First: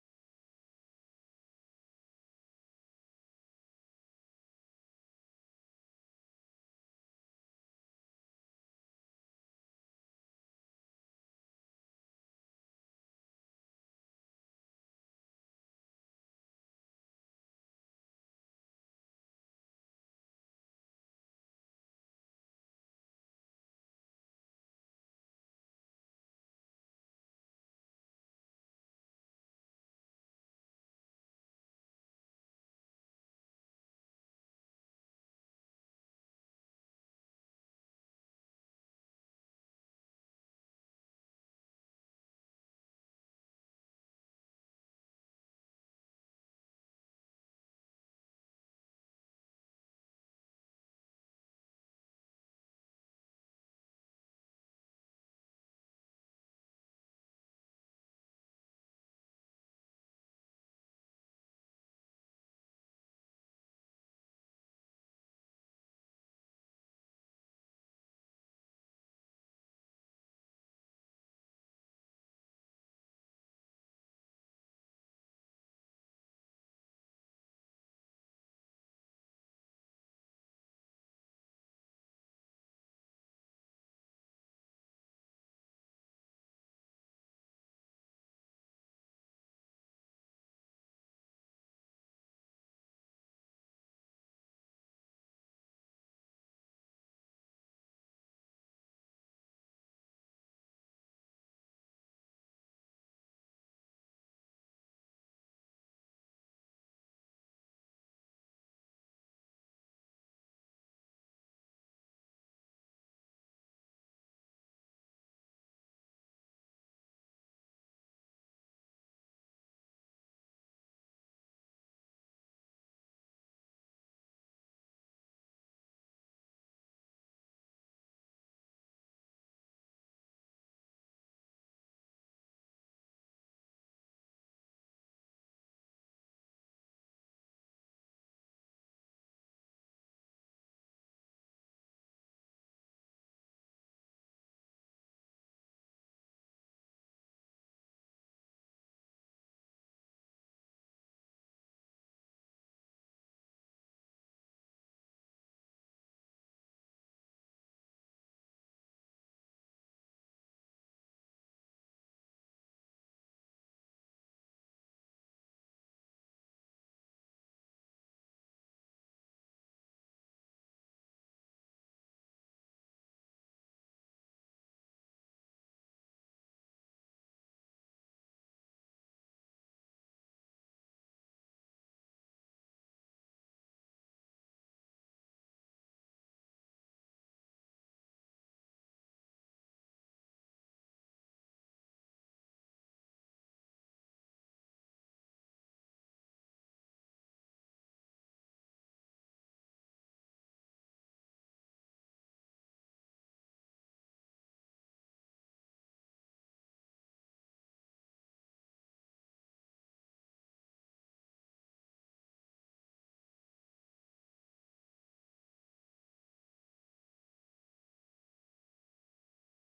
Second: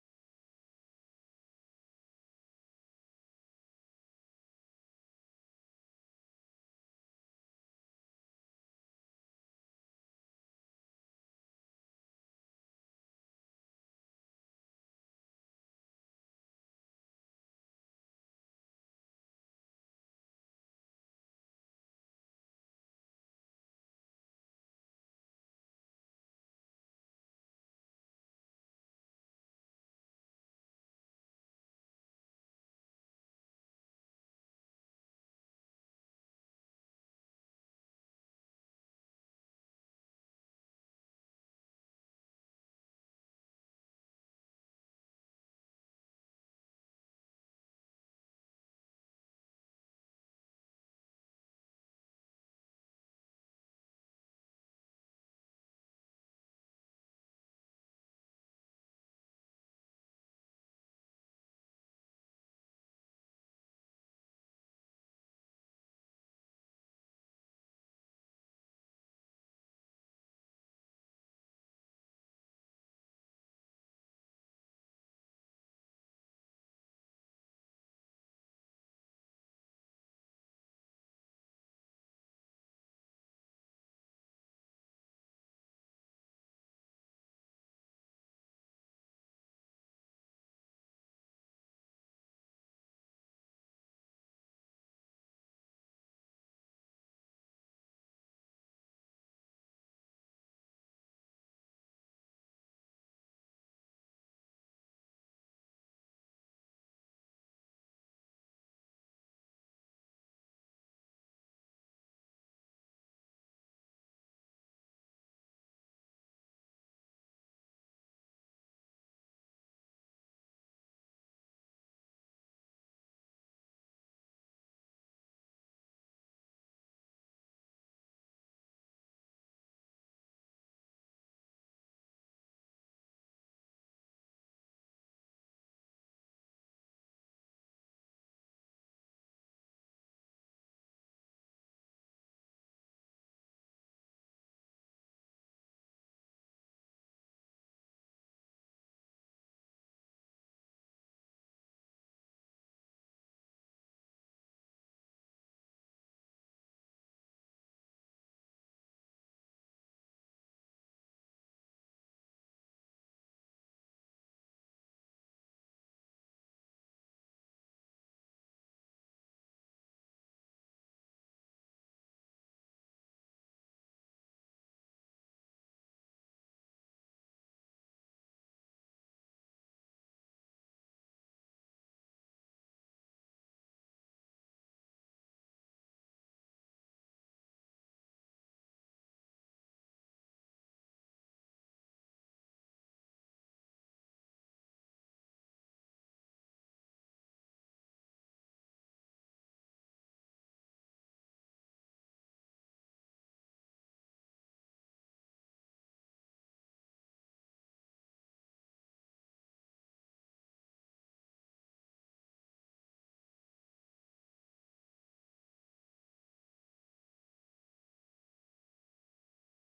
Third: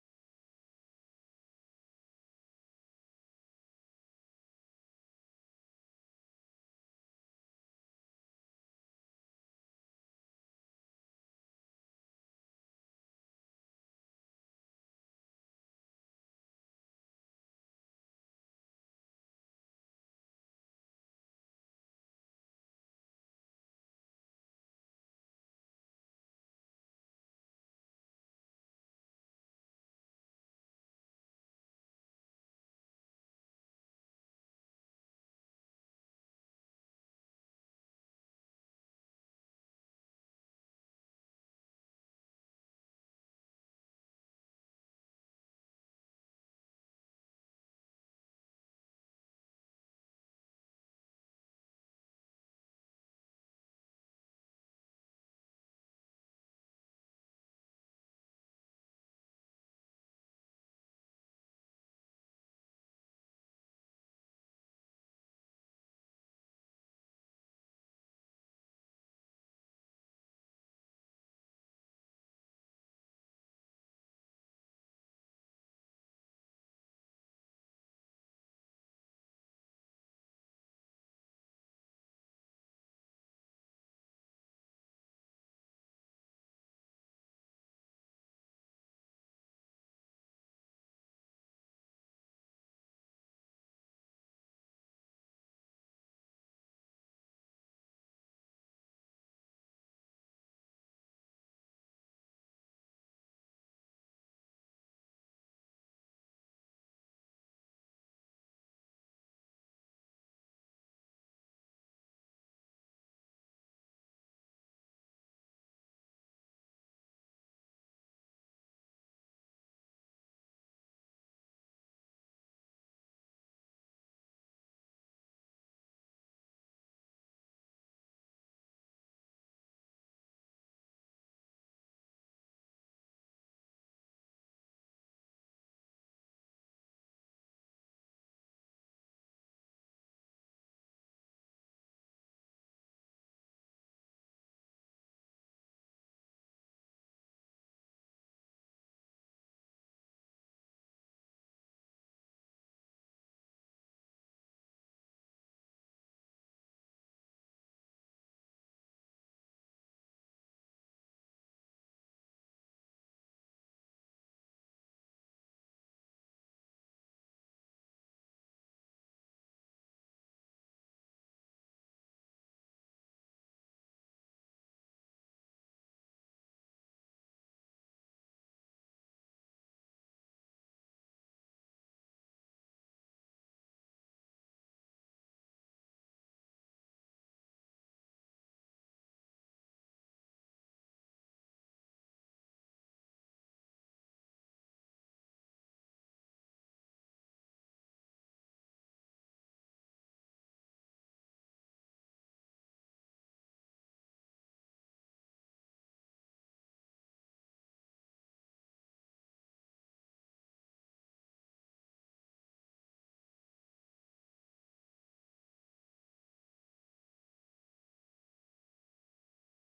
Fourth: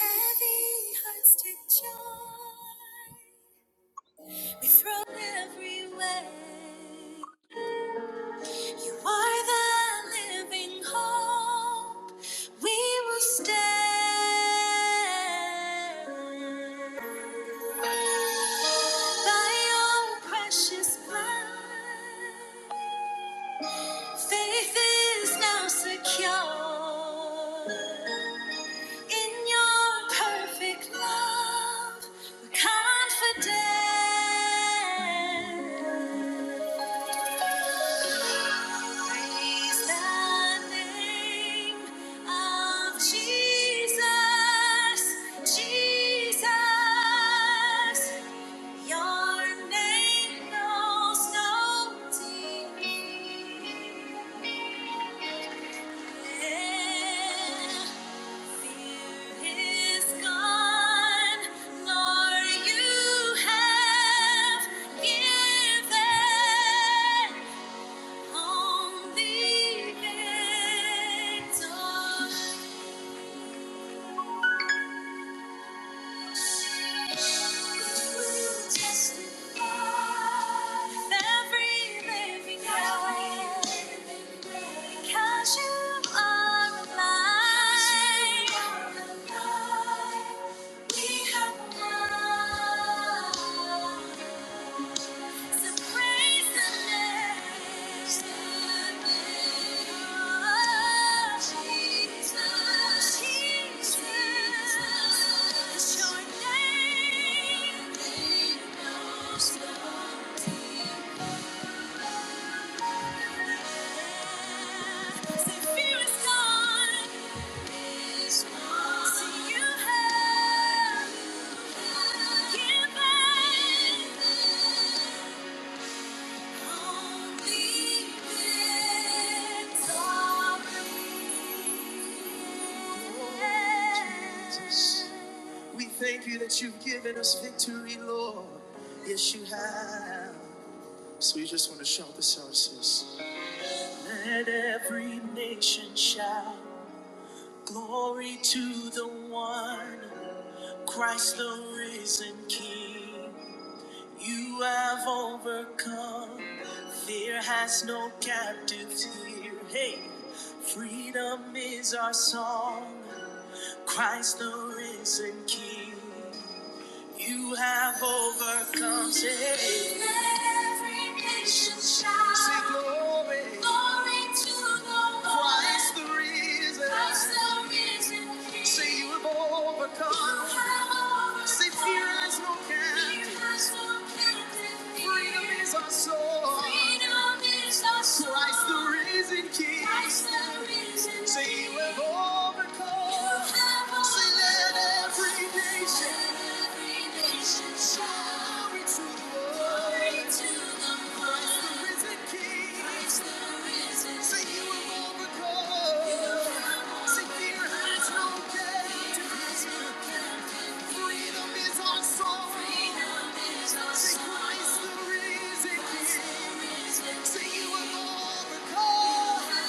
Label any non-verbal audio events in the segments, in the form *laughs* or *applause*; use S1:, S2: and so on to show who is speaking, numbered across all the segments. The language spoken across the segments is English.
S1: Heavy hearts take joy. We throw every weight. You are the living hope. We will stand by your precious blood. Faith is now secure. In your perfect love, we're confident. Praise the name of Jesus, Jesus. Your name knows no defeat. Thank you Thank you Thank you. To the one. Praise the King. Praise the risen King. Say you have overcome. Say you have overcome.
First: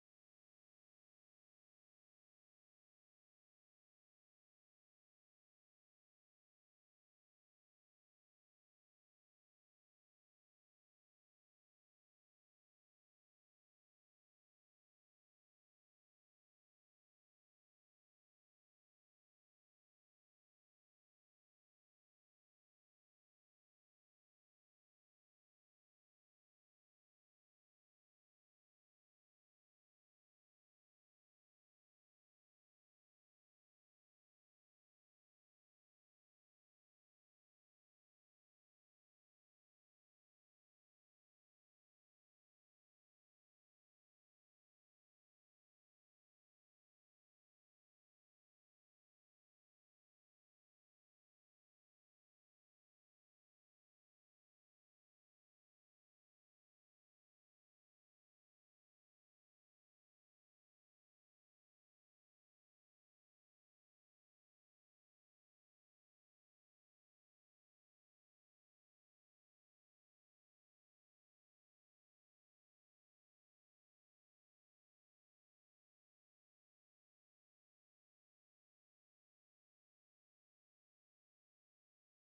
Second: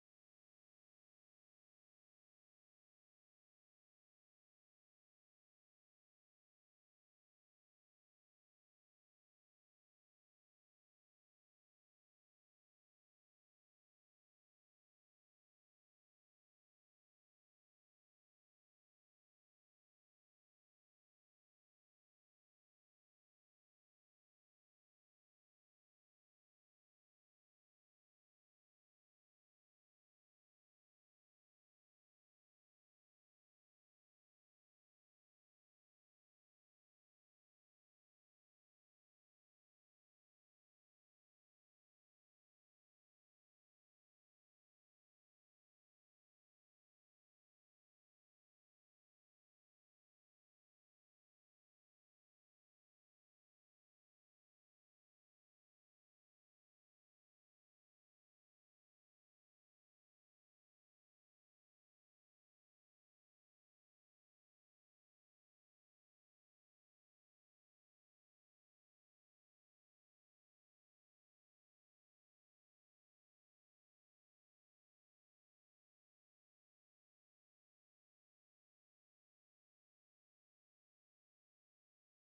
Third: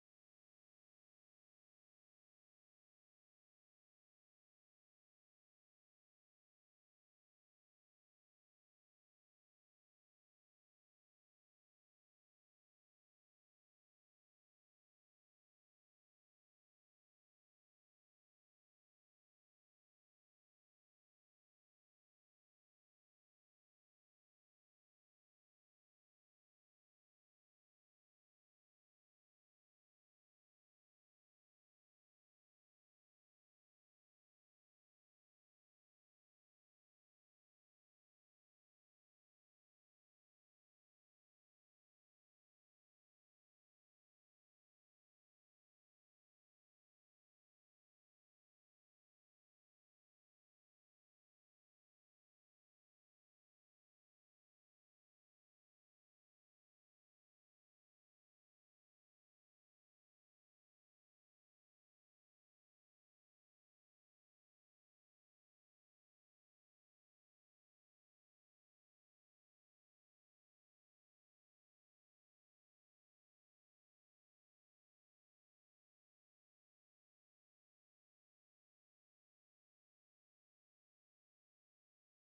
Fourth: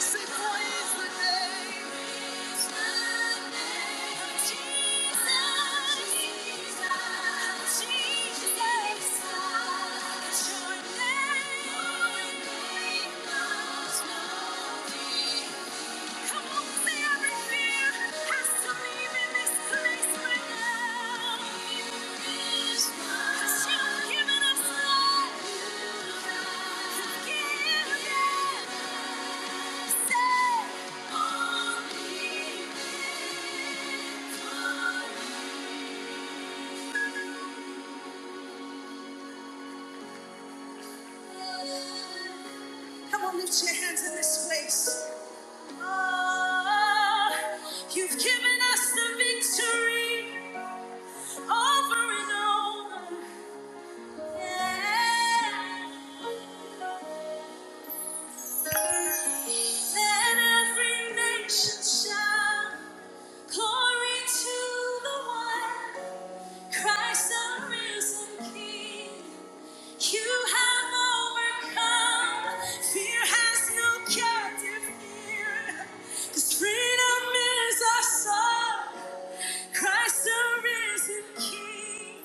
S1: Say praise the name. Yeah. Come on, lift your hands in this place. Oh, you've given us the victory over and over. Yeah. Let every nation shout glory to the one. Christ the risen King, you have overcome. Fear has no captive here, 'cause freedom is our song. Christ the risen King,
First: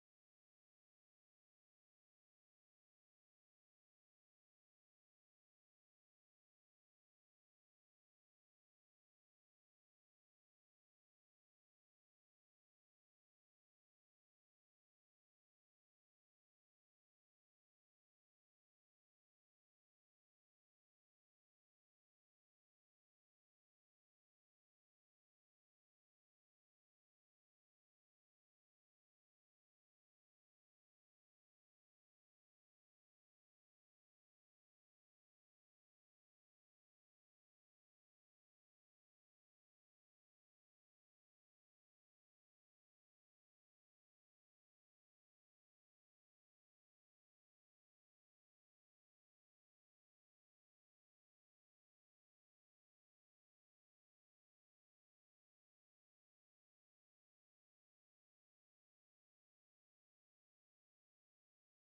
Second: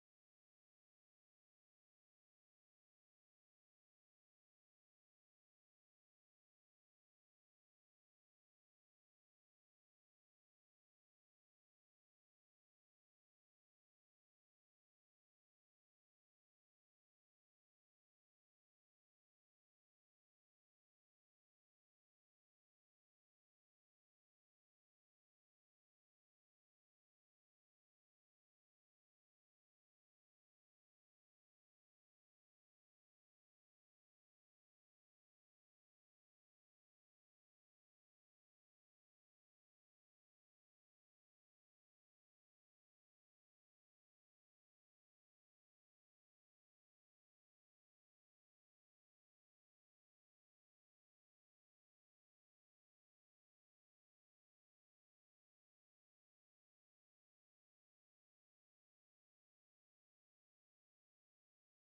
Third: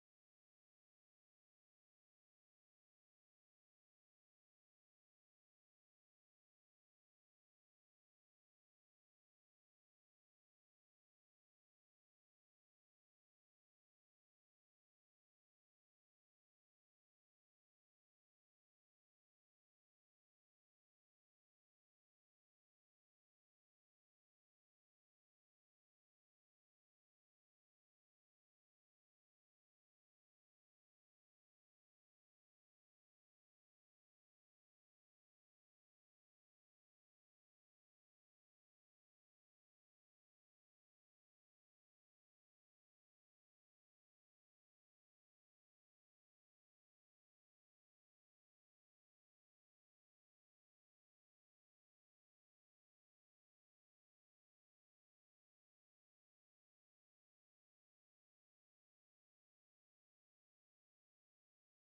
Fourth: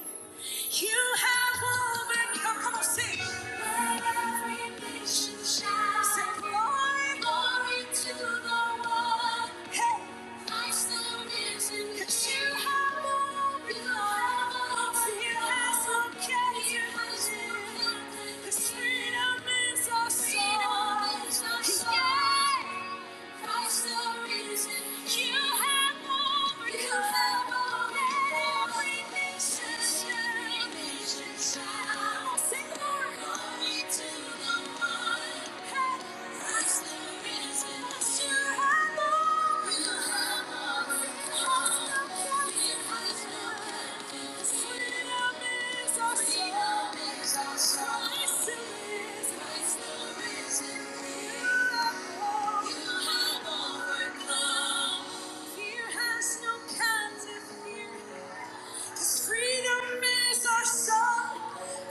S1: you have overcome. Come on, sing. Let every nation shout. Sing glory, glory to the one. Hey. Christ the risen King. 'cause You have overcome. You have overcome. You have overcome. 'Cause freedom is our song. Thank you. Freedom is our song.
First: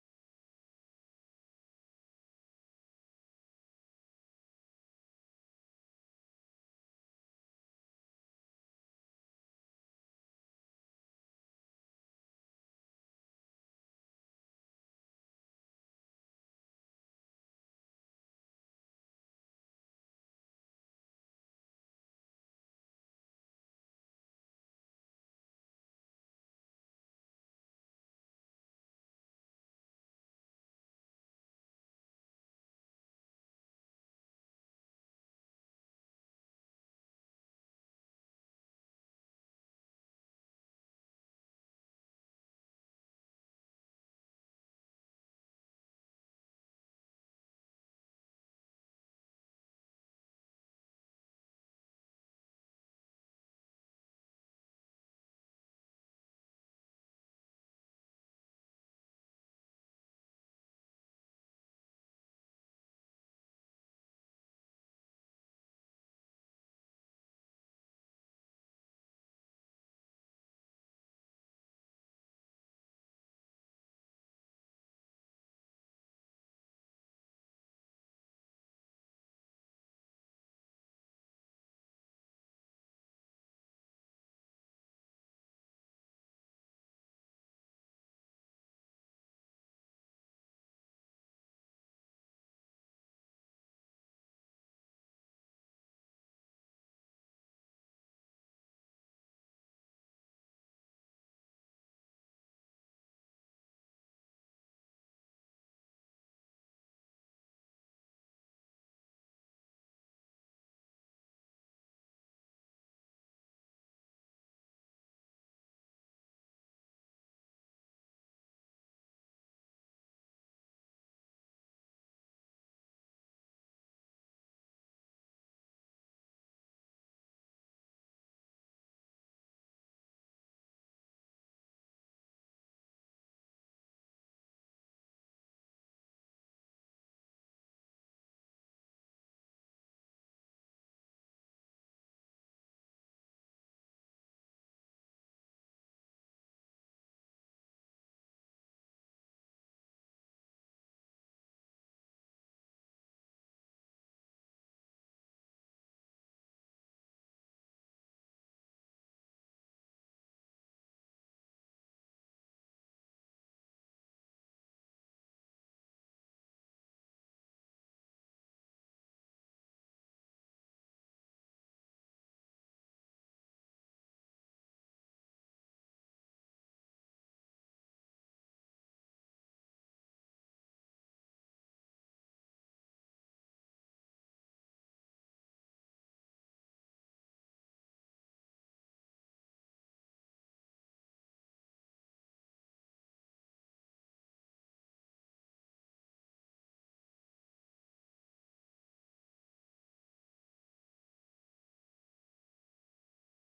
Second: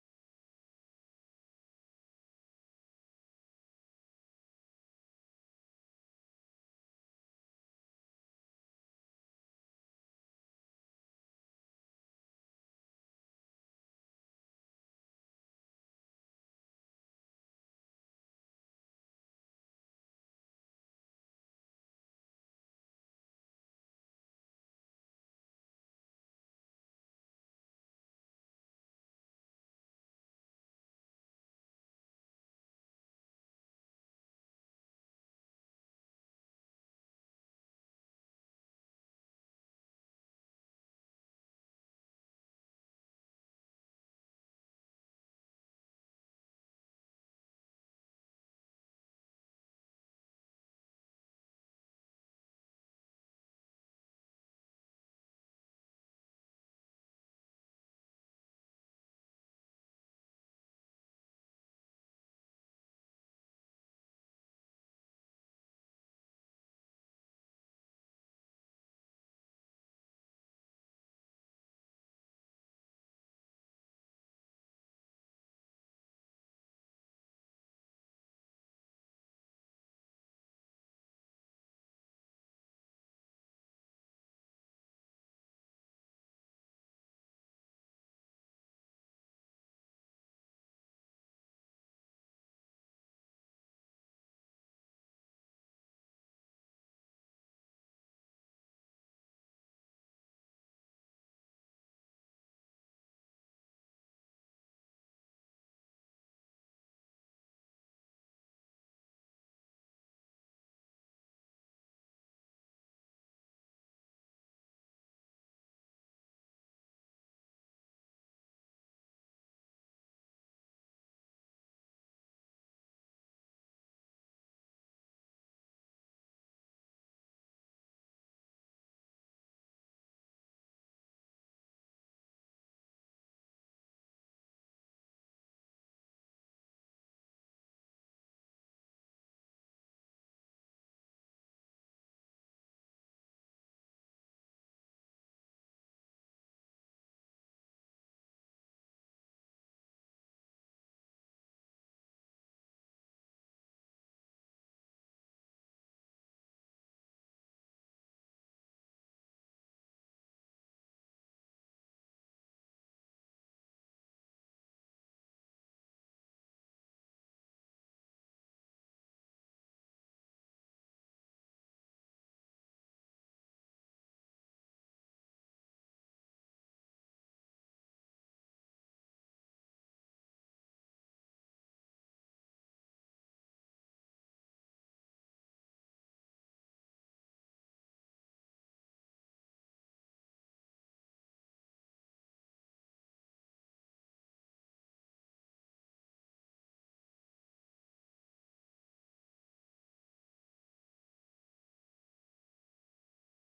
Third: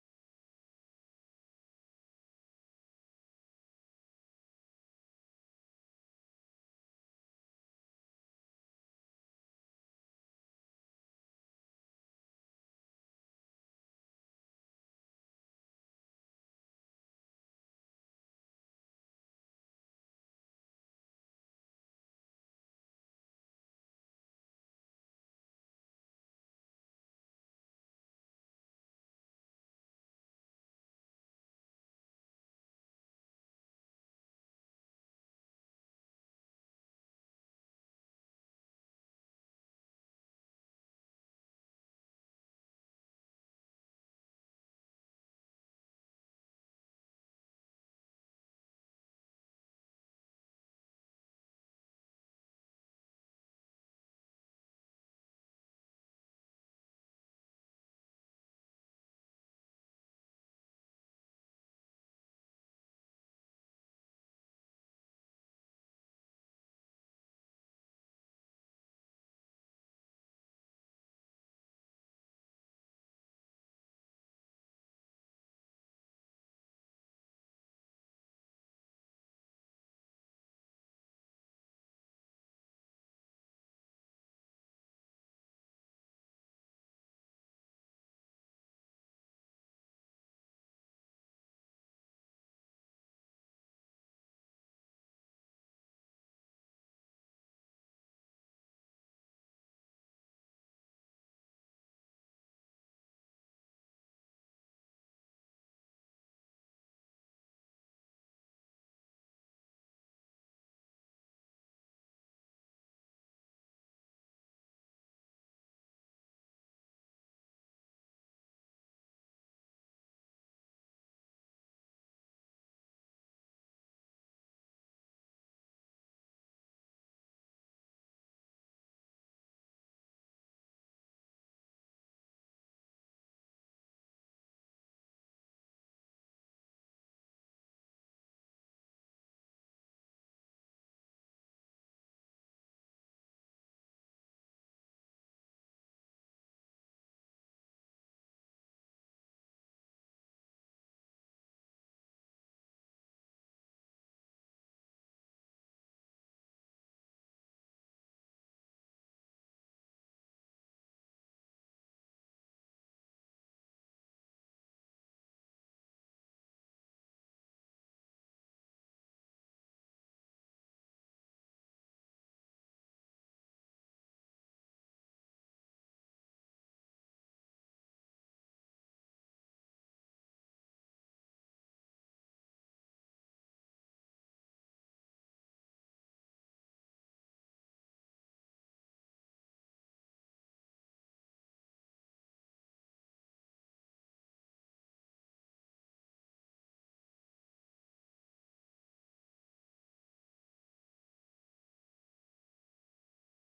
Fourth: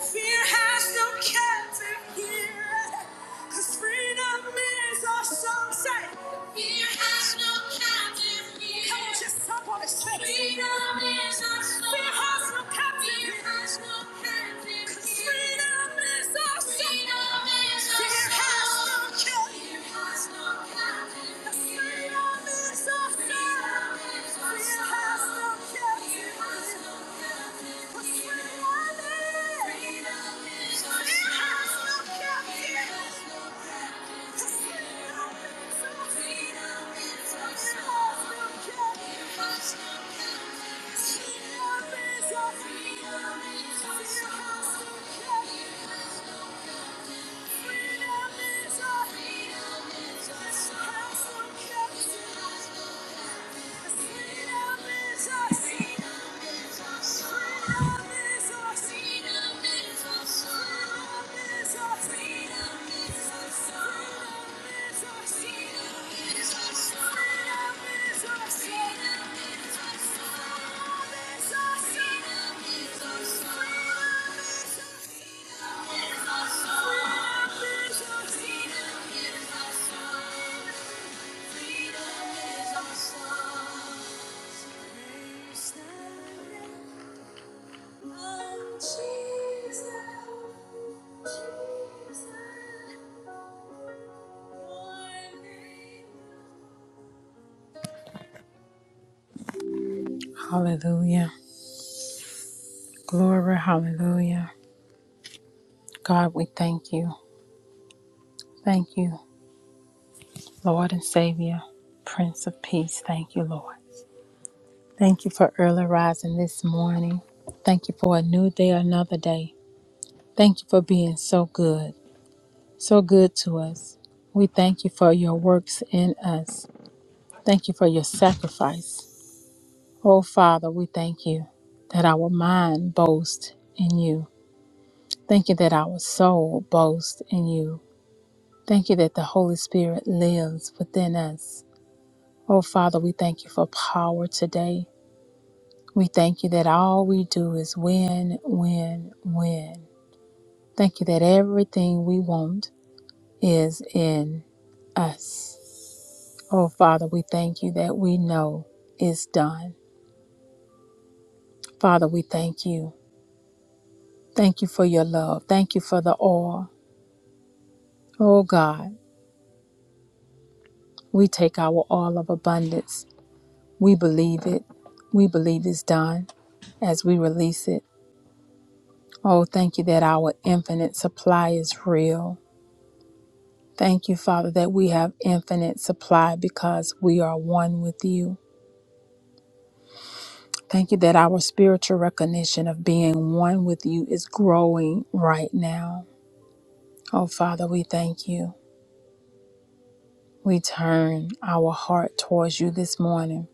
S1: Fear has no captive here. Cause freedom is our song. Fear has no captive here. Come on, just jump on his chest. Freedom is our song. Fear has no captive Fear has no captive. here. Freedom is our song. Freedom is our Fear has song. no song. captive. Fear has no captive. here. Freedom is our song. Freedom is our Fear has no song. no captive. Freedom is a freedom is a castle captive. Freedom is our freedom is our soul. Hallelujah. Glory, hallelujah. God, we thank you. Thank you, Lord and Savior, Prince of Peace. Thank you, Lord. Thank you for early rising this morning. Thank you for a new day, another day. Thank you for being so good. so good to us. We thank you for your works in us. Thank you for your sacrifice. Oh, Father, we thank you that our mind boasts in you. Thank you that our soul boasts in you. Thank you that the Holy Spirit lives within us. Oh, Father, we thank you for power today. We thank you that all we do is win, win, win. Thank you that everything we want is in us. Oh, Father, we thank you that we know is done. Father, we thank you. Thank you for your love. Thank you for the oil. Oh, God, we take our oil of abundance. We believe it. We believe it's done as we release it. Oh, thank you that our infinite supply is real. Thank you, Father, that we have infinite supply because we are one with you. Thank you that our spiritual recognition of being one with you is growing right now. Oh, Father, we thank you. We turn our heart towards you this morning.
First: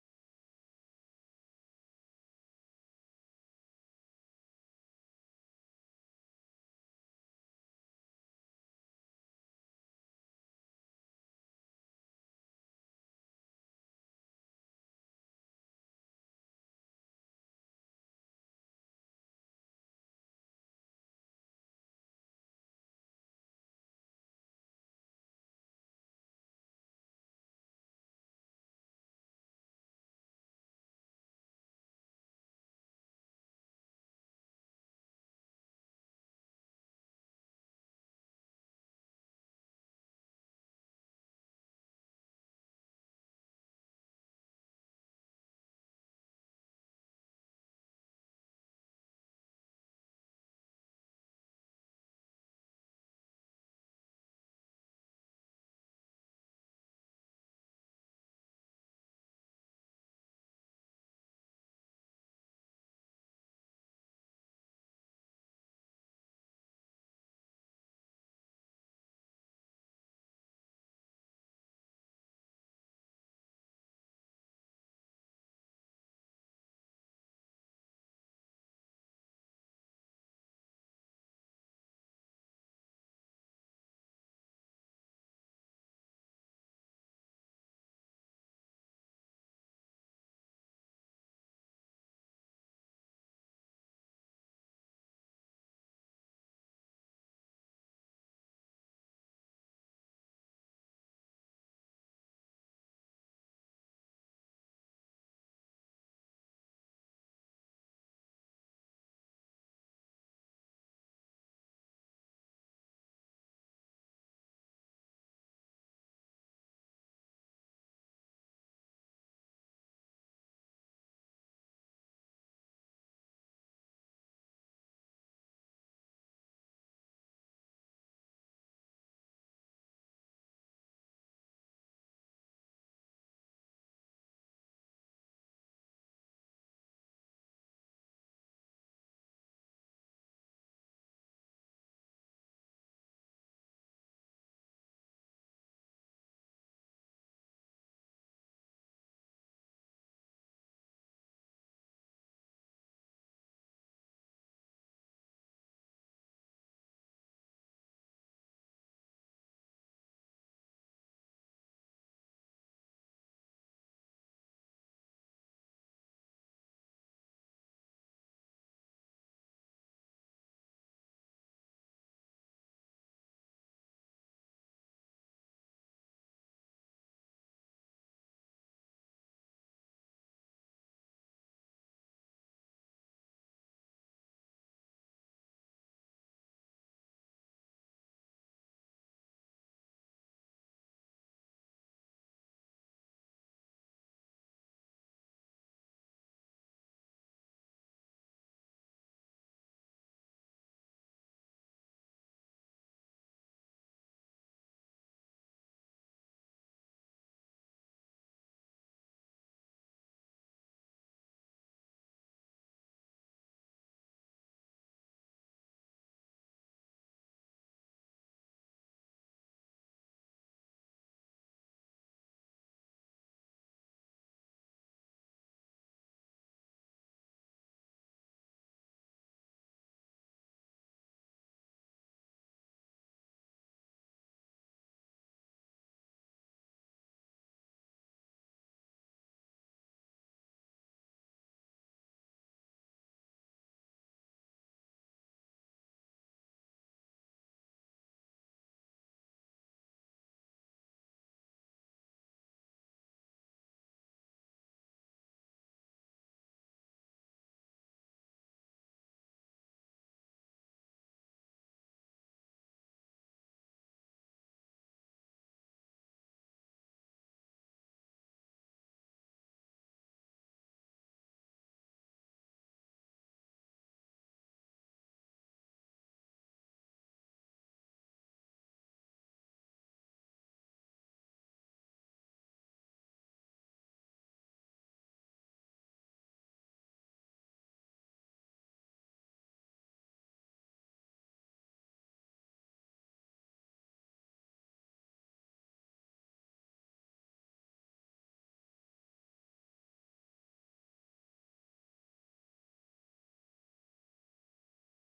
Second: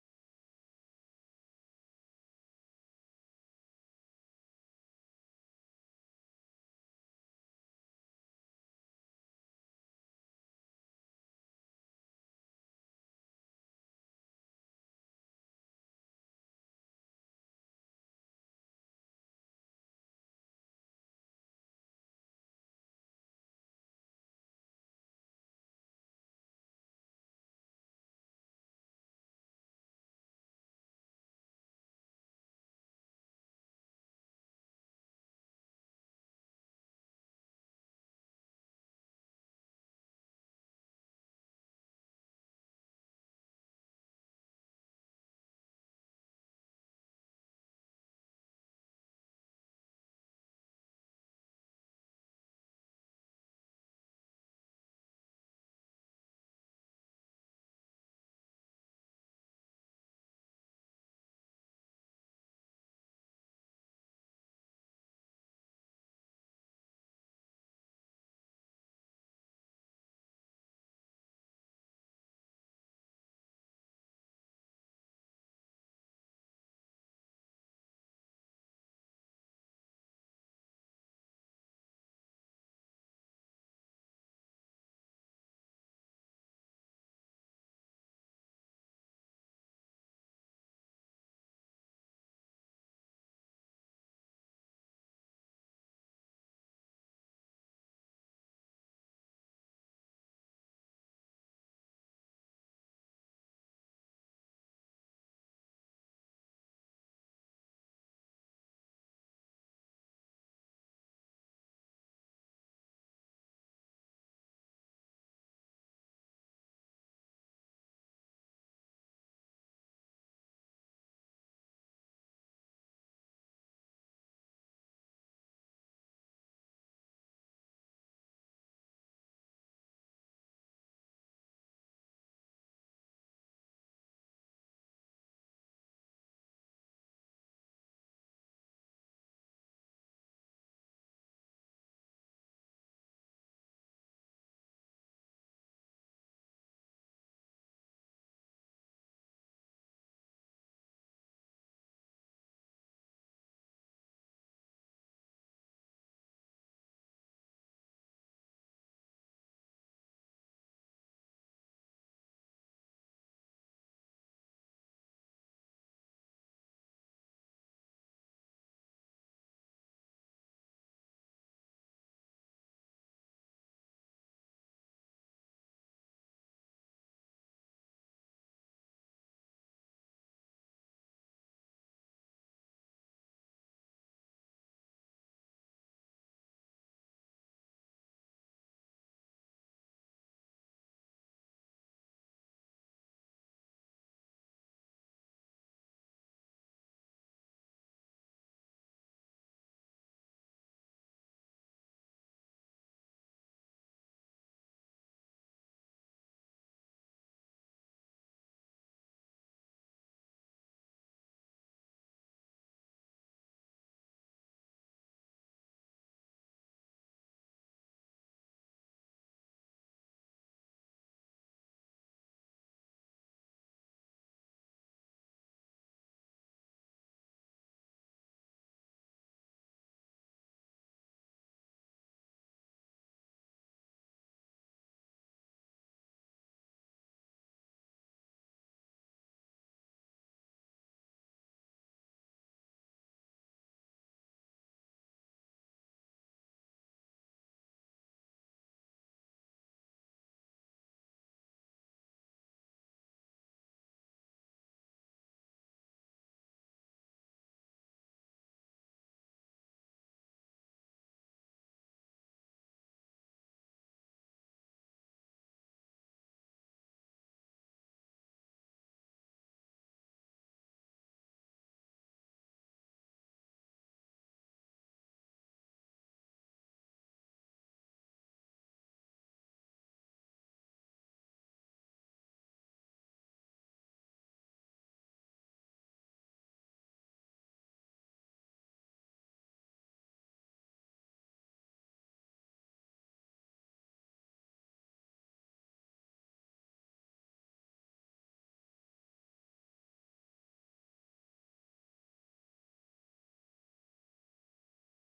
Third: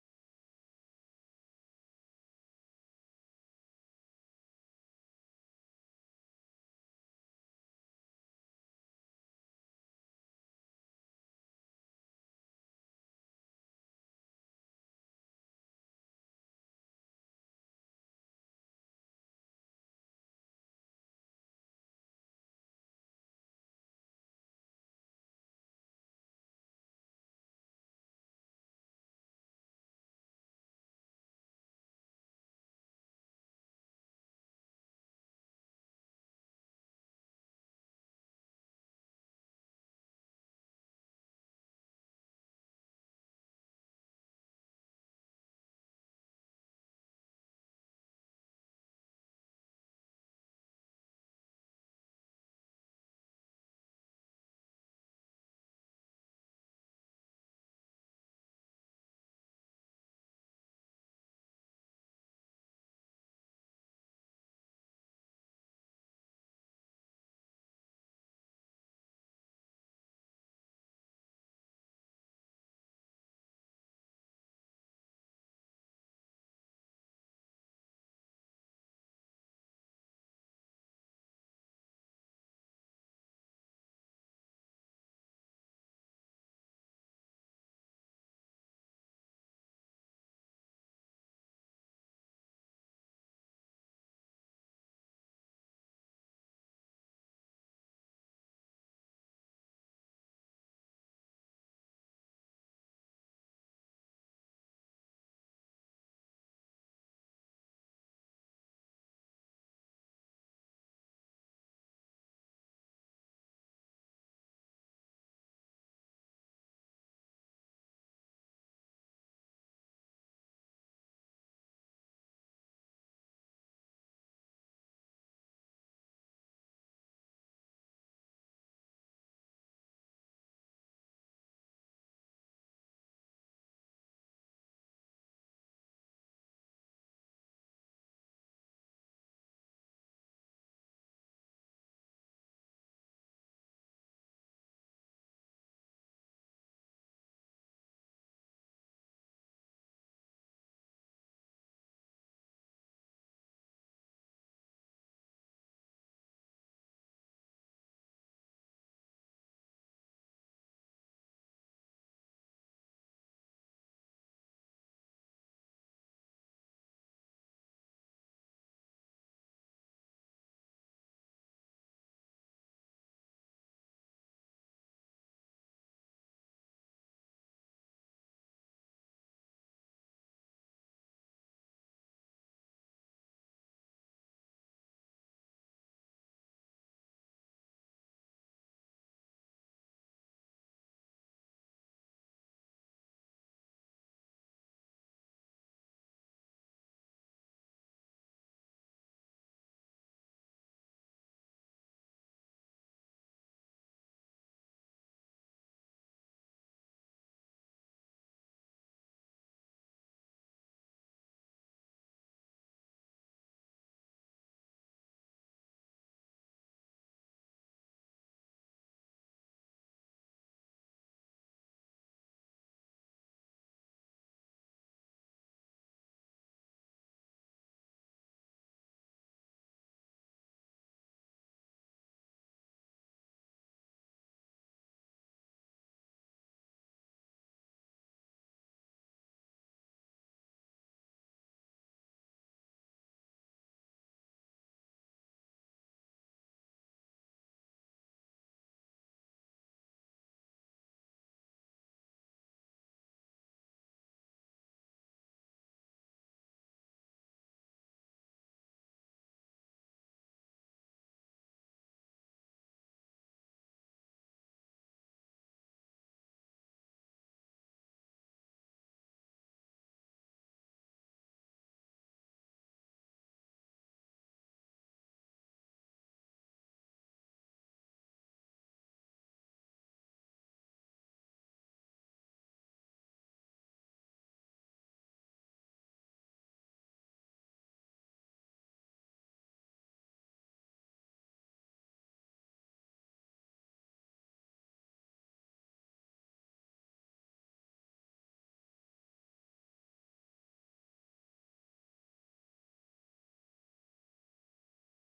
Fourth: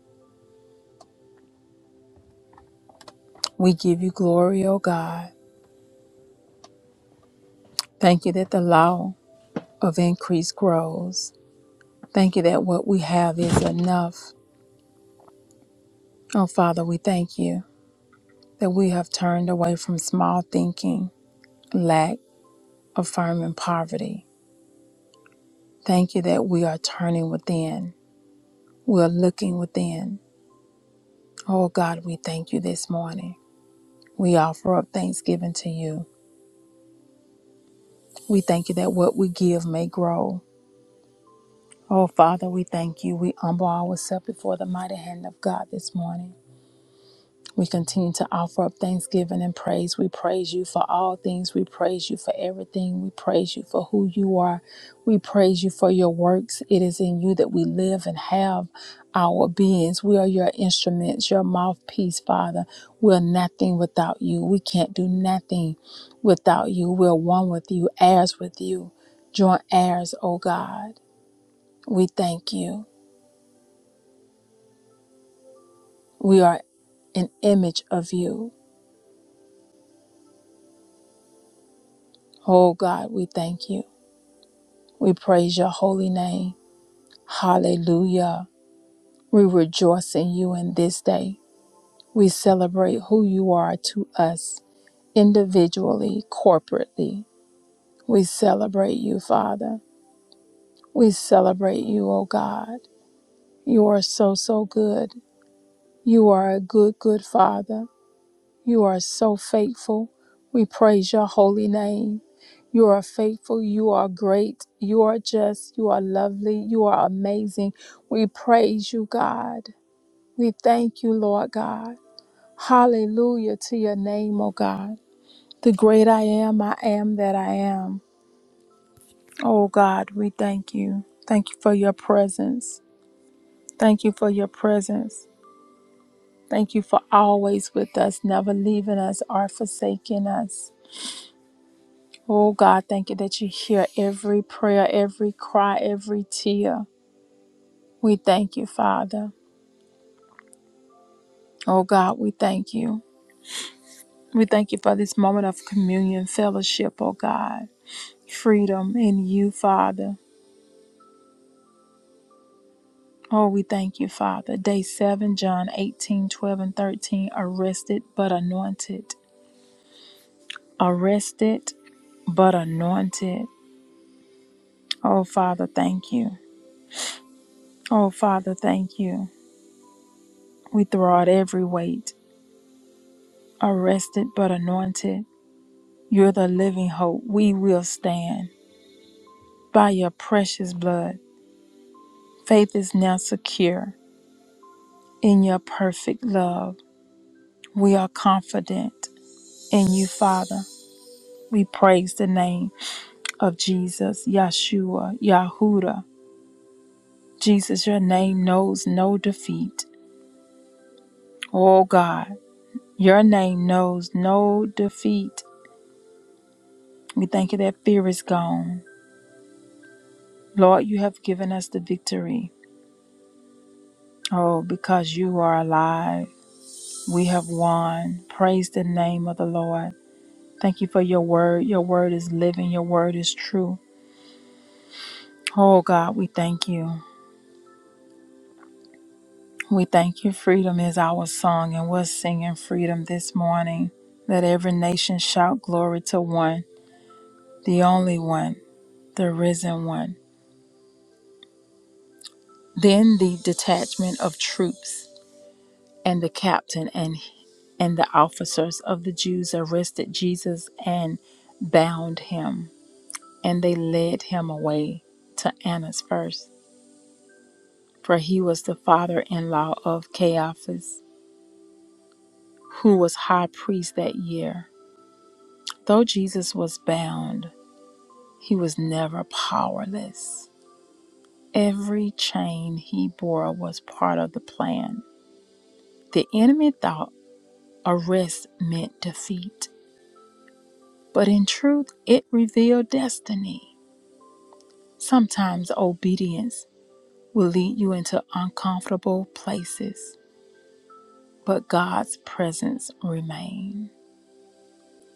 S1: We give you glory, O God. Thank you that the law of increase grows. Thank you that what we have is enough. Oh, Father, we thank you that we have turned away from small thinking, lack, affirming poverty. Thank you that we are turning within. We're looking within. Oh, God, we thank you this morning. We offer up thanksgiving to you. We thank you that what we give may grow. Oh, Father, we thank you. We humble ourselves before the mighty hand of God this morning. We continue to offer up thanksgiving and praise. We praise you for all things. We praise you for everything. We praise you for who you are. We praise you for your works. It is in you that we live and have our beings. We are your instruments, your mouthpiece, Father. We're nothing without you. We can't do nothing without you. We're one with you, heirs with you, joint heirs, oh God. We thank you. We are an image of you. Oh God, we thank you. We praise your holy name. Hallelujah. We rejoice in you in this day. We celebrate who you are to us individually, corporately. We celebrate you, Father. We celebrate you, oh God. You are so, so good. You are a good, good Father. You are so faithful. We praise your holy name. You are faithful. You are great. You are just. You are lovely. You are amazing. We praise you, God. We thank you, Lord God. Hallelujah to your name, O God. The great I am, I am that I am. Oh God, we thank you. Thank you for your presence. Thank you for your presence. Thank you for always with us, never leaving us or forsaking us. Oh God, thank you that you hear every prayer, every cry, every tear. We thank you, Father. Oh God, we thank you. We thank you for this moment of communion, fellowship, oh God. Freedom in you, Father. Oh, we thank you, Father. Day 7, John 18, 12 and 13. Arrested but anointed. Arrested but anointed. Oh, Father, thank you. Oh, Father, thank you. We throw out every weight. Arrested but anointed. You're the living hope. We will stand by your precious blood. Faith is now secure in your perfect love. We are confident in you, Father. We praise the name of Jesus, Yeshua, Yahuda. Jesus, your name knows no defeat. Oh God, your name knows no defeat. We thank you that fear is gone. Lord, you have given us the victory. Oh, because you are alive, we have won. Praise the name of the Lord. Thank you for your word. Your word is living, your word is true. Oh God, we thank you. We thank you. Freedom is our song, and we're singing freedom this morning. Let every nation shout glory to one, the only one, the risen one. Then the detachment of troops and the captain and and the officers of the Jews arrested Jesus and bound him, and they led him away to Annas first. for he was the father in law of Caiaphas, who was high priest that year. Though Jesus was bound, he was never powerless. Every chain he bore was part of the plan. The enemy thought arrest meant defeat, but in truth, it revealed destiny. Sometimes obedience will lead you into uncomfortable places, but God's presence remains.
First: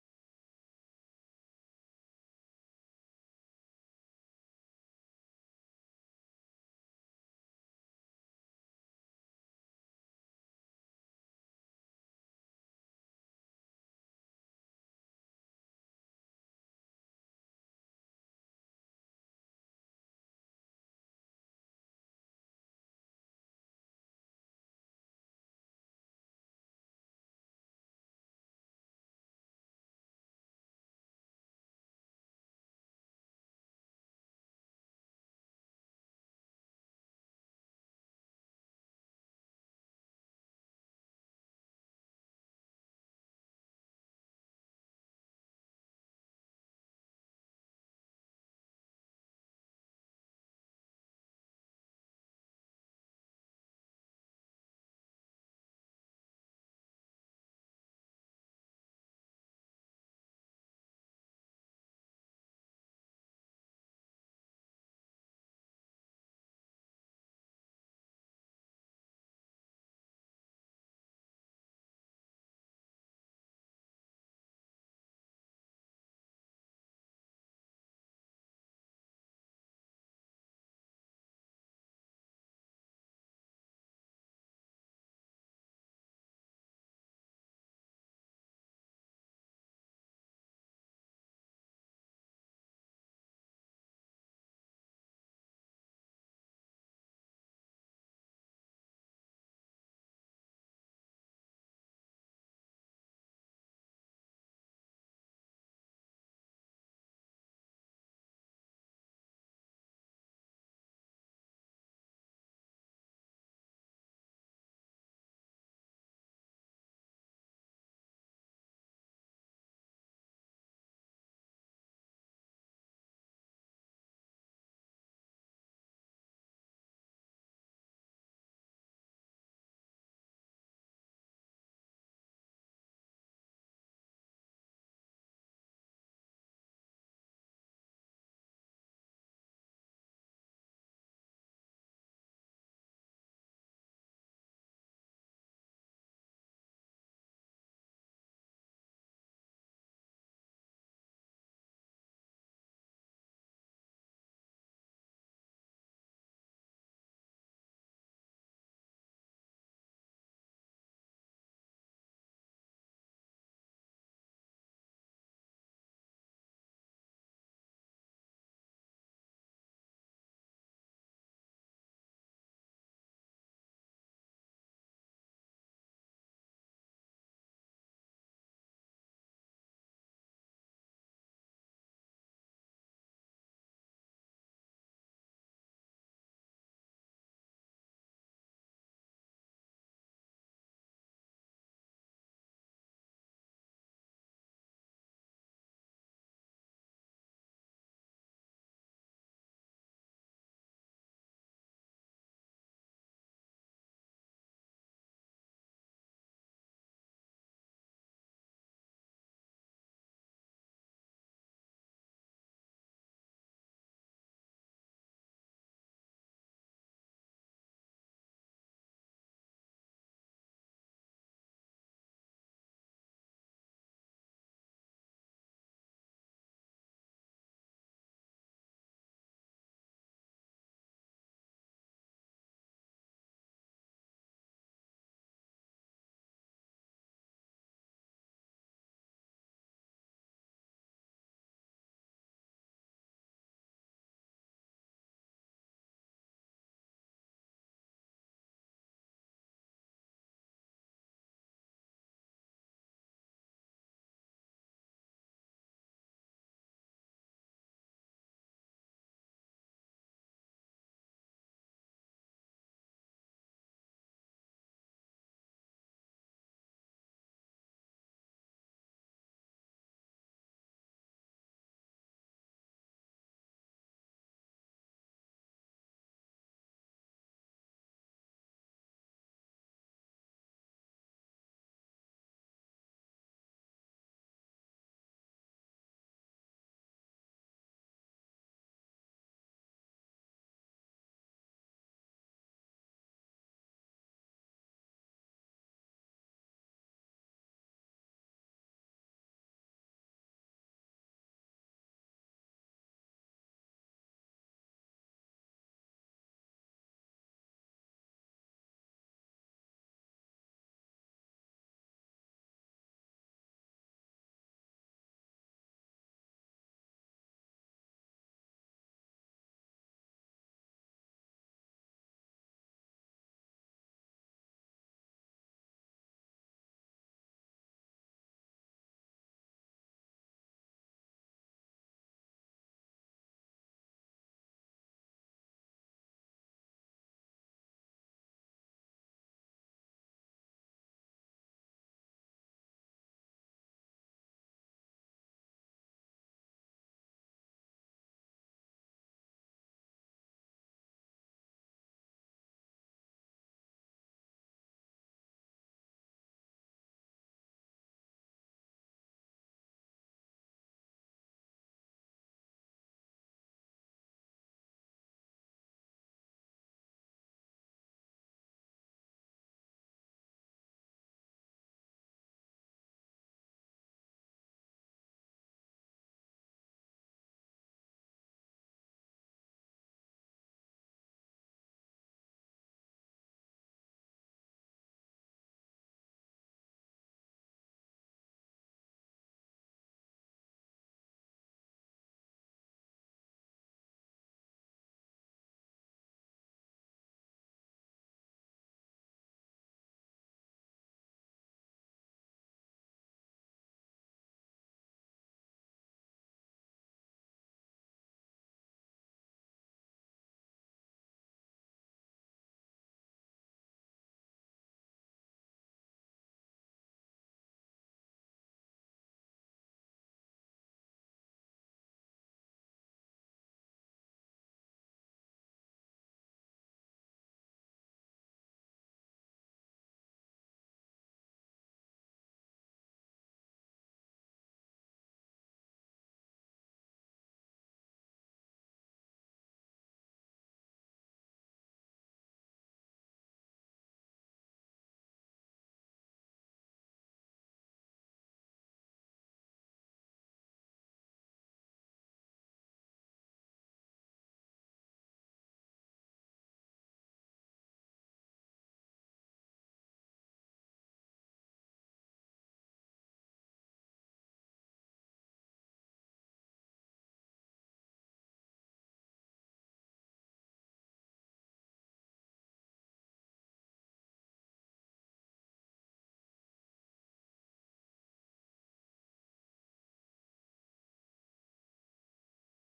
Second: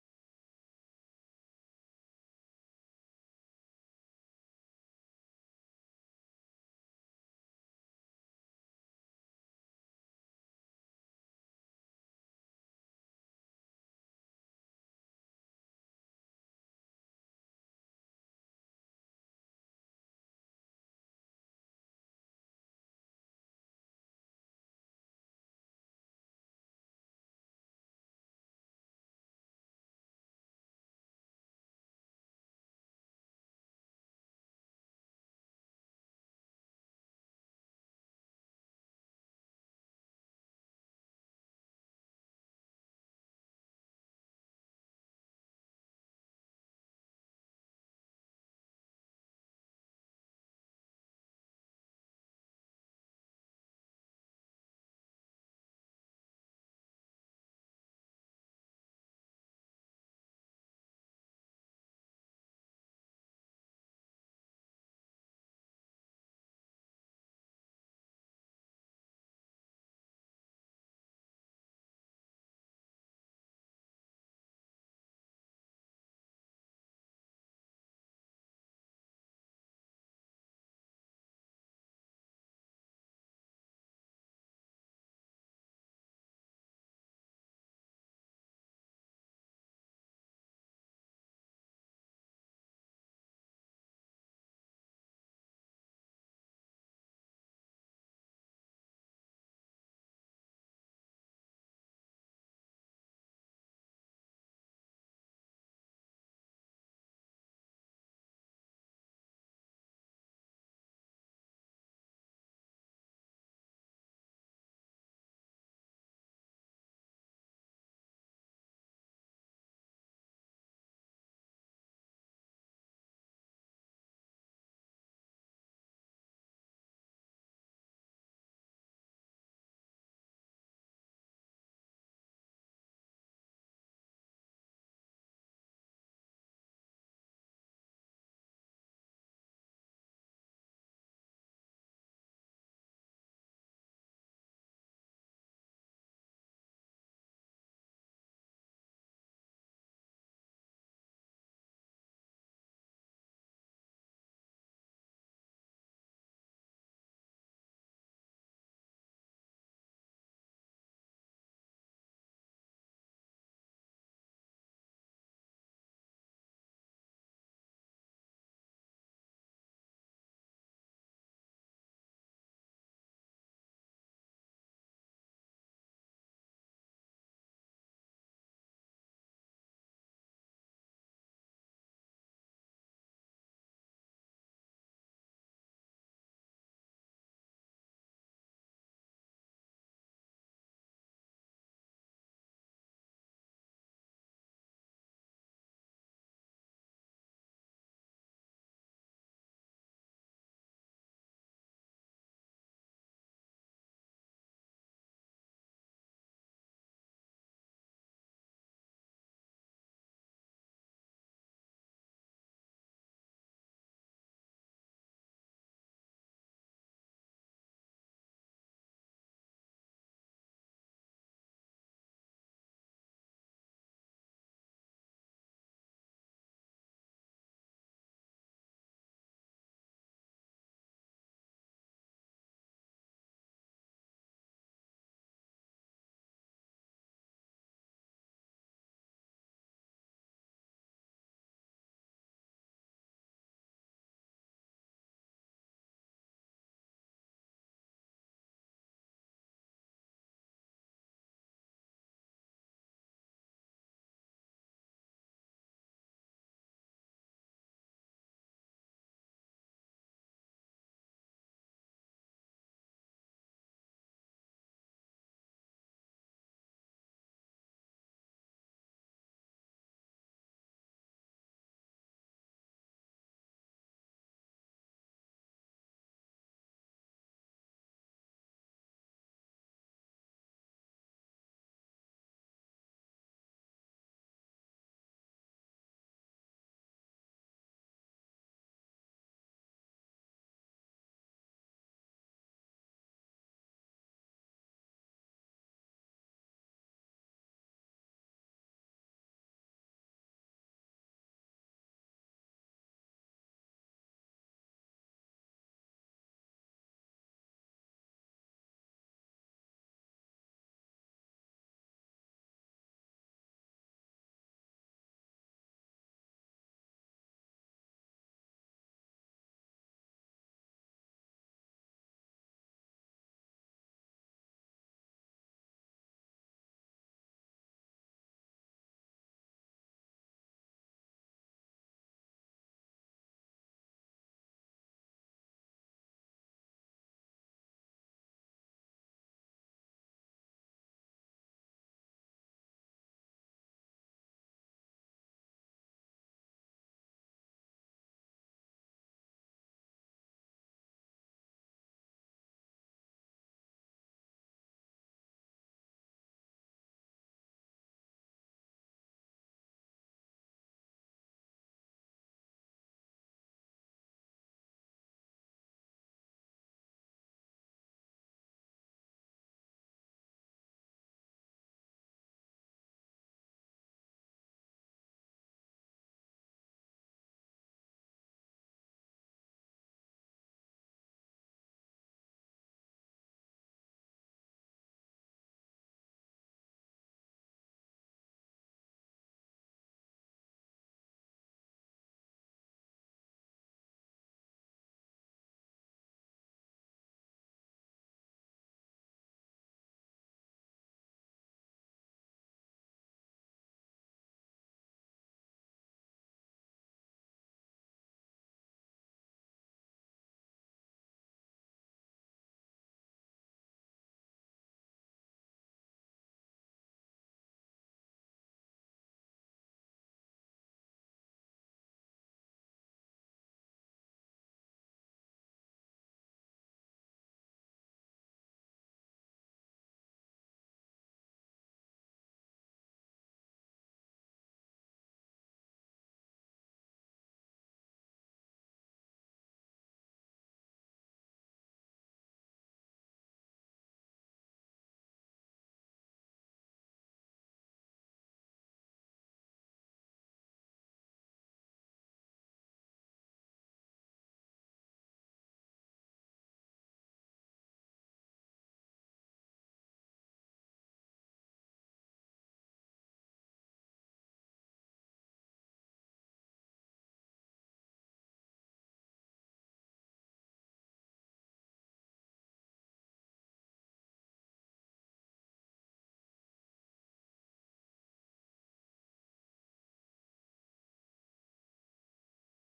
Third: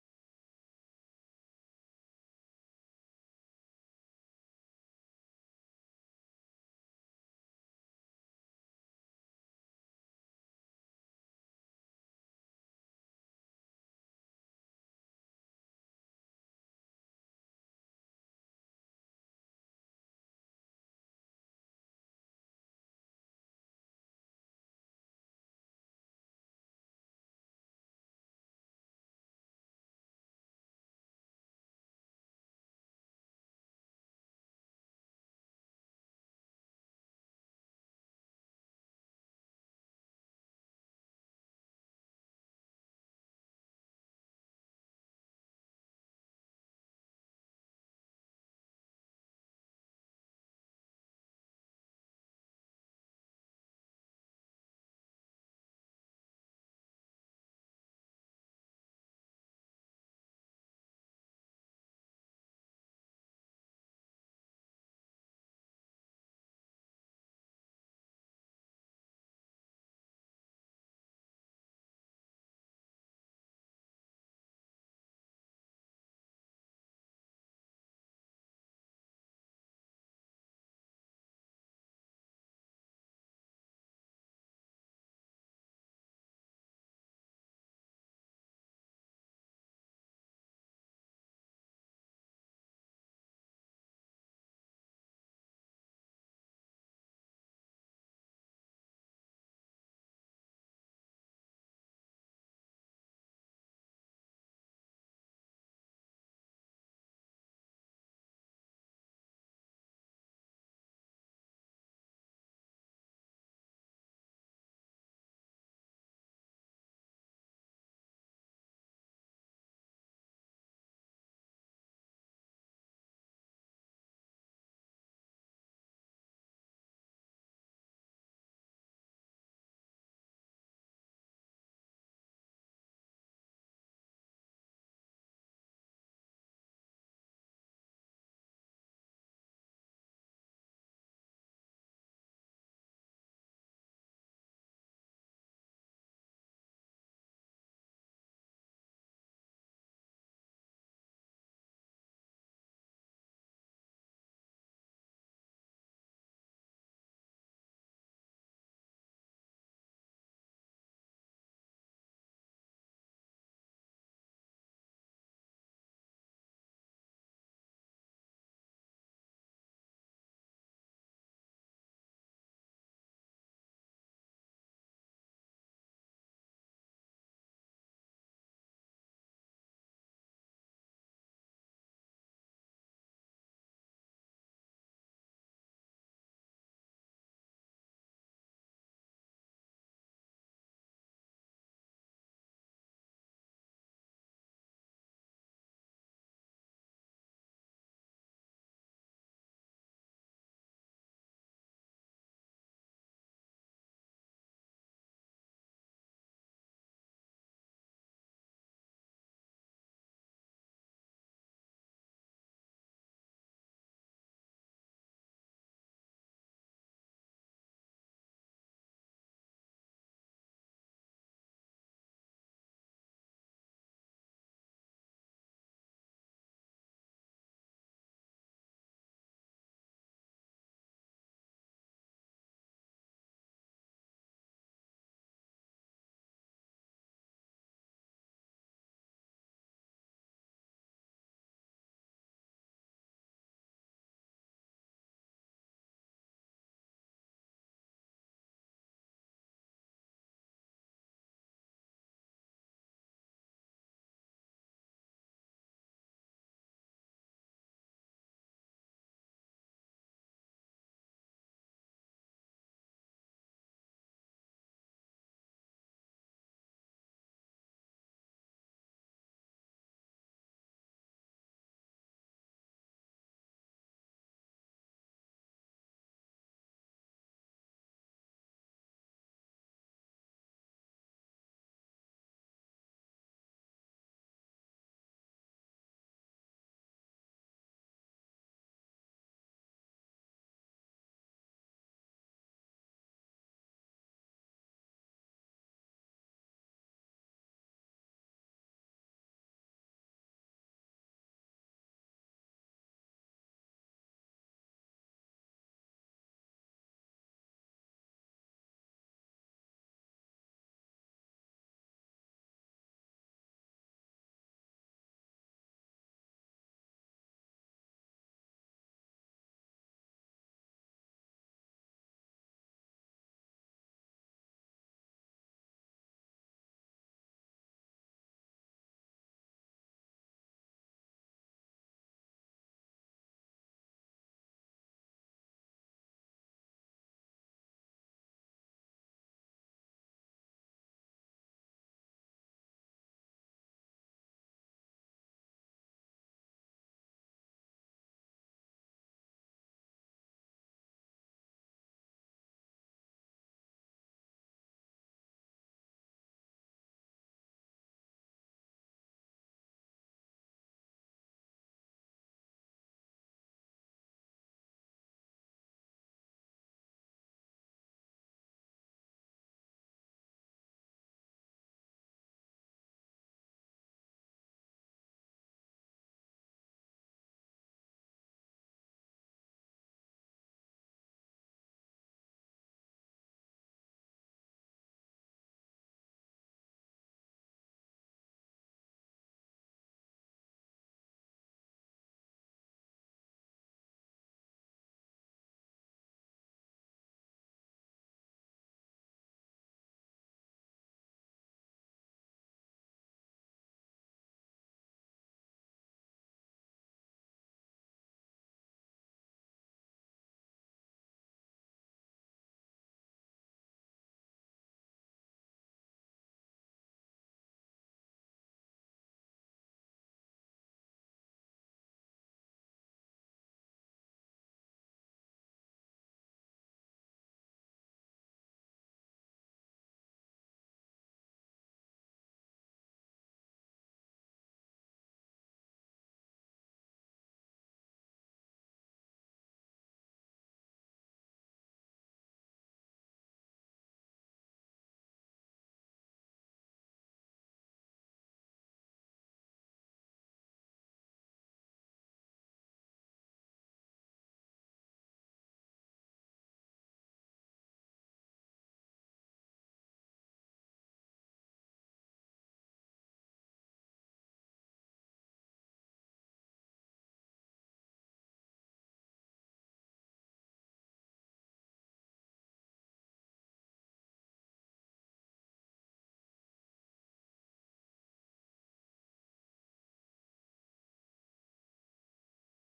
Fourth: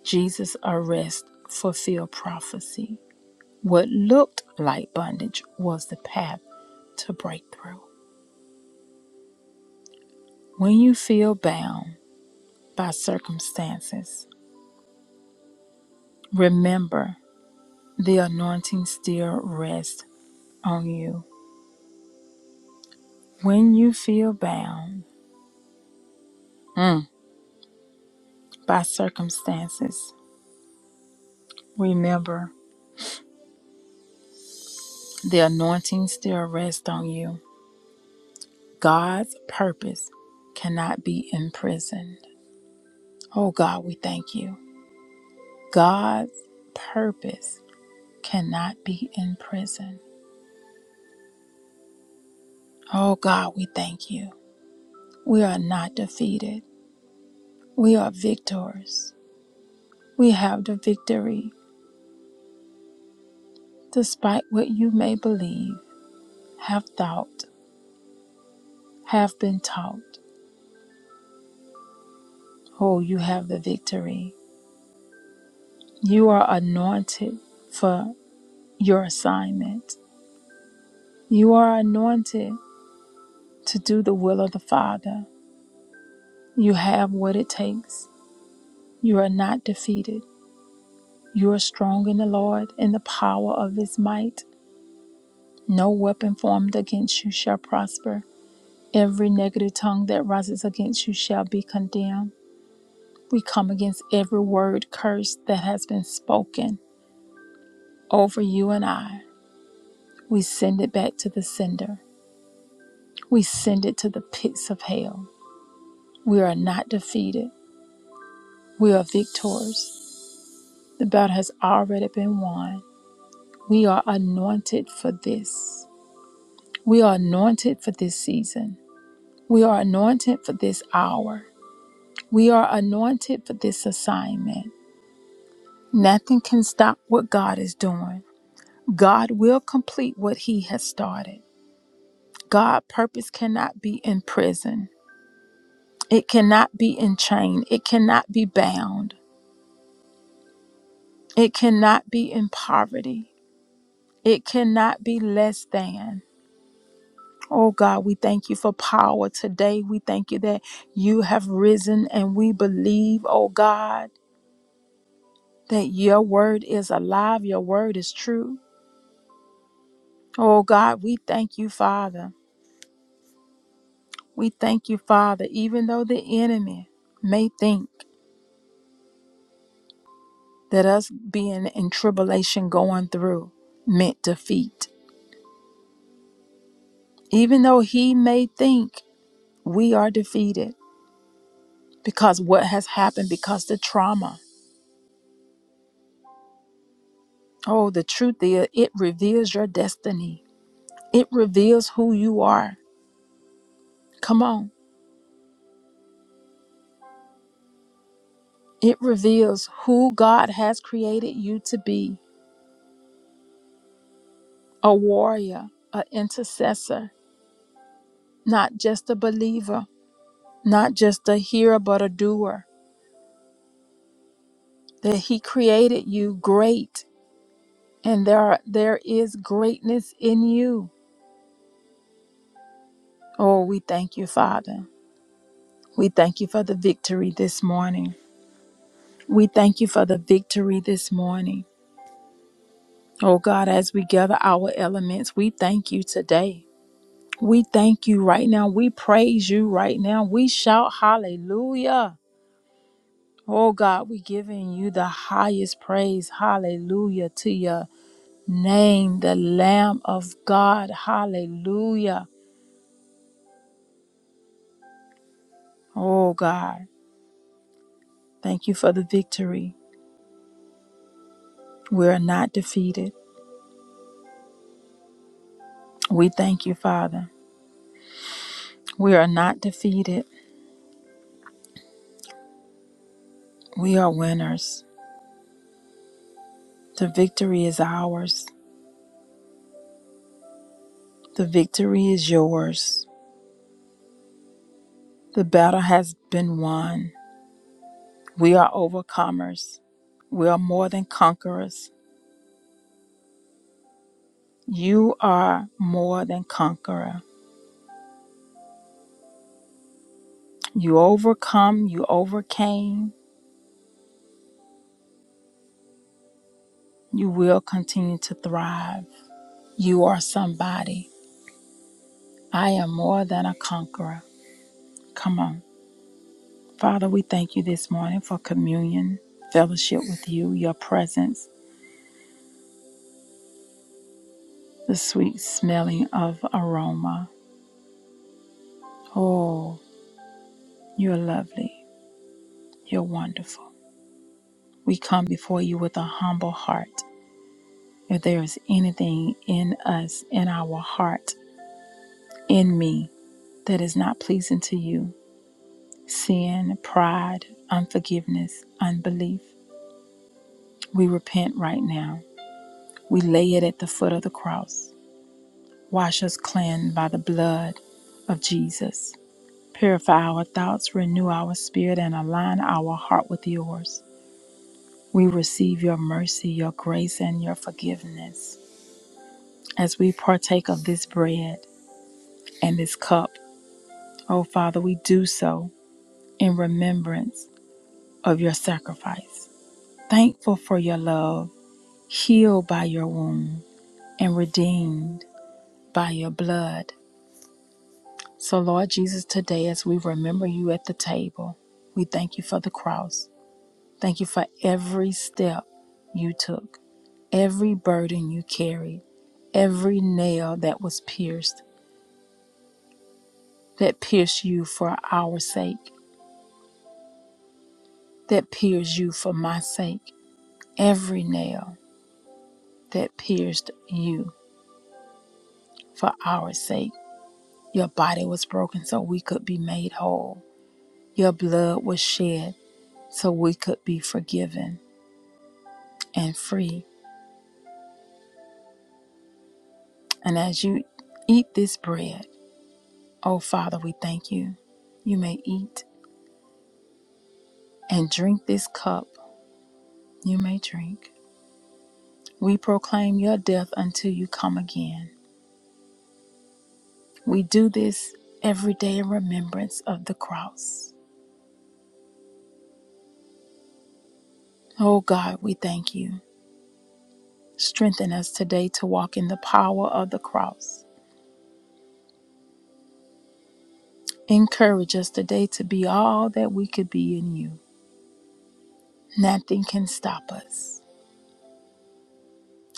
S1: Jesus' arrest fulfilled prophecy. What looked like bondage was the path to breakthrough. When you feel bound by circumstances, remember the anointing still rests on you. When you feel bound mm, by circumstances, remember the anointing still rests on you. God's purpose cannot be imprisoned. Oh God, we thank you. God's purpose cannot be in prison. Oh God, we thank you. We are not defeated. We are victors. We have the victory, despite what you may believe, have thought, have been taught. Oh, you have the victory. You are anointed for your assignment. You are anointed to do the will of the Father. You have what it takes. You are not defeated. You are strong in the Lord and the power of his might. No weapon formed against you shall prosper. Every negative tongue that rises against you shall be condemned. We come against every word curse that has been spoken over you and I. We send it back to the sender. We send it to the pits of hell. We are not defeated. We are victors. The battle has already been won. We are anointed for this. We are anointed for this season. We are anointed for this hour. We are anointed for this assignment. Nothing can stop what God is doing. God will complete what He has started. God' purpose cannot be in prison. It cannot be in chain. It cannot be bound. It cannot be in poverty. It cannot be less than. Oh God, we thank you for power today. We thank you that you have risen and we believe, oh God. that your word is alive, your word is true. Oh God, we thank you, Father. We thank you, Father, even though the enemy may think that us being in tribulation going through meant defeat, even though he may think we are defeated because what has happened, because the trauma. Oh, the truth is, it reveals your destiny, it reveals who you are. Come on, it reveals who God has created you to be. a warrior, an intercessor, not just a believer, not just a hearer, but a doer. That He created you great, and there are, there is greatness in you. Oh, we thank you, Father. We thank you for the victory this morning. We thank you for the victory this morning. Oh God, as we gather our elements, we thank you today. We thank you right now. We praise you right now. We shout hallelujah. Oh God, we giving you the highest praise. Hallelujah to your name, the Lamb of God. Hallelujah. Oh God, thank you for the victory. We are not defeated. We thank you, Father. We are not defeated. We are winners. The victory is ours. The victory is yours. The battle has been won. We are overcomers. We are more than conquerors. You are more than conqueror. You overcome, you overcame, you will continue to thrive. You are somebody. I am more than a conqueror. Come on. Father, we thank you this morning for communion, fellowship with you, your presence, the sweet smelling of aroma. Oh, you're lovely. You're wonderful. We come before you with a humble heart. If there is anything in us, in our heart, in me, that is not pleasing to you, sin, pride, unforgiveness, unbelief. We repent right now. We lay it at the foot of the cross. Wash us clean by the blood of Jesus. Purify our thoughts, renew our spirit, and align our heart with yours. We receive your mercy, your grace, and your forgiveness as we partake of this bread and this cup. Oh, Father, we do so in remembrance of your sacrifice. Thankful for your love healed by your wound, and redeemed by your blood. So, Lord Jesus, today as we remember you at the table, we thank you for the cross. Thank you for every step you took, every burden you carried, every nail that was pierced, that pierced you for our sake, that pierced you for my sake, every nail that pierced you for our sake. Your body was broken so we could be made whole. Your blood was shed so we could be forgiven and free. And as you eat this bread, oh Father, we thank you. You may eat and drink this cup. You may drink. We proclaim your death until you come again. We do this every day in remembrance of the cross. Oh God, we thank you. Strengthen us today to walk in the power of the cross. Encourage us today to be all that we could be in you. Nothing can stop us.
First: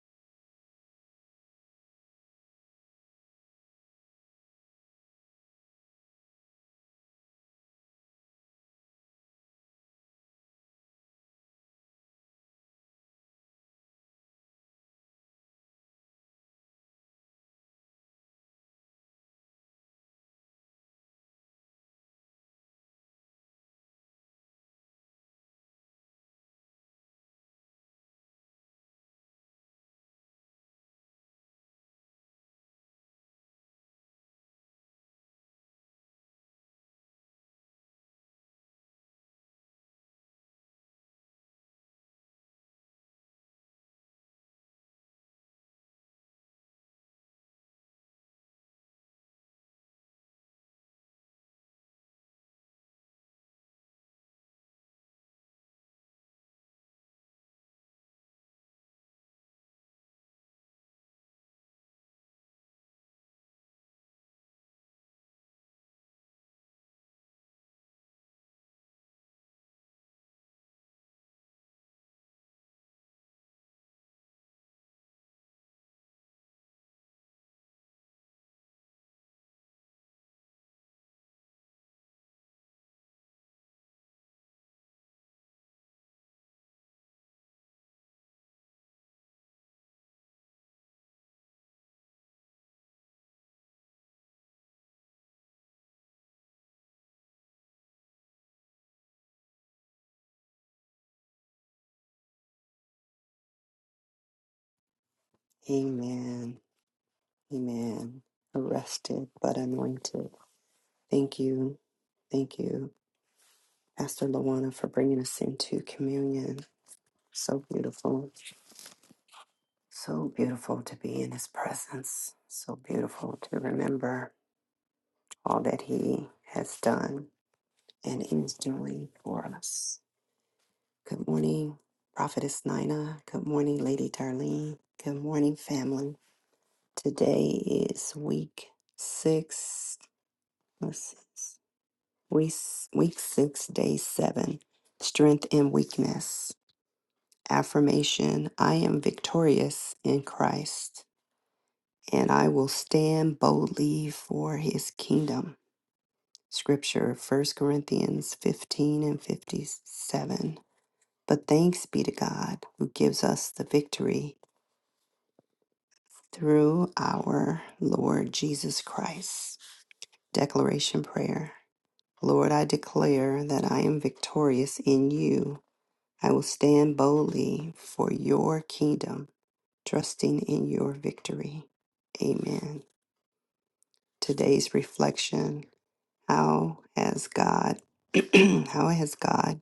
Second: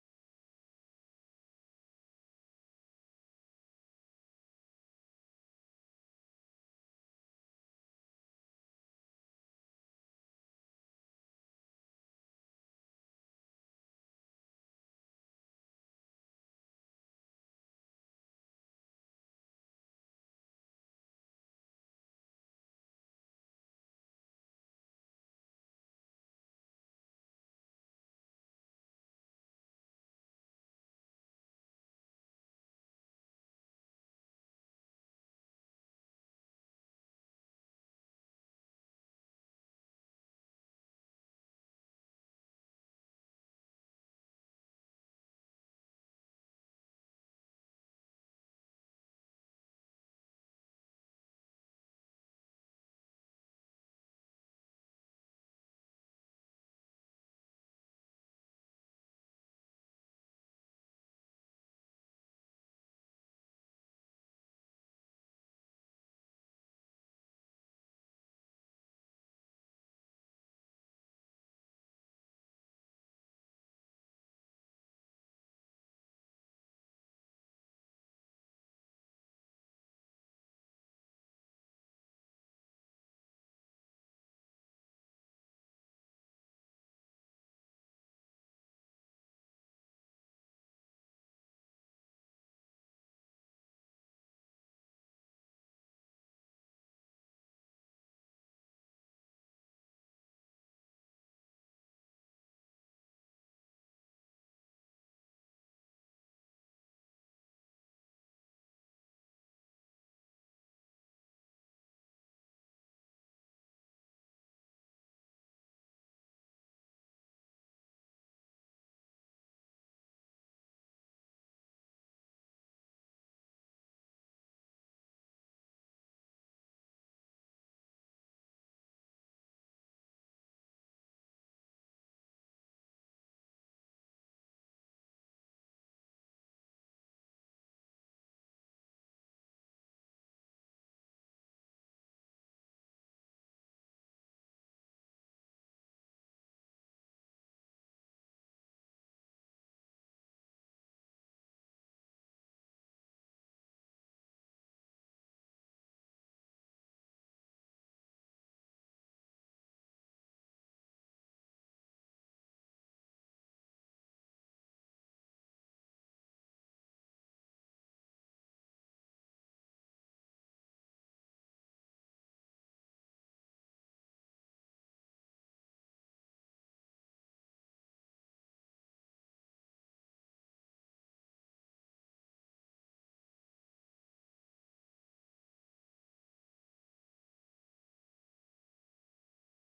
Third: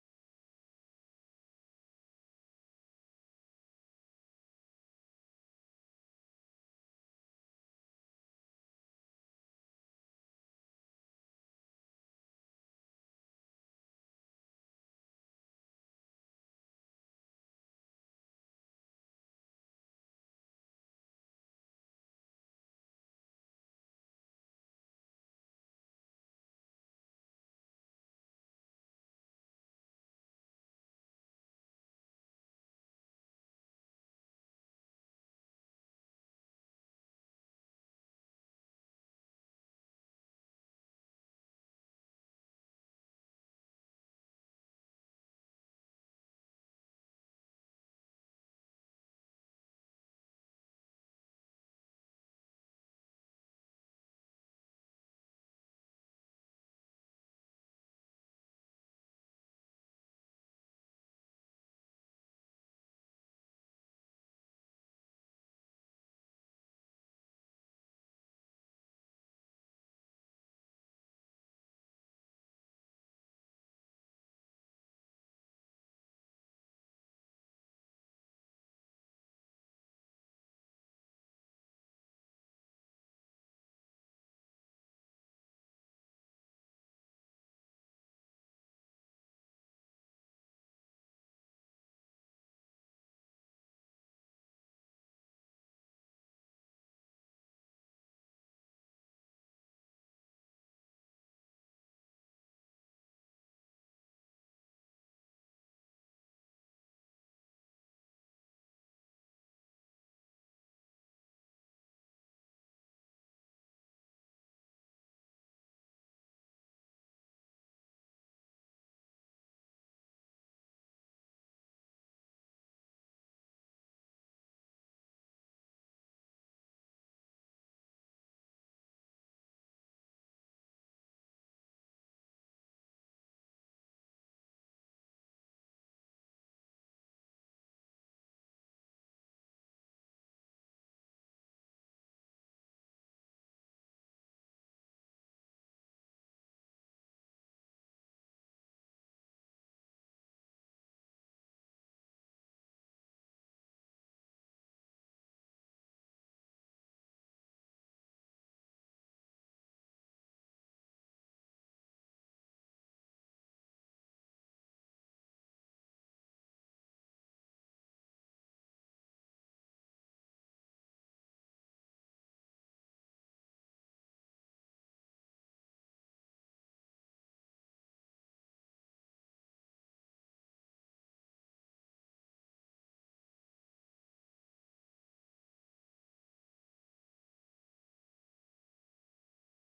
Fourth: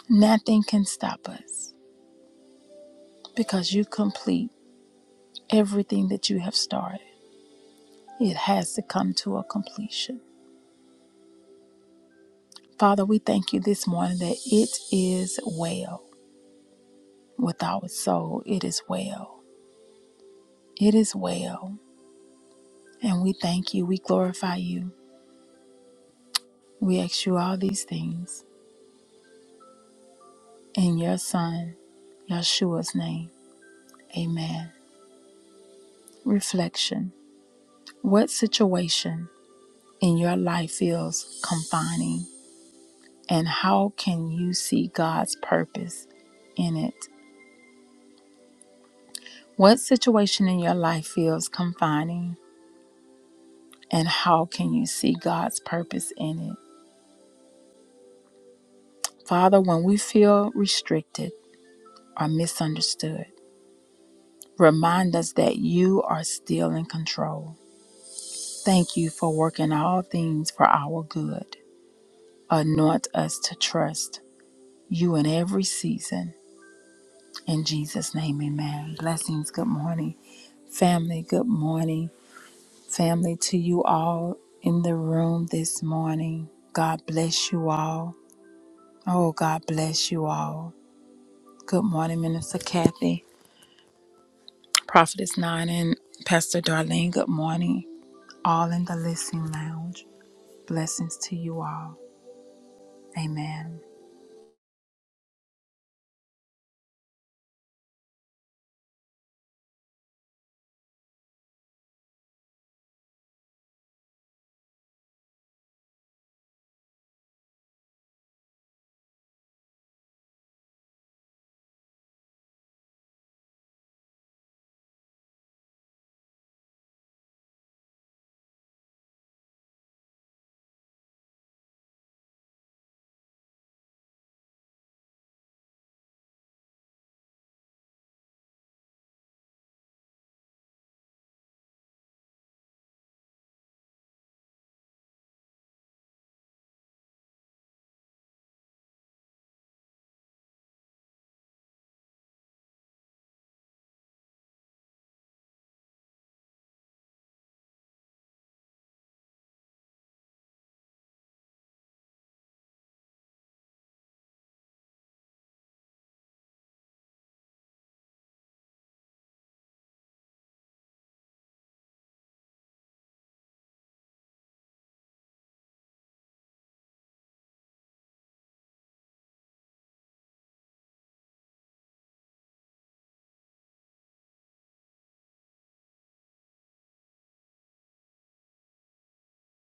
S1: Nothing can stop us because you complete everything that you have started. It has to come to a completion. Father, we thank you this morning that it is well with our soul. It is well. It is well. And we thank you. We glorify you. We ask you all these things in your Son, Yeshua's name. Amen. Reflection What situation in your life feels confining? And how can you see God's purpose in it? What situation in your life feels confining? And how can you see God's purpose in it? Father, when we feel restricted or misunderstood, remind us that you are still in control. Thank you for working all things for our good. Anoint us to trust you in every season. In Jesus' name, amen. Blessings, good morning. Family, good morning. family, to you all in the room this morning. God bless you all. Oh, God bless you all. Good morning, Minister Kathy, Prophetess Nine, and Pastor Darlene. Good morning, all in the listening lounge. Blessings to you all. Amen.
S2: Amen. Amen. Arrested but anointed. Thank you. Thank you, Pastor Lawana, for bringing us into communion. So beautiful. So beautiful to be in his presence. So beautiful to remember all that he has done and is doing for us. Good morning, Prophetess Nina. Good morning, Lady Darlene. Good morning, family. Today is week six. Let's see. Week, week six, day seven strength and weakness. Affirmation I am victorious in Christ, and I will stand boldly for his kingdom. Scripture First Corinthians 15 and 57. But thanks be to God who gives us the victory through our Lord Jesus Christ. Declaration Prayer Lord, I declare that I am victorious in you I will stand boldly for your kingdom, trusting in your victory. Amen. Today's reflection How has God, *clears throat* how has God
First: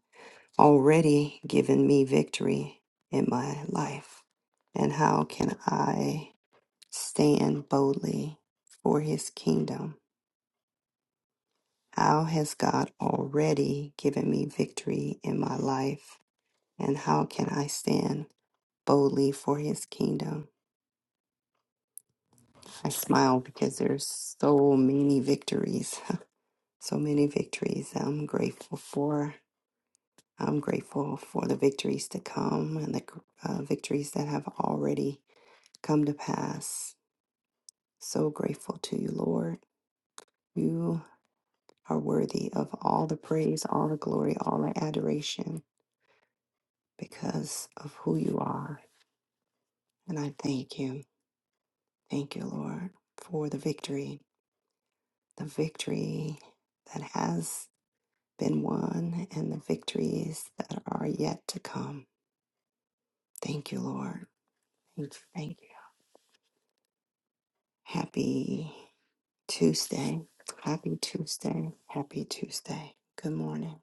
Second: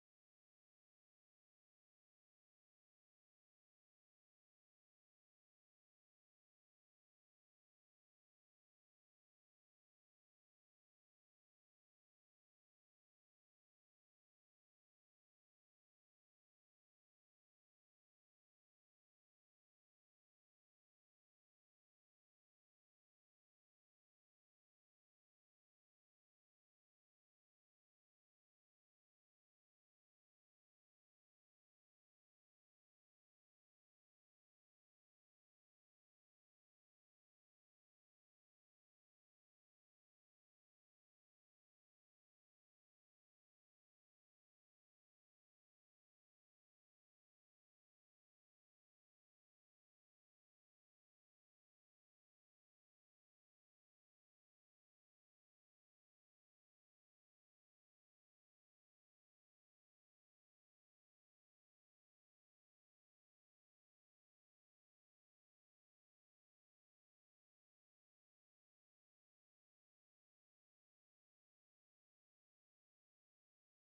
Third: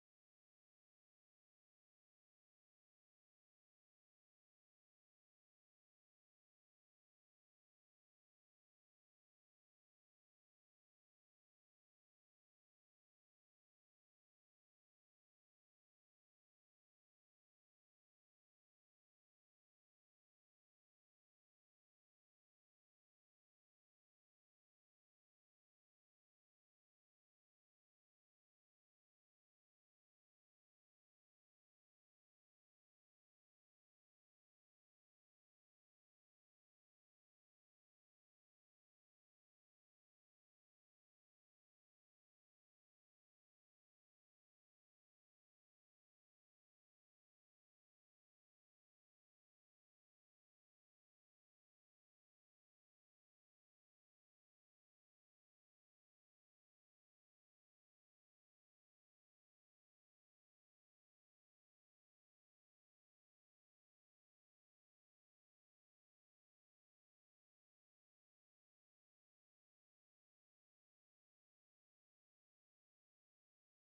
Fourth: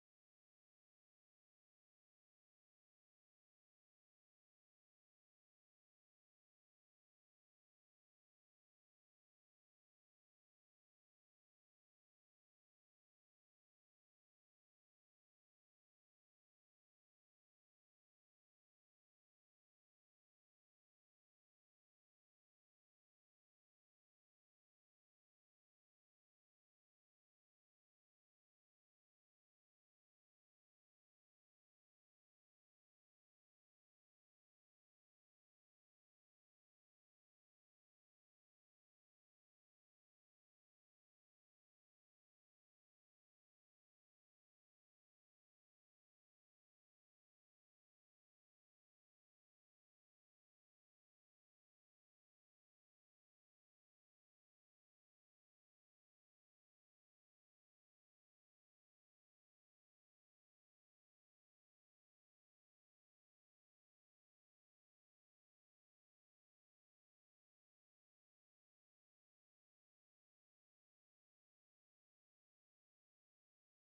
S2: already given me victory in my life? And how can I stand boldly for his kingdom? How has God already given me victory in my life? And how can I stand boldly for his kingdom? I smile because there's so many victories, *laughs* so many victories. I'm grateful for. I'm grateful for the victories to come and the uh, victories that have already come to pass. So grateful to you, Lord. You are worthy of all the praise, all the glory, all the adoration because of who you are. And I thank you. Thank you, Lord, for the victory, the victory that has been won and the victories that are yet to come. Thank you, Lord. Thank you. Thank you. Happy Tuesday. Happy Tuesday. Happy Tuesday. Good morning.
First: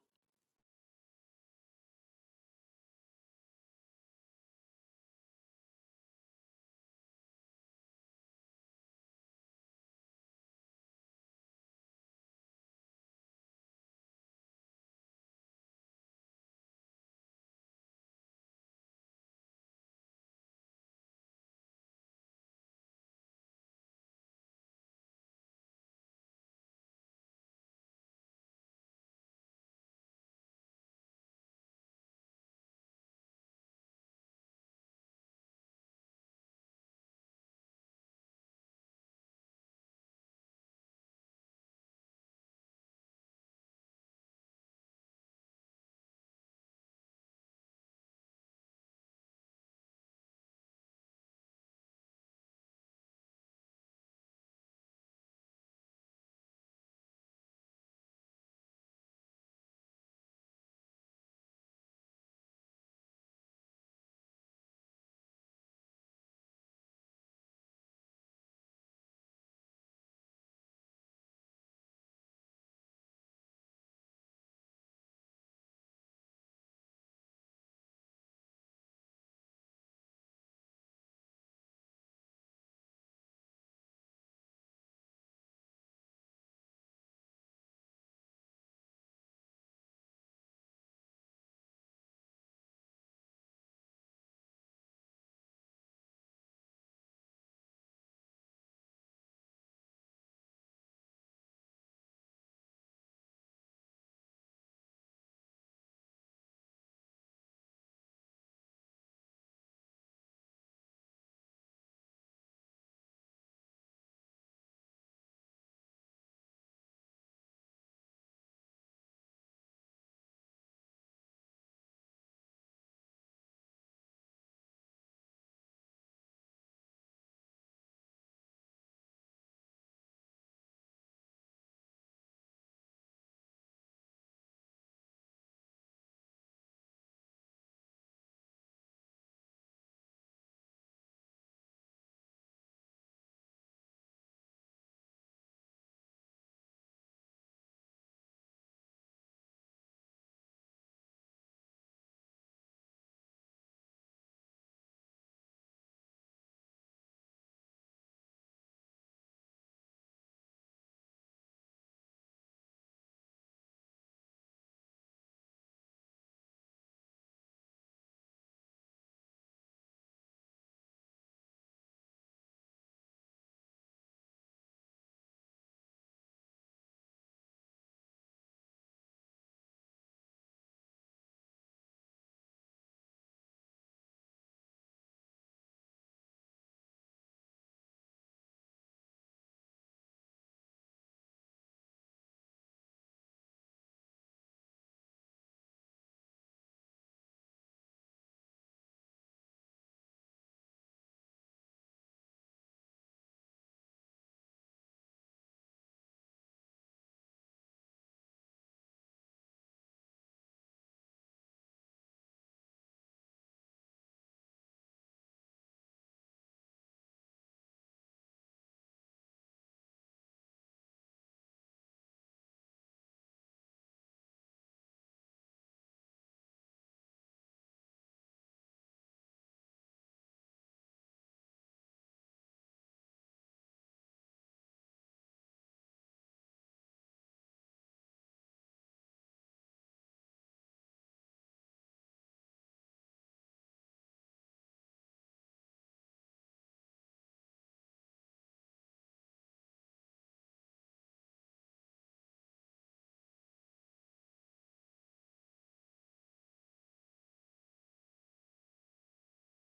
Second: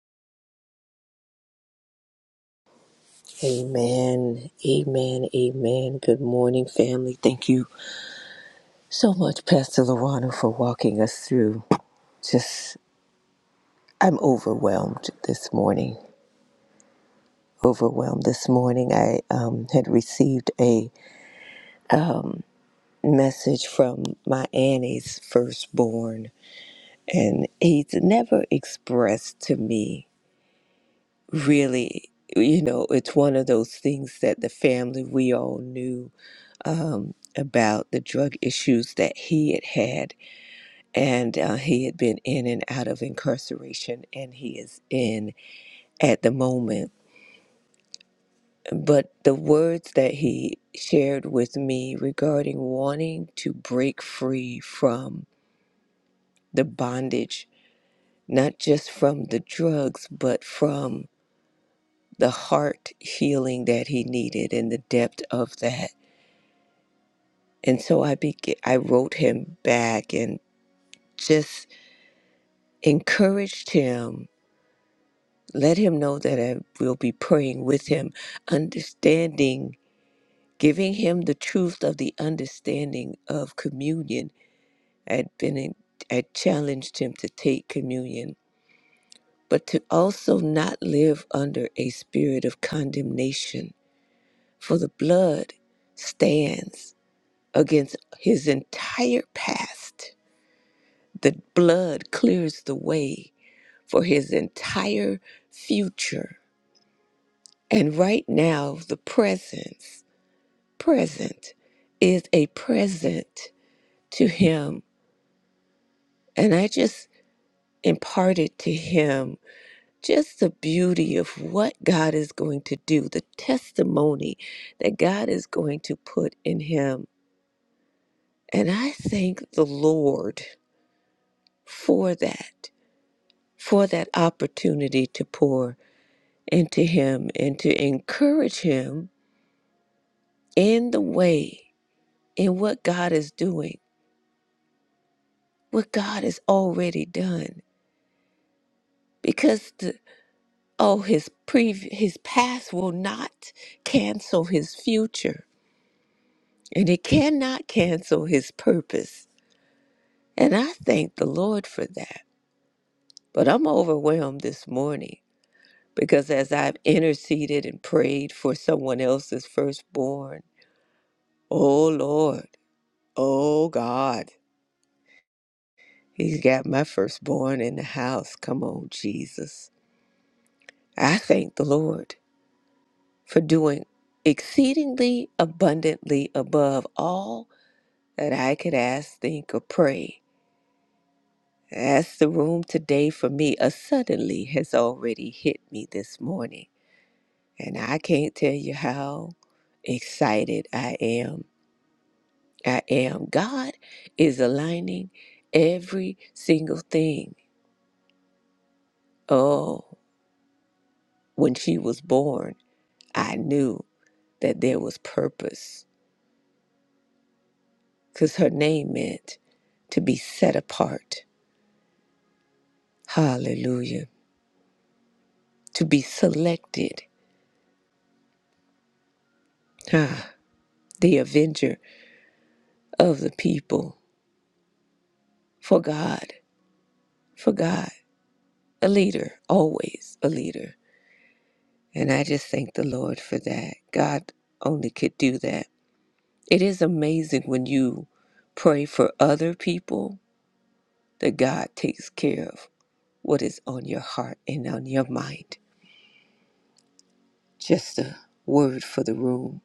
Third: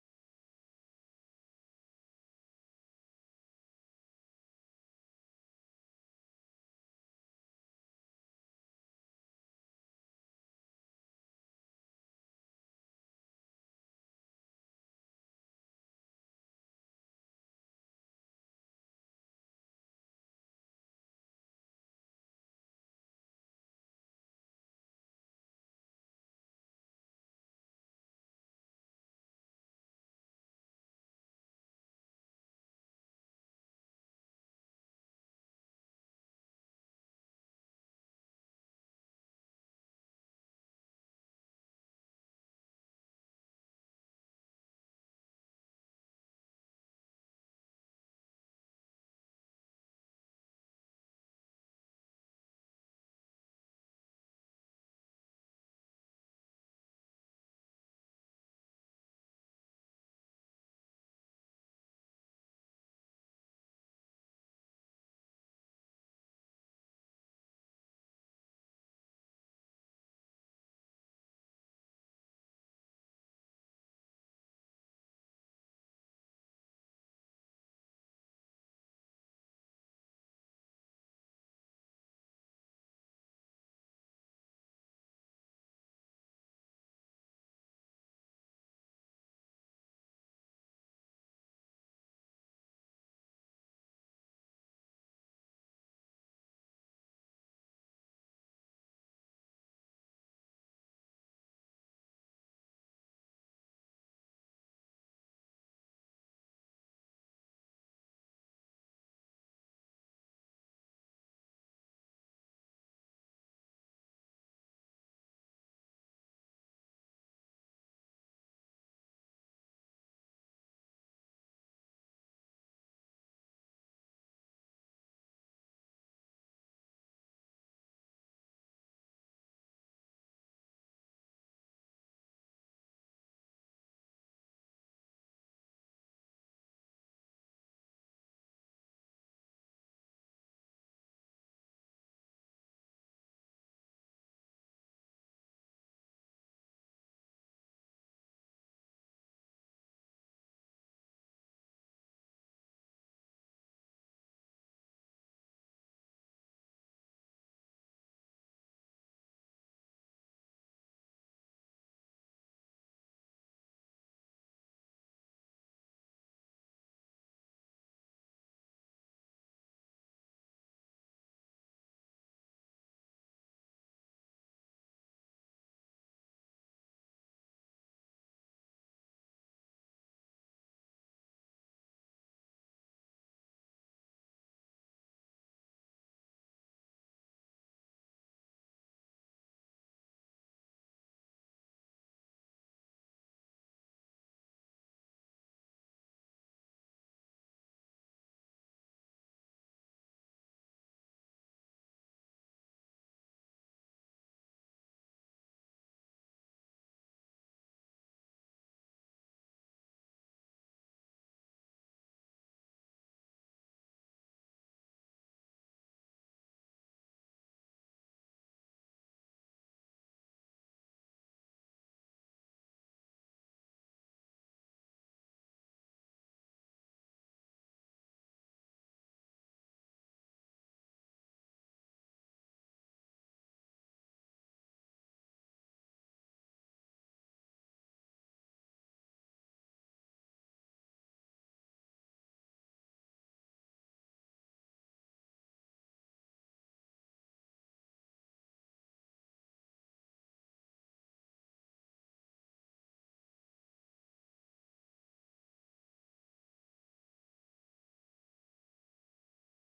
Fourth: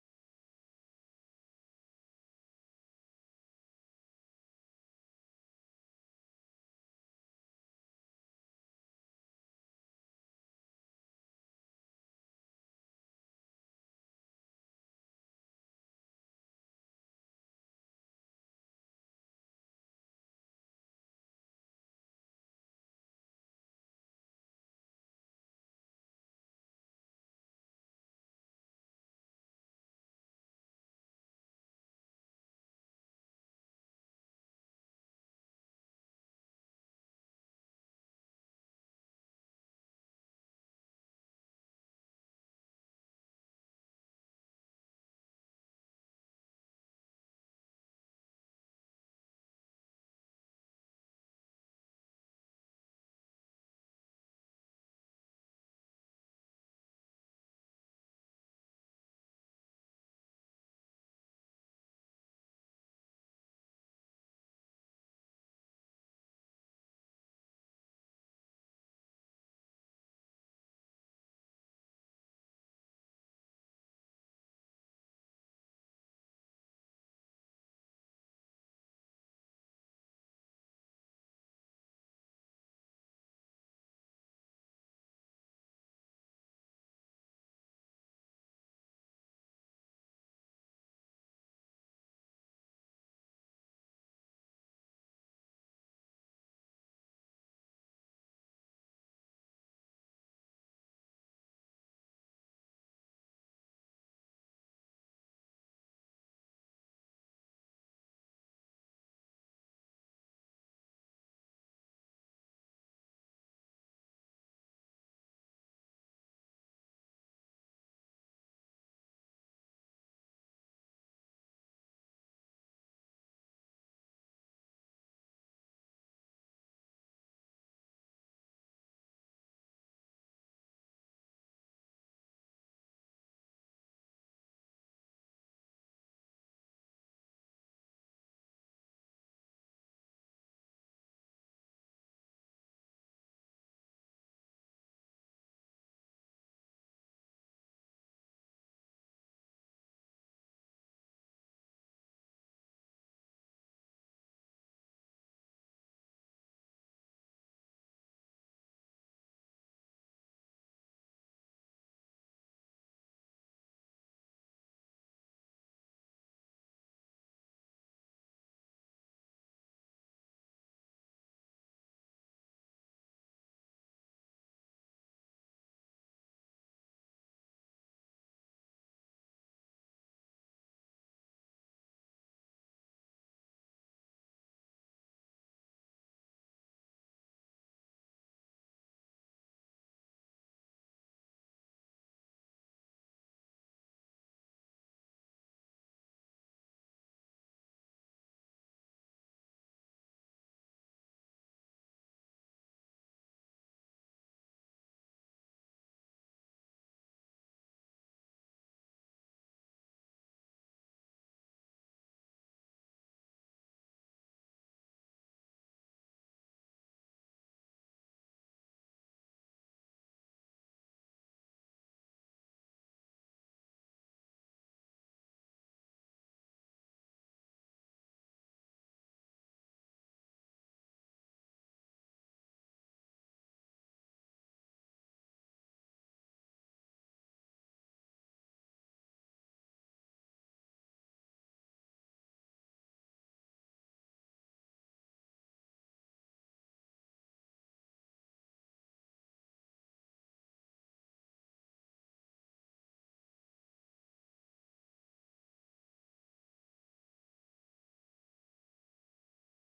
S3: Amen. Amen. Amen. Good morning, family. Thank you so much, Pastor Lorana, for walking us through. Just, I'm overwhelmed this morning. Overwhelmed this morning. I um, had received a message from my Annie's firstborn, and he's never expressed to me really. You know, it's one of those things that the family we all knew um, about the drug issues that he had had and uh, he had been in and out of incarceration, and he is in at the moment. But the words that he shared with me regarding wanting to break free from the bondage, not just from the drugs, but from the heart healing that he needed and the depth of that. And so I began, I wrote him back and just encouraged him Let him know that I will be praying with him, understanding, giving him the truth of the understanding of communion. I'd been in, I challenged him to take communion, but to also not live under a spirit of condemnation, for the blood stands against his entire past. The blood clears the way for his entire future. And right now, the presence present is a present to him. And I just imparted to him just the beauty of what God is going to do, the testimony that God is going to put in him. And I thank the Lord for that, for that opportunity to pour into him and to encourage him in the way, in what God is doing, what God has already done. Because the oh his pre his past will not cancel his future and it cannot cancel his purpose and i thank the lord for that but i'm overwhelmed this morning because as i've interceded and prayed for someone else's firstborn oh lord oh god he's got my firstborn in the house come on jesus i thank the lord for doing exceedingly abundantly above all that I could ask, think, or pray. As the room today for me, a suddenly has already hit me this morning. And I can't tell you how excited I am. I am. God is aligning every single thing. Oh, when she was born, I knew that there was purpose because her name meant to be set apart. Hallelujah. To be selected. Ah, the Avenger. of the people for God, for God, a leader, always a leader. And I just thank the Lord for that. God only could do that. It is amazing when you pray for other people that God takes care of what is on your heart and on your mind. Just a word for the room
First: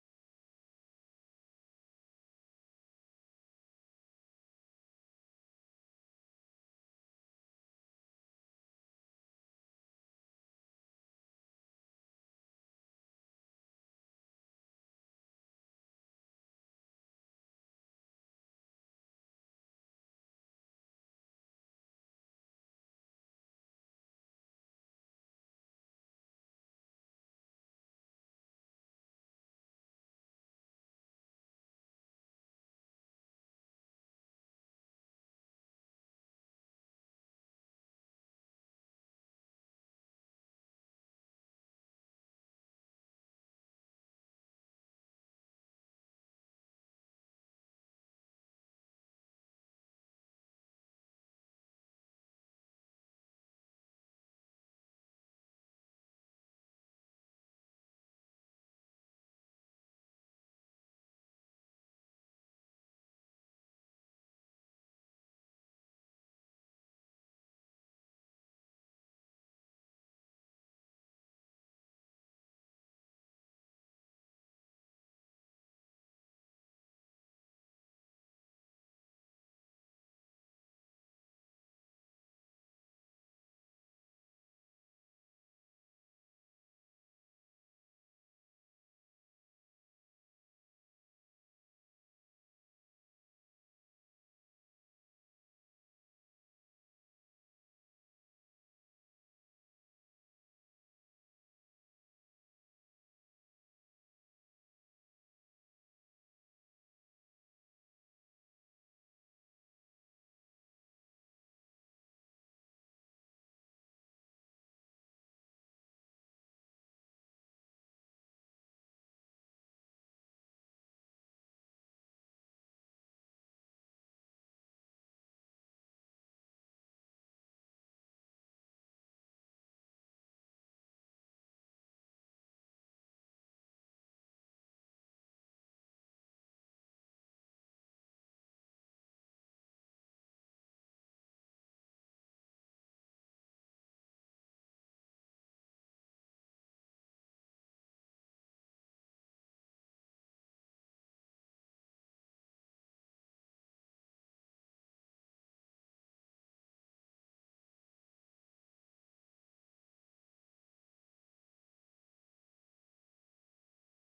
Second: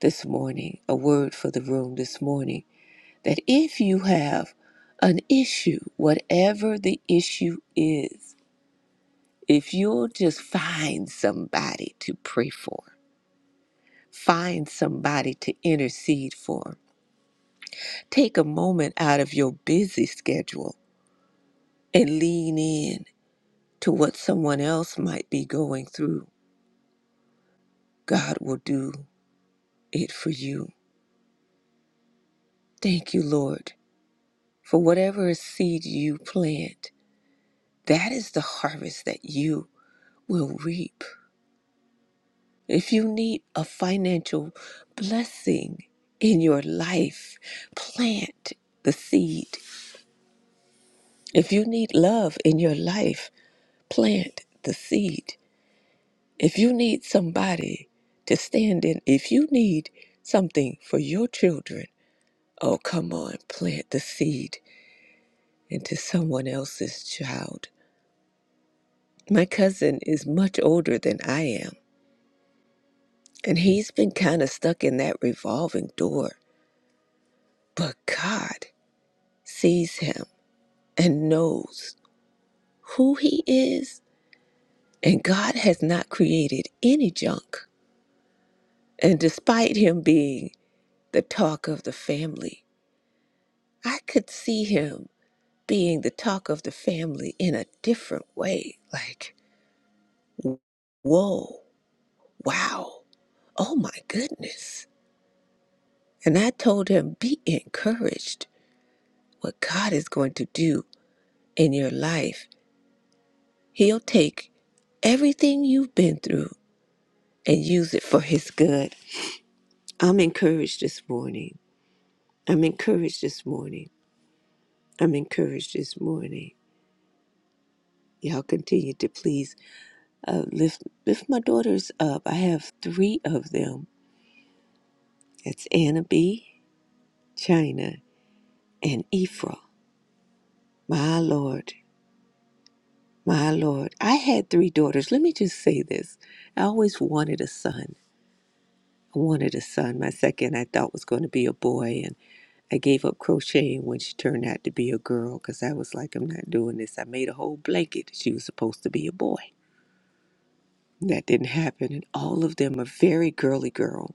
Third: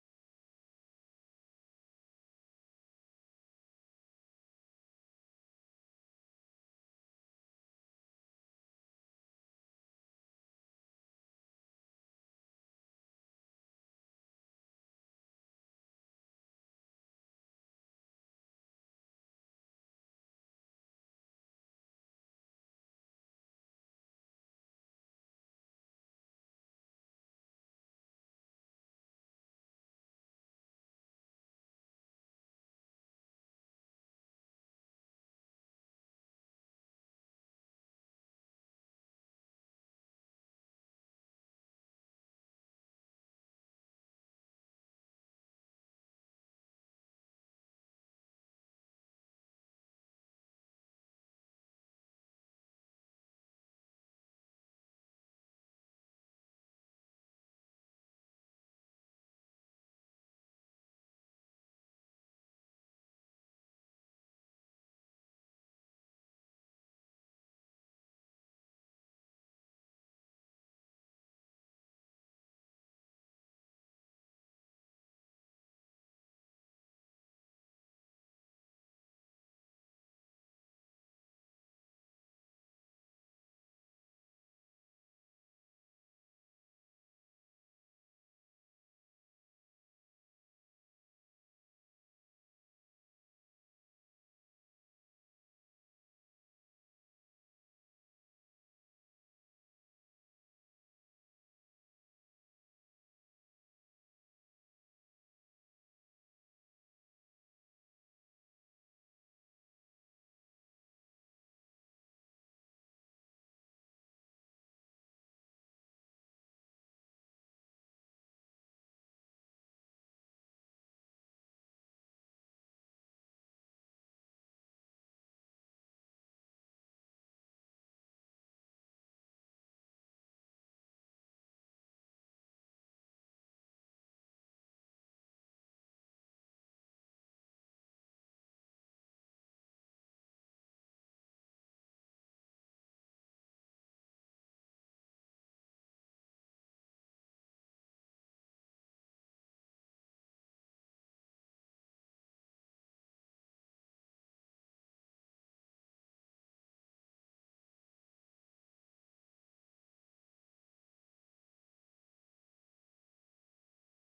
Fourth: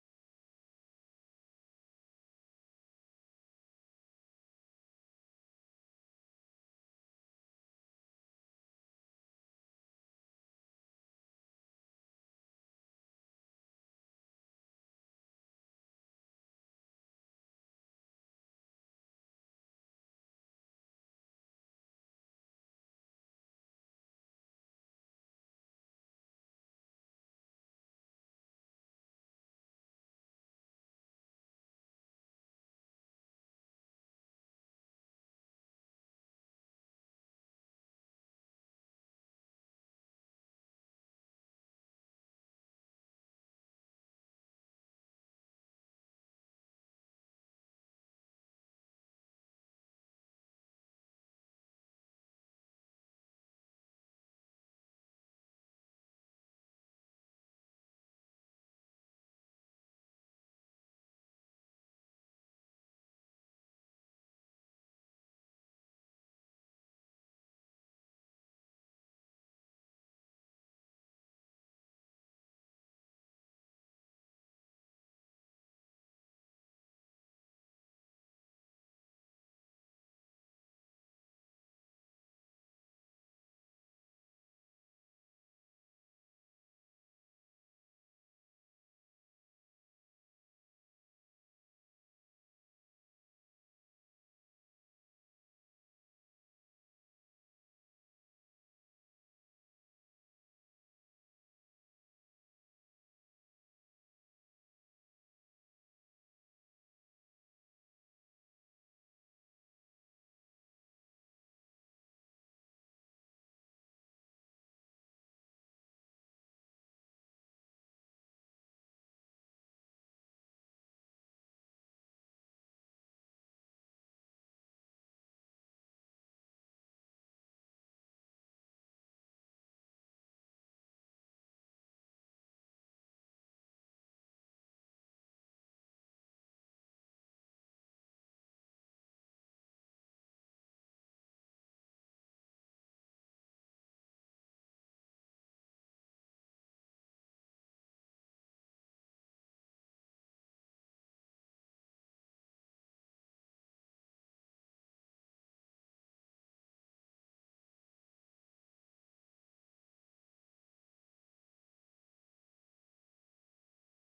S3: this morning, a word for the room this morning that if you have an issue, whatever the issue is, If you'll just find somebody to pray for, find somebody to intercede for, take a moment out of your busy schedule and lean in to what someone else might be going through, God will do it for you. Thank you, Lord, for whatever seed you plant, that is the harvest that you will reap. If you need a financial blessing in your life, plant the seed. If you need love in your life, plant the seed. If you need somebody to stand in, if you need something for your children, oh, come on, plant the seed into someone else's child. My cousin is much older than I am, and he's been kind of stuck in that revolving door, but God sees him and knows who he is. And God has not created any junk. And despite him being the talk of the family, I could see him being the talk of the family in a different way. Like, whoa, wow, oh my goodness. And I told him, be encouraged. What God is going to do in your life, he'll take everything you've been through and use it for his good. I'm encouraged this morning. I'm encouraged this morning. I'm encouraged this morning. Y'all continue to please uh, lift lift my daughters up. I have three of them. It's Anna B, China, and Ephra. My Lord, my Lord. I had three daughters. Let me just say this. I always wanted a son. I wanted a son. My second I thought was going to be a boy I gave up crocheting when she turned out to be a girl because I was like, I'm not doing this. I made a whole blanket. She was supposed to be a boy. That didn't happen. And all of them are very girly girl.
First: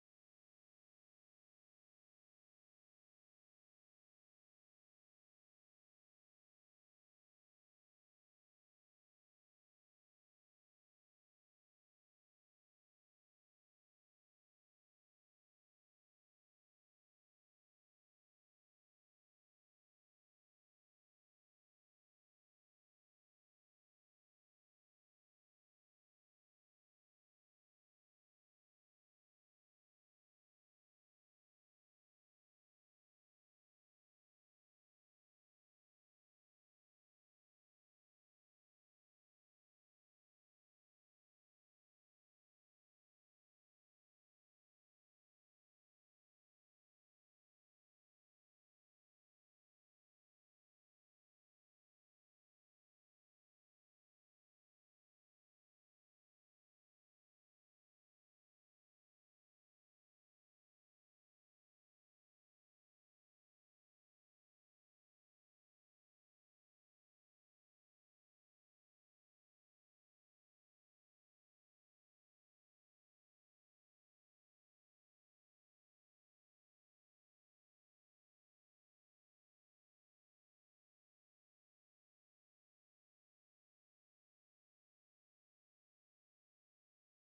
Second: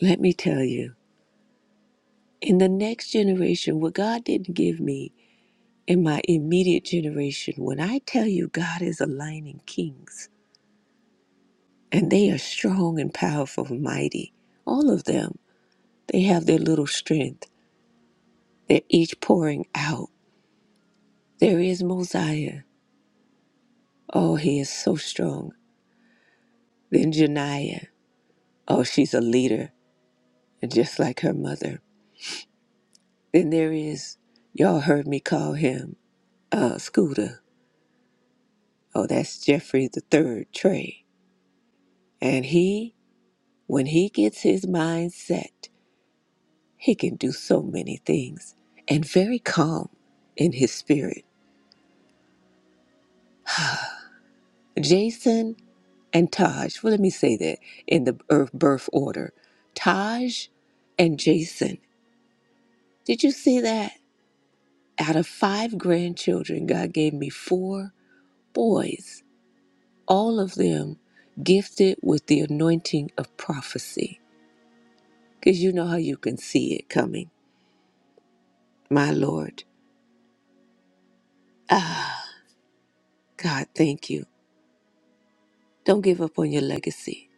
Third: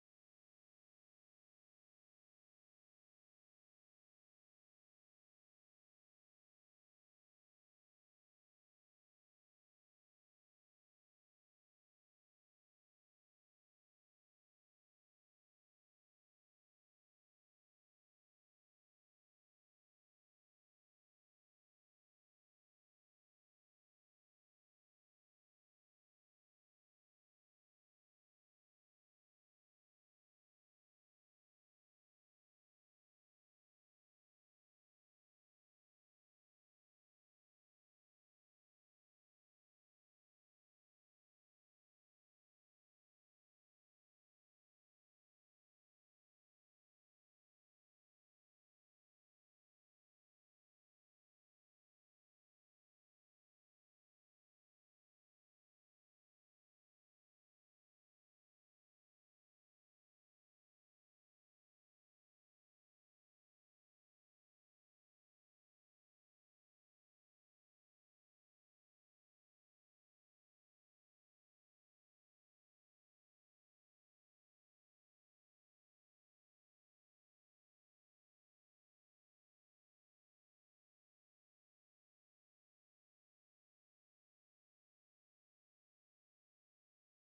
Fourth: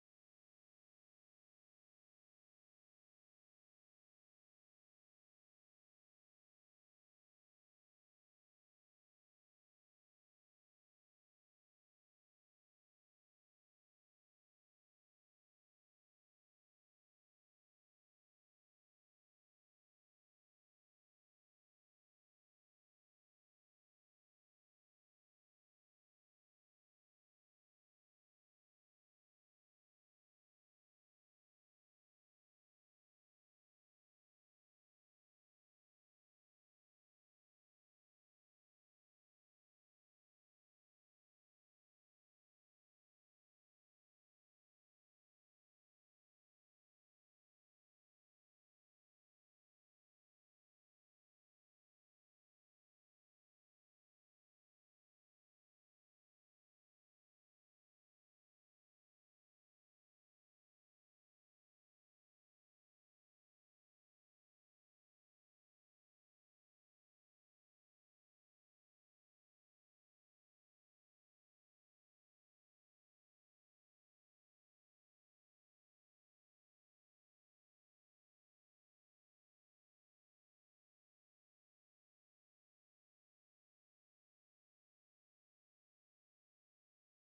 S3: Let me tell you, in the next generation, what God didn't give me in my immediate generation, when I tell you God is aligning kings and they are strong and powerful and mighty, all of them, they have their little strength. They're each pouring out. There is Mosiah. Oh, he is so strong. Then Janiyah. Oh, she's a leader, and just like her mother. Then there is, y'all heard me call him uh, Scooter. Oh, that's Jeffrey the Third Trey. And he, when he gets his mind set, he can do so many things, and very calm in his spirit. Jason and Taj. Well, let me say that in the birth birth order. Taj and Jason. Did you see that? Out of five grandchildren, God gave me four boys, all of them gifted with the anointing of prophecy. Because you know how you can see it coming. My Lord. Ah, God, thank you. Don't give up on your legacy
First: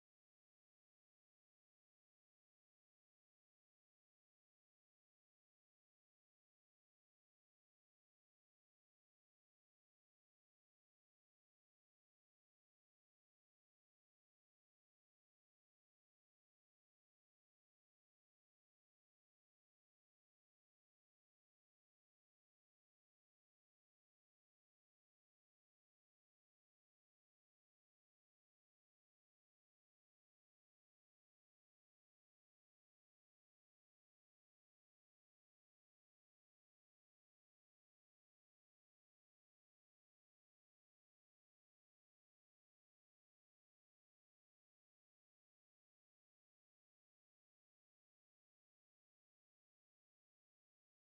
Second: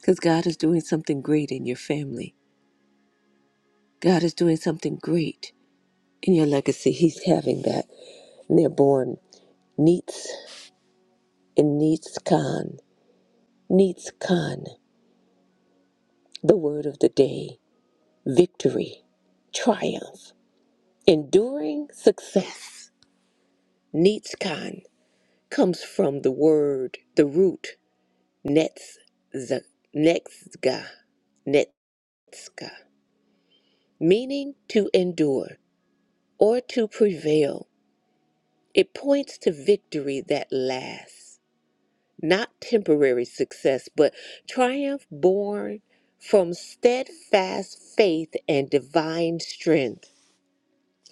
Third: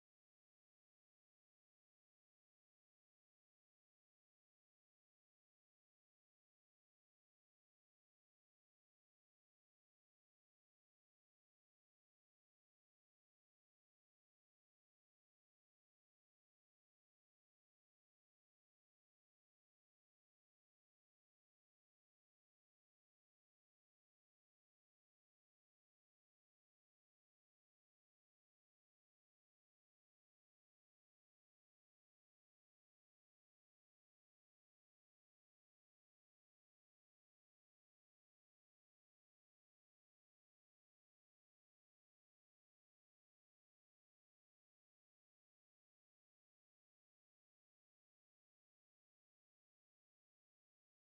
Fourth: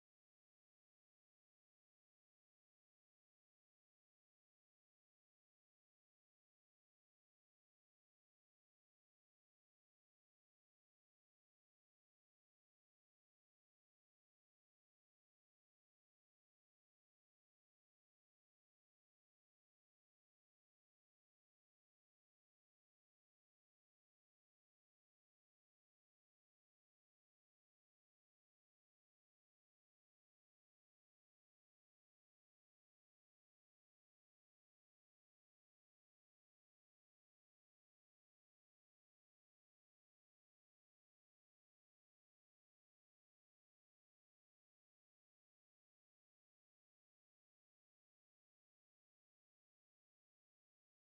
S3: because God is doing something great in your family. God is doing something great in your legacy. He's having that. And they're born Neets and Neets Khan. Neets Khan, the word of the day. victory, triumph, enduring success. Nitzkan comes from the word, the root netz, netzga, netzka, meaning to endure or to prevail. It points to victory that lasts, not temporary success, but triumph born from steadfast faith and divine strength.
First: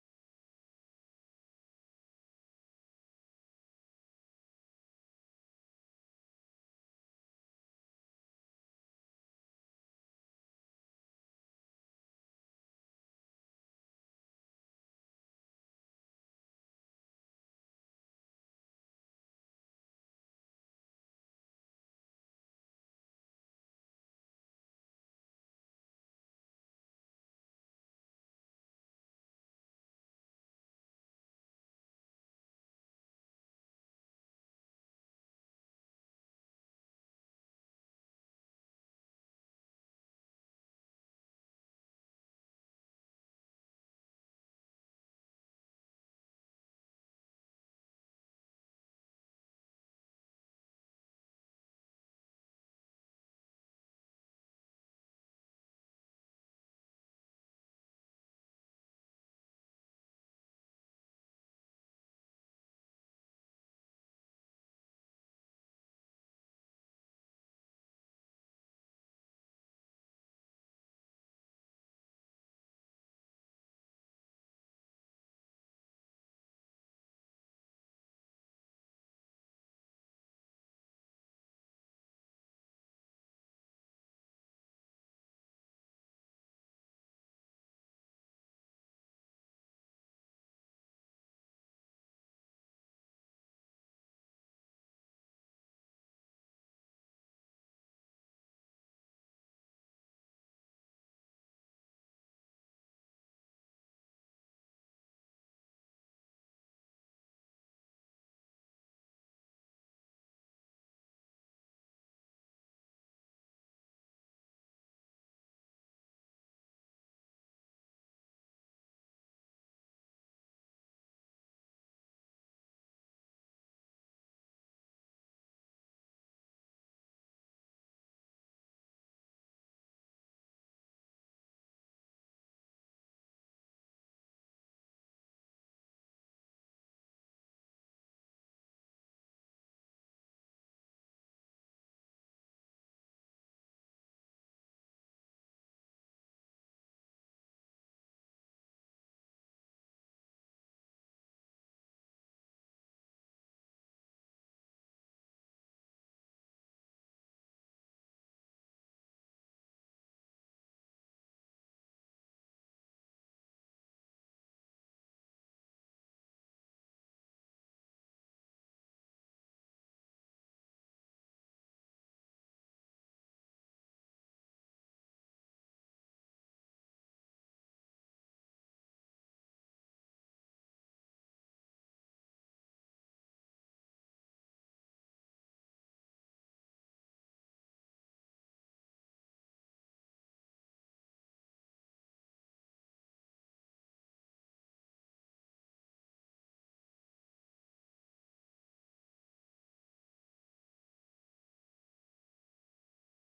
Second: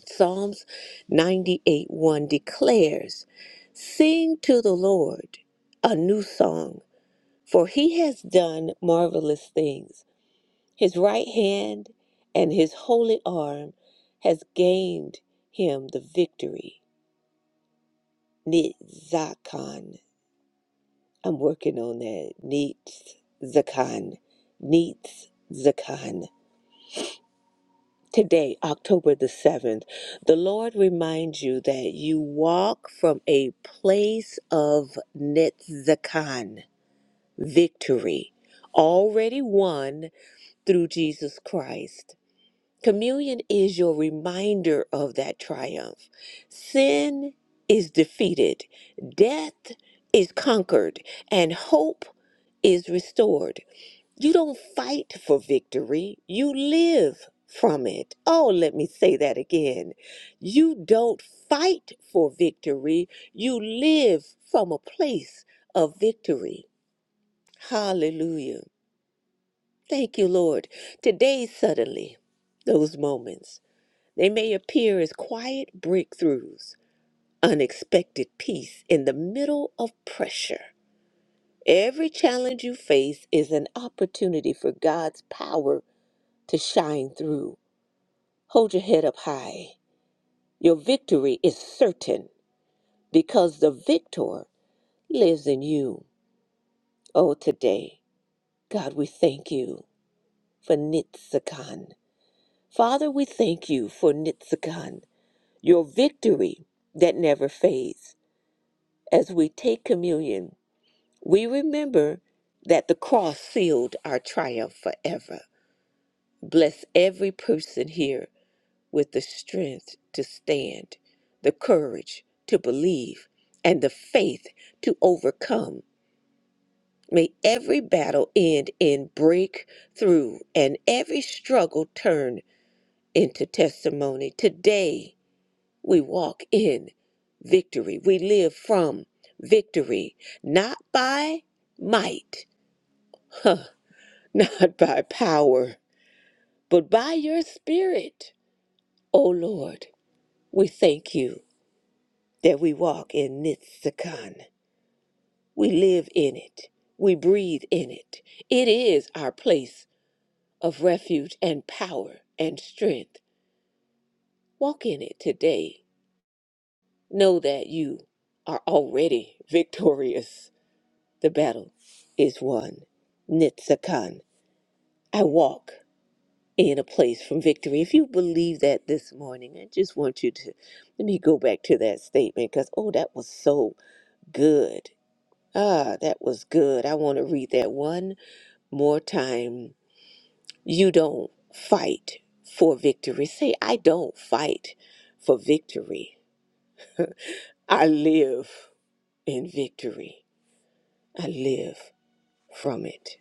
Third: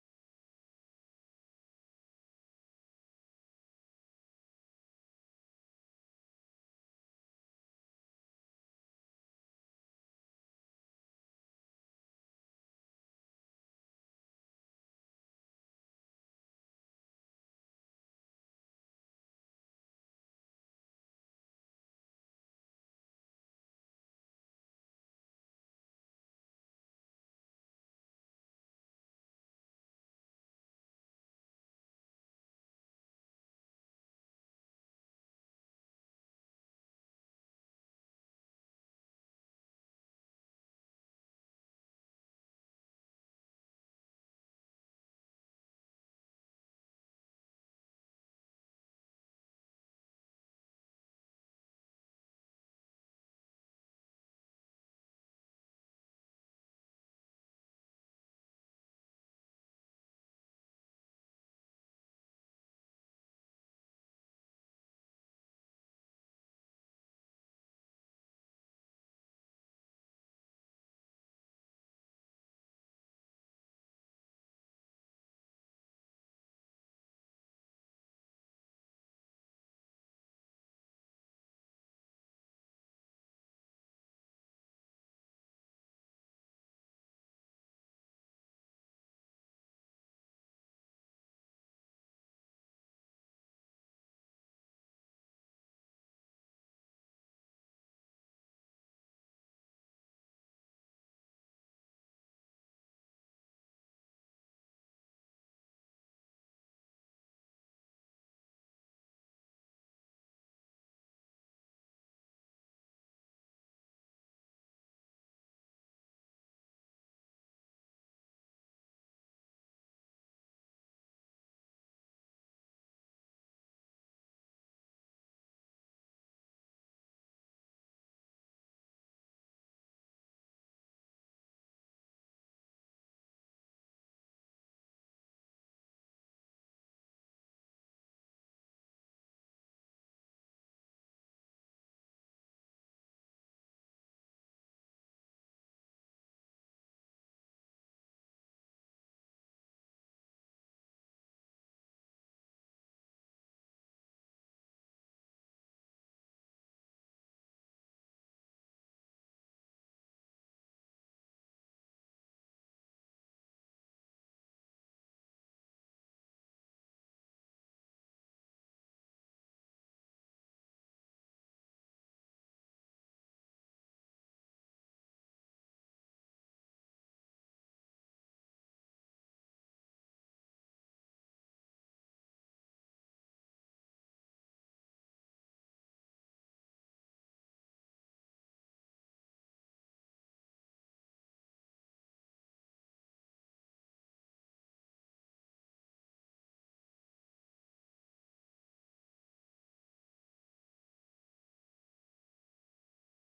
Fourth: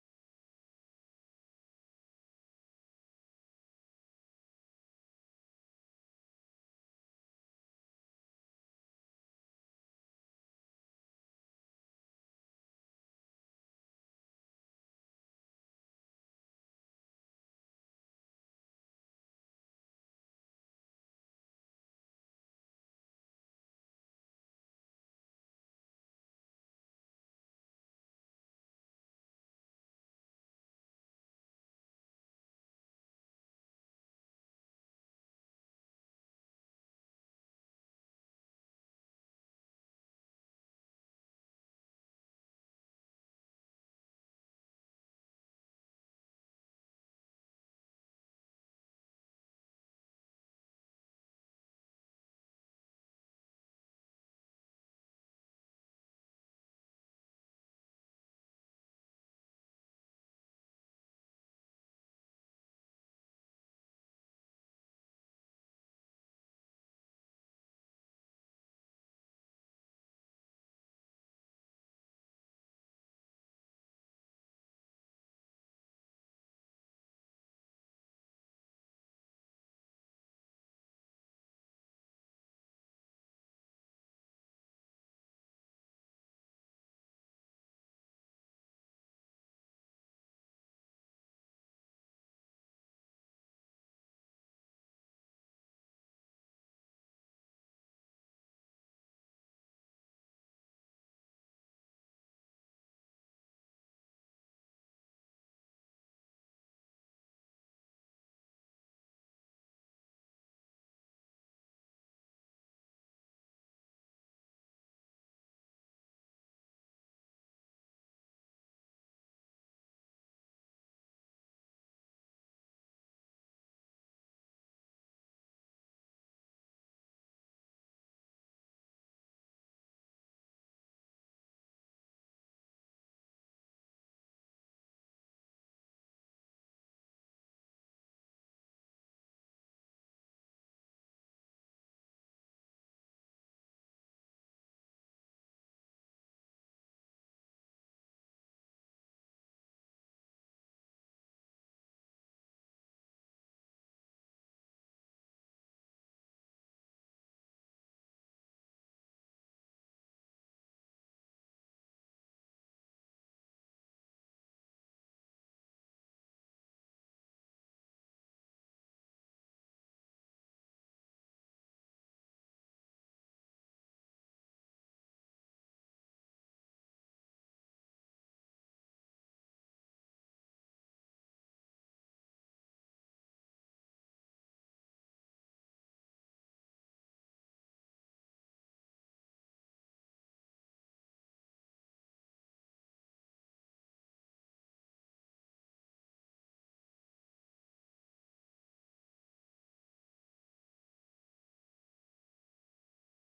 S3: Psalms 98 1 declares, Sing to the Lord a new song, for he has done marvelous things. His right hand and his holy arm has gained him the victory. Nitzakan. I'm working on that. Nitzakan. Nitzakan. Today, October the 7th, the Lord reminds you that you walk from a place of Netzakan, victory, already won through Jesus Christ. Communion is your reminder of that triumph. Sin is defeated, death is conquered, and hope is restored. You don't fight for victory, you live from it. Oh, let me say that again. You don't fight for victory, you live from a place of victory. Hallelujah. Thank you, Lord. Today, suddenly, those moments, they may appear as quiet breakthroughs, unexpected peace in the middle of pressure. Every challenge you face is an opportunity for God's power to shine through. Hold your head up high. Your victory is certain because the victor lives in you. Oh, today, God, we thank you for Nitzakan. Father, we thank you for Nitzakan, your victory that never fades. As we take communion, we remember that the cross sealed our triumph forever. Bless every person here with the strength to stand, the courage to believe, and the faith to overcome. May every battle end in breakthrough and every struggle turn into testimony. Today, we walk in victory. We live from victory, not by might, *laughs* not by power, but by your spirit. O Lord, we thank you. that we walk in Nitsakan. We live in it. We breathe in it. It is our place of refuge and power and strength. Walk in it today. Know that you are already *laughs* victorious. The battle is won. Nitsakan. I walk in a place from victory. If you believe that this morning, I just want you to let me go back to that statement because, oh, that was so good Ah, that was good. I want to read that one more time. You don't fight for victory. Say, I don't fight for victory. I live in victory. I live from it.